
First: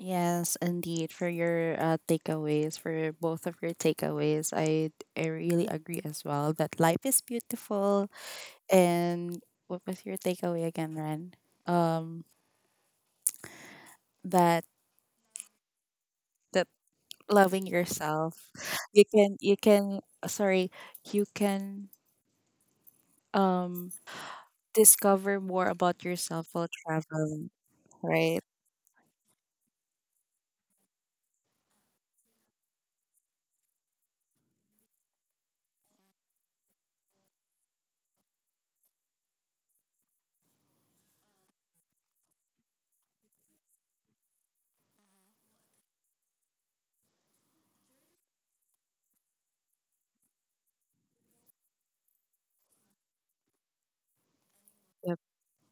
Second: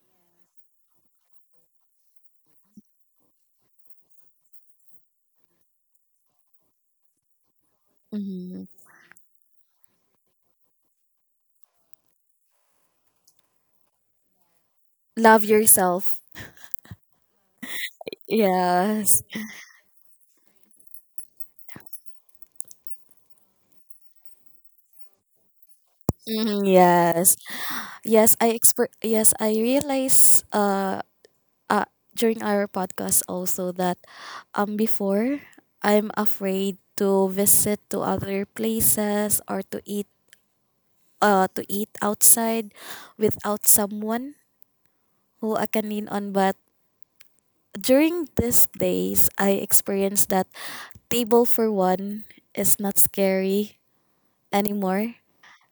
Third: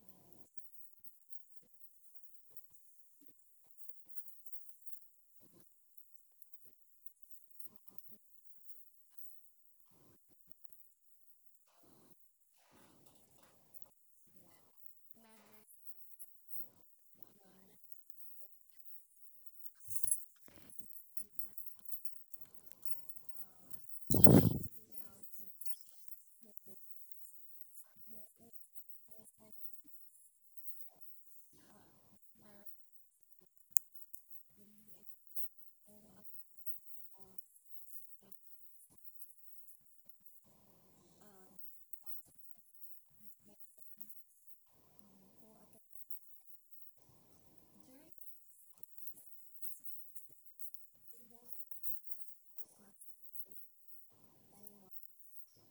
S1: Yes, indeed. For your uh, takeaways, for both of your takeaways, I I really agree as well that life is beautiful.
S2: Hmm.
S1: And what was your takeaway again, Ren? Um, that
S2: Love yourself.
S1: that loving yourself, you
S2: Yes.
S1: can you can uh, sorry, you can um discover more about yourself
S2: Mhm,
S1: while
S2: yes.
S1: traveling,
S2: Yes,
S1: right?
S2: I exper- yes, I realize uh uh, during our podcast also that um before I'm afraid to visit to other places or to eat uh to eat outside without someone who I can lean on, but during these days I experienced that table for one is not scary anymore
S1: Yep.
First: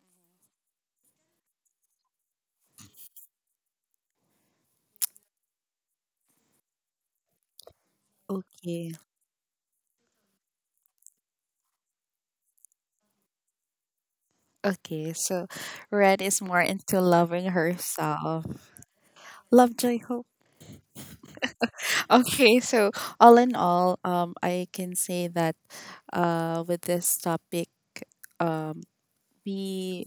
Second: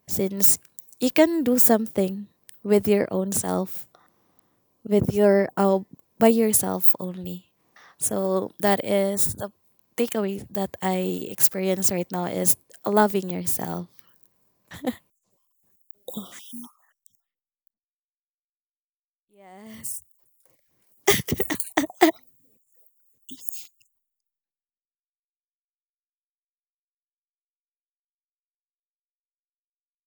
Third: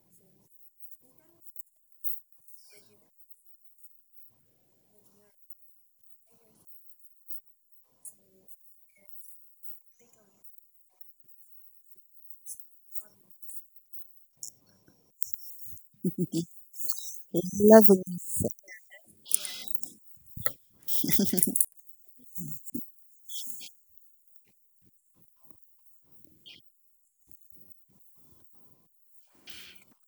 S2: since you can do something with your own self, with your uh, by yourself only. So that
S1: Okay.
S2: is the takeaway that I experience right now is loving yourself.
S1: Okay. So, Ren is more into loving
S3: love it.
S1: herself. Love, joy,
S2: Yes.
S1: hope. Okay, so all in all, um, I can say that uh, with this topic, um, we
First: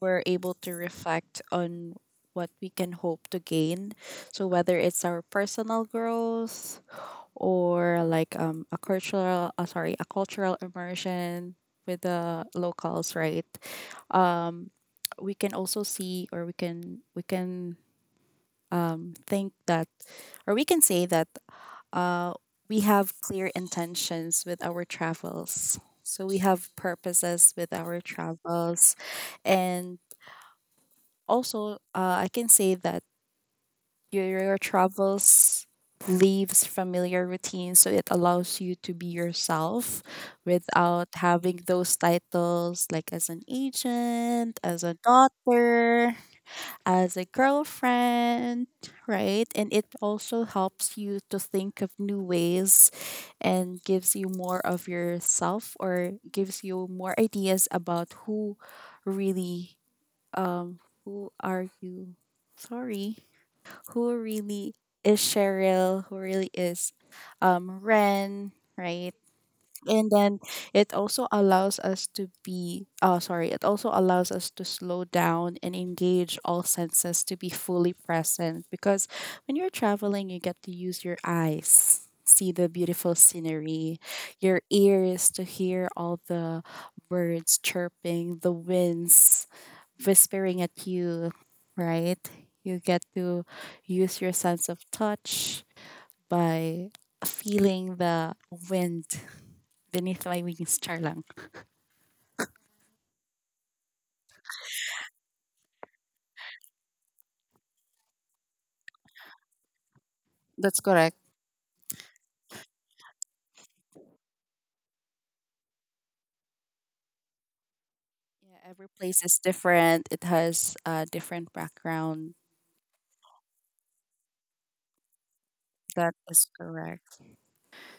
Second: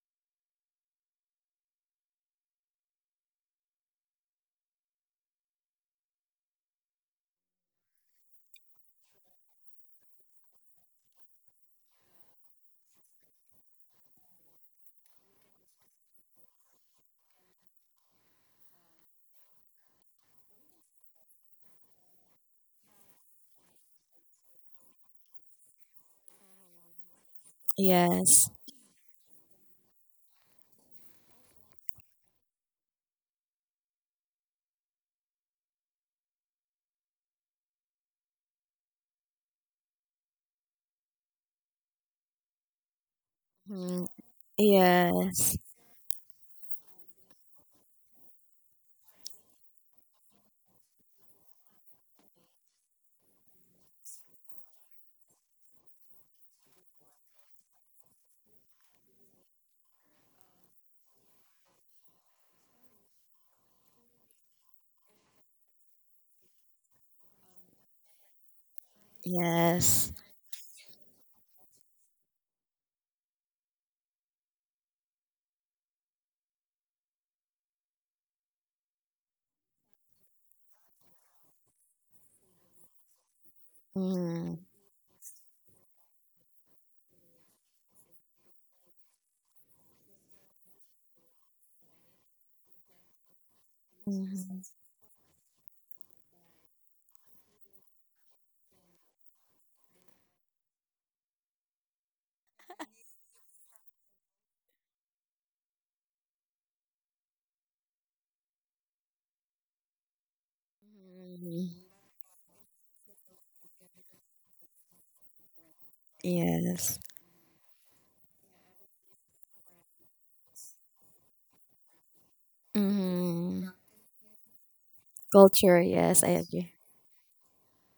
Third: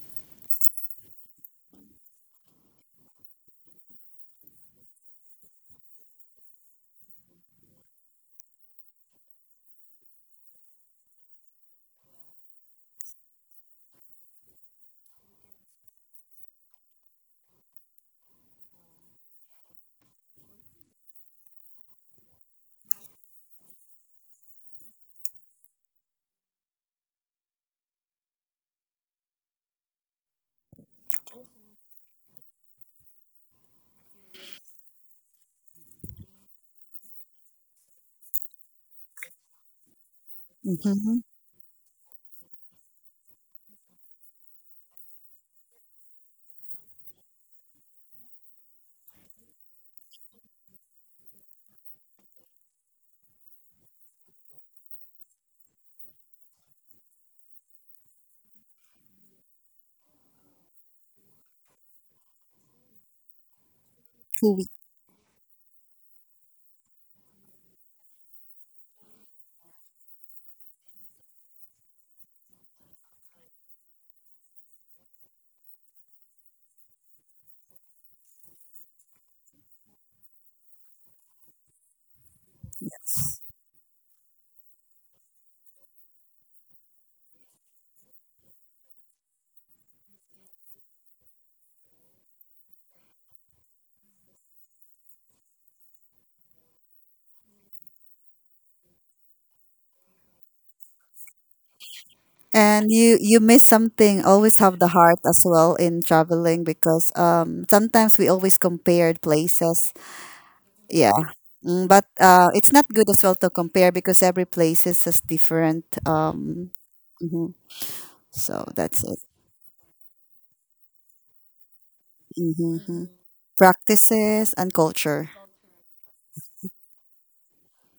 S1: were able to reflect on what we can hope to gain. So whether it's our personal growth or like um, a cultural, uh, sorry, a cultural immersion with the locals, right? Um, we can also see, or we can we can um, think that, or we can say that uh, we have clear intentions with our travels. So we have purposes with our
S2: Yes.
S1: travels. And also, uh, I can say that your, your travels leaves familiar routines, so it allows you to be yourself without
S3: Mhm.
S1: having those titles like as an
S2: Mm,
S1: agent, as a
S2: yes.
S1: daughter, as a girlfriend, right? And it also helps you to think of new ways and gives you more of yourself, or gives you more ideas about who really um who are you? Sorry. Who really is Cheryl, who really is um Ren, right? And
S2: Yes.
S1: then it also allows us to be oh sorry it also allows us to slow down and engage all senses to be fully present, because when you're traveling you get to use your eyes, see the beautiful scenery,
S2: Mm,
S1: your ears to hear all the birds chirping, the winds whispering at you, right? You get to use your
S2: mhm,
S1: sense of touch by feeling the wind beneath my wings, char lang.
S3: And you you miss something. Always have the heart as well in traveling, because um sometimes we always compared places.
S1: That's
S3: Yeah.
S1: correct.
S2: mm,
S3: Mm, but uh, it's not good as well to compare, because every place is as different. Um,
S2: Yes.
S3: mhm.
S1: Yeah,
S3: So
S1: every
S3: that's it.
S1: place is different. It has a different background.
S3: Hmm.
S2: Mm.
S3: Practices and culture.
S2: Culture,
S1: That
S2: yes, I
S1: is
S2: agree.
S1: correct.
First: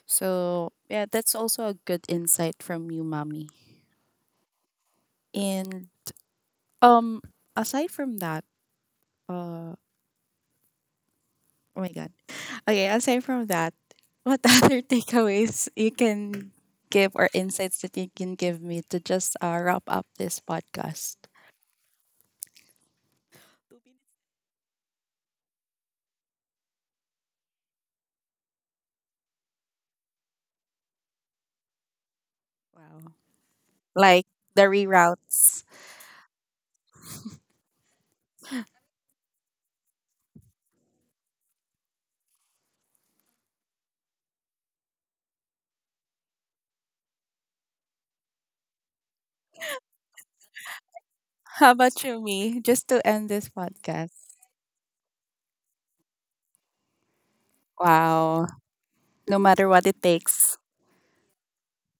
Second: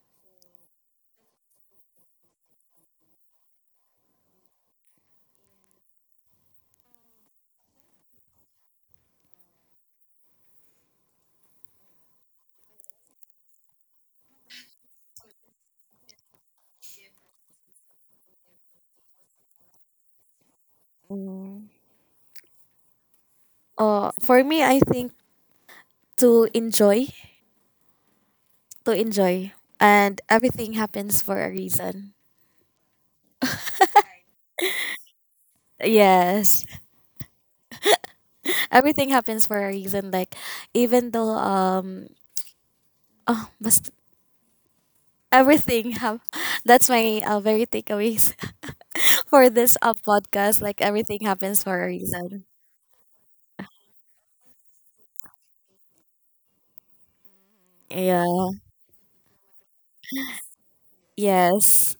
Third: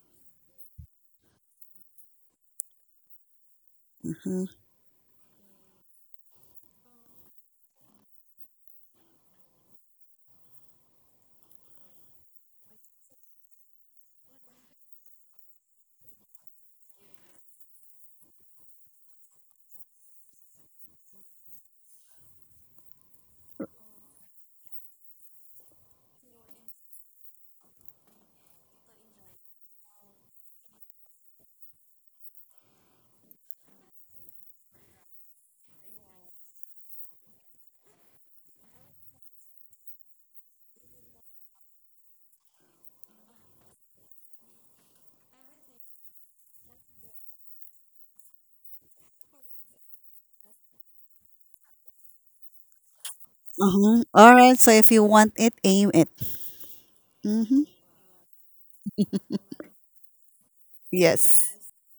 S1: So yeah, that's also a good insight from you, mommy.
S3: Mm-hmm.
S1: And um, aside from that, uh, oh my god. Okay, aside from that, what other takeaways you can give, or insights that you can give me to just uh, wrap up this podcast?
S2: Mm. Oh, for me, I think to enjoy, to enjoy, and everything happens for a reason.
S1: Wow, like the reroutes.
S2: Yes, everything happens for a reason, like even though um oh bas- everything have that's my uh, very takeaways for this uh, podcast, like everything happens
S1: How
S2: for a
S1: about you,
S2: reason.
S1: me? Just to end this
S3: Uh-huh.
S1: podcast.
S3: All right. So if you want it, aim it. Mm-hmm.
S2: Yeah.
S1: Wow. No matter what it takes.
S3: Yes.
S2: Yes.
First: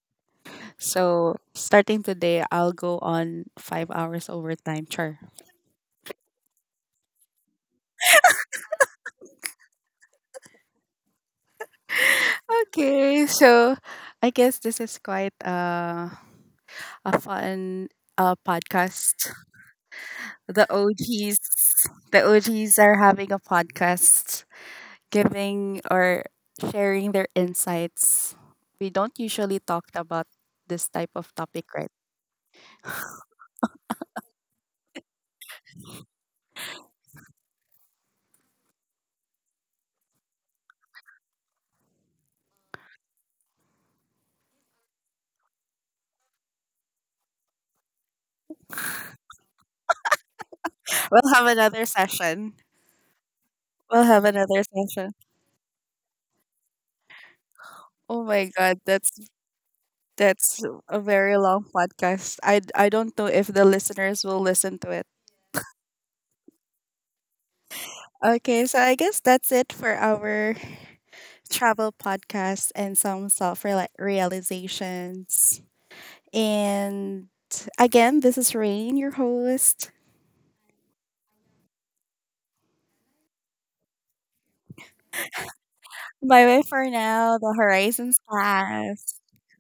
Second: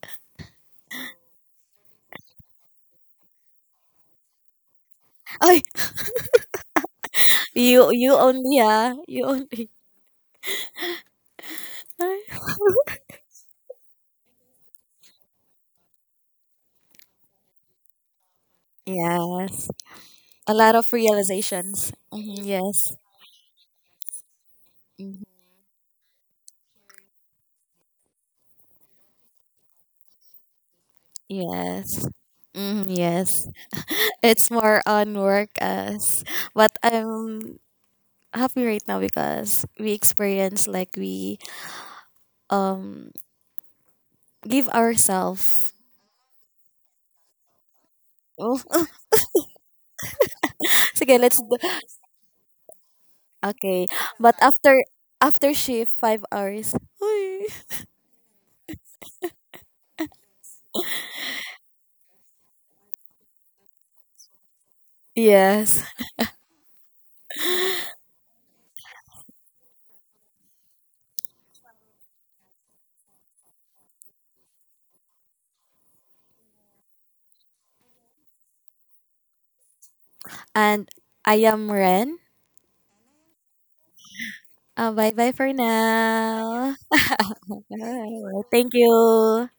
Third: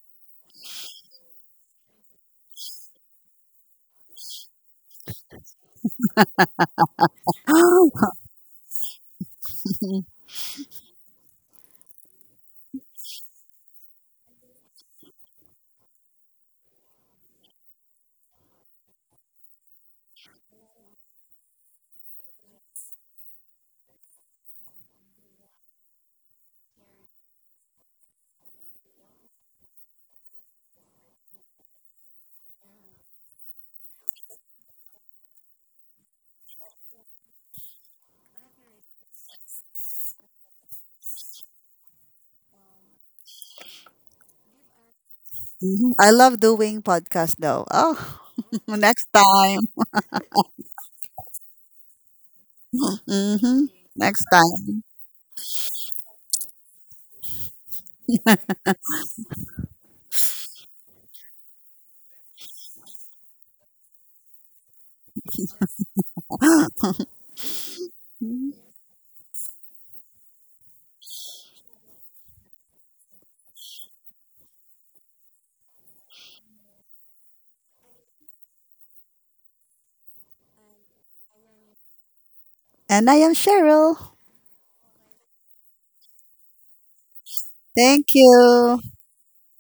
S1: So, starting today, I'll go on five hours overtime. Sure.
S2: Oh, you you only, yeah, you only.
S1: Okay. So, I guess this is quite uh, a fun uh, podcast.
S2: Yes, a
S1: The
S2: lot of
S1: O Gs,
S2: realizations.
S1: the
S2: Mhm,
S1: O Gs
S2: yes.
S1: are having a podcast,
S2: Mhm,
S1: giving or sharing their insights. We don't usually talk about this type of topic, right?
S2: yes. Mhm, yes. It's more on work as, but I'm happy right now because we experience like we um give ourselves.
S3: Mhm. I love doing podcast though. Oh,
S2: Oh,
S3: next time.
S2: sige,
S1: We'll
S2: let's
S1: have
S2: do.
S1: another session.
S3: Mm-hmm.
S2: Okay.
S1: We'll
S3: Next
S1: have
S2: But
S1: another
S2: after
S1: session.
S2: after shift five hours. Uy.
S1: Oh my god, that's that's a very long podcast. I I don't know if the listeners will listen to it.
S2: Yes.
S3: time.
S1: Okay, so I guess that's it for our travel podcast and some self realizations. And again, this is Rain, your host.
S2: And I am Ren.
S3: And I am Cheryl.
S2: Uh, bye bye for
S1: Bye bye
S2: now.
S1: for now. The
S3: Thank
S1: Horizons
S2: Bye. Thank
S3: you.
S1: class.
S2: you.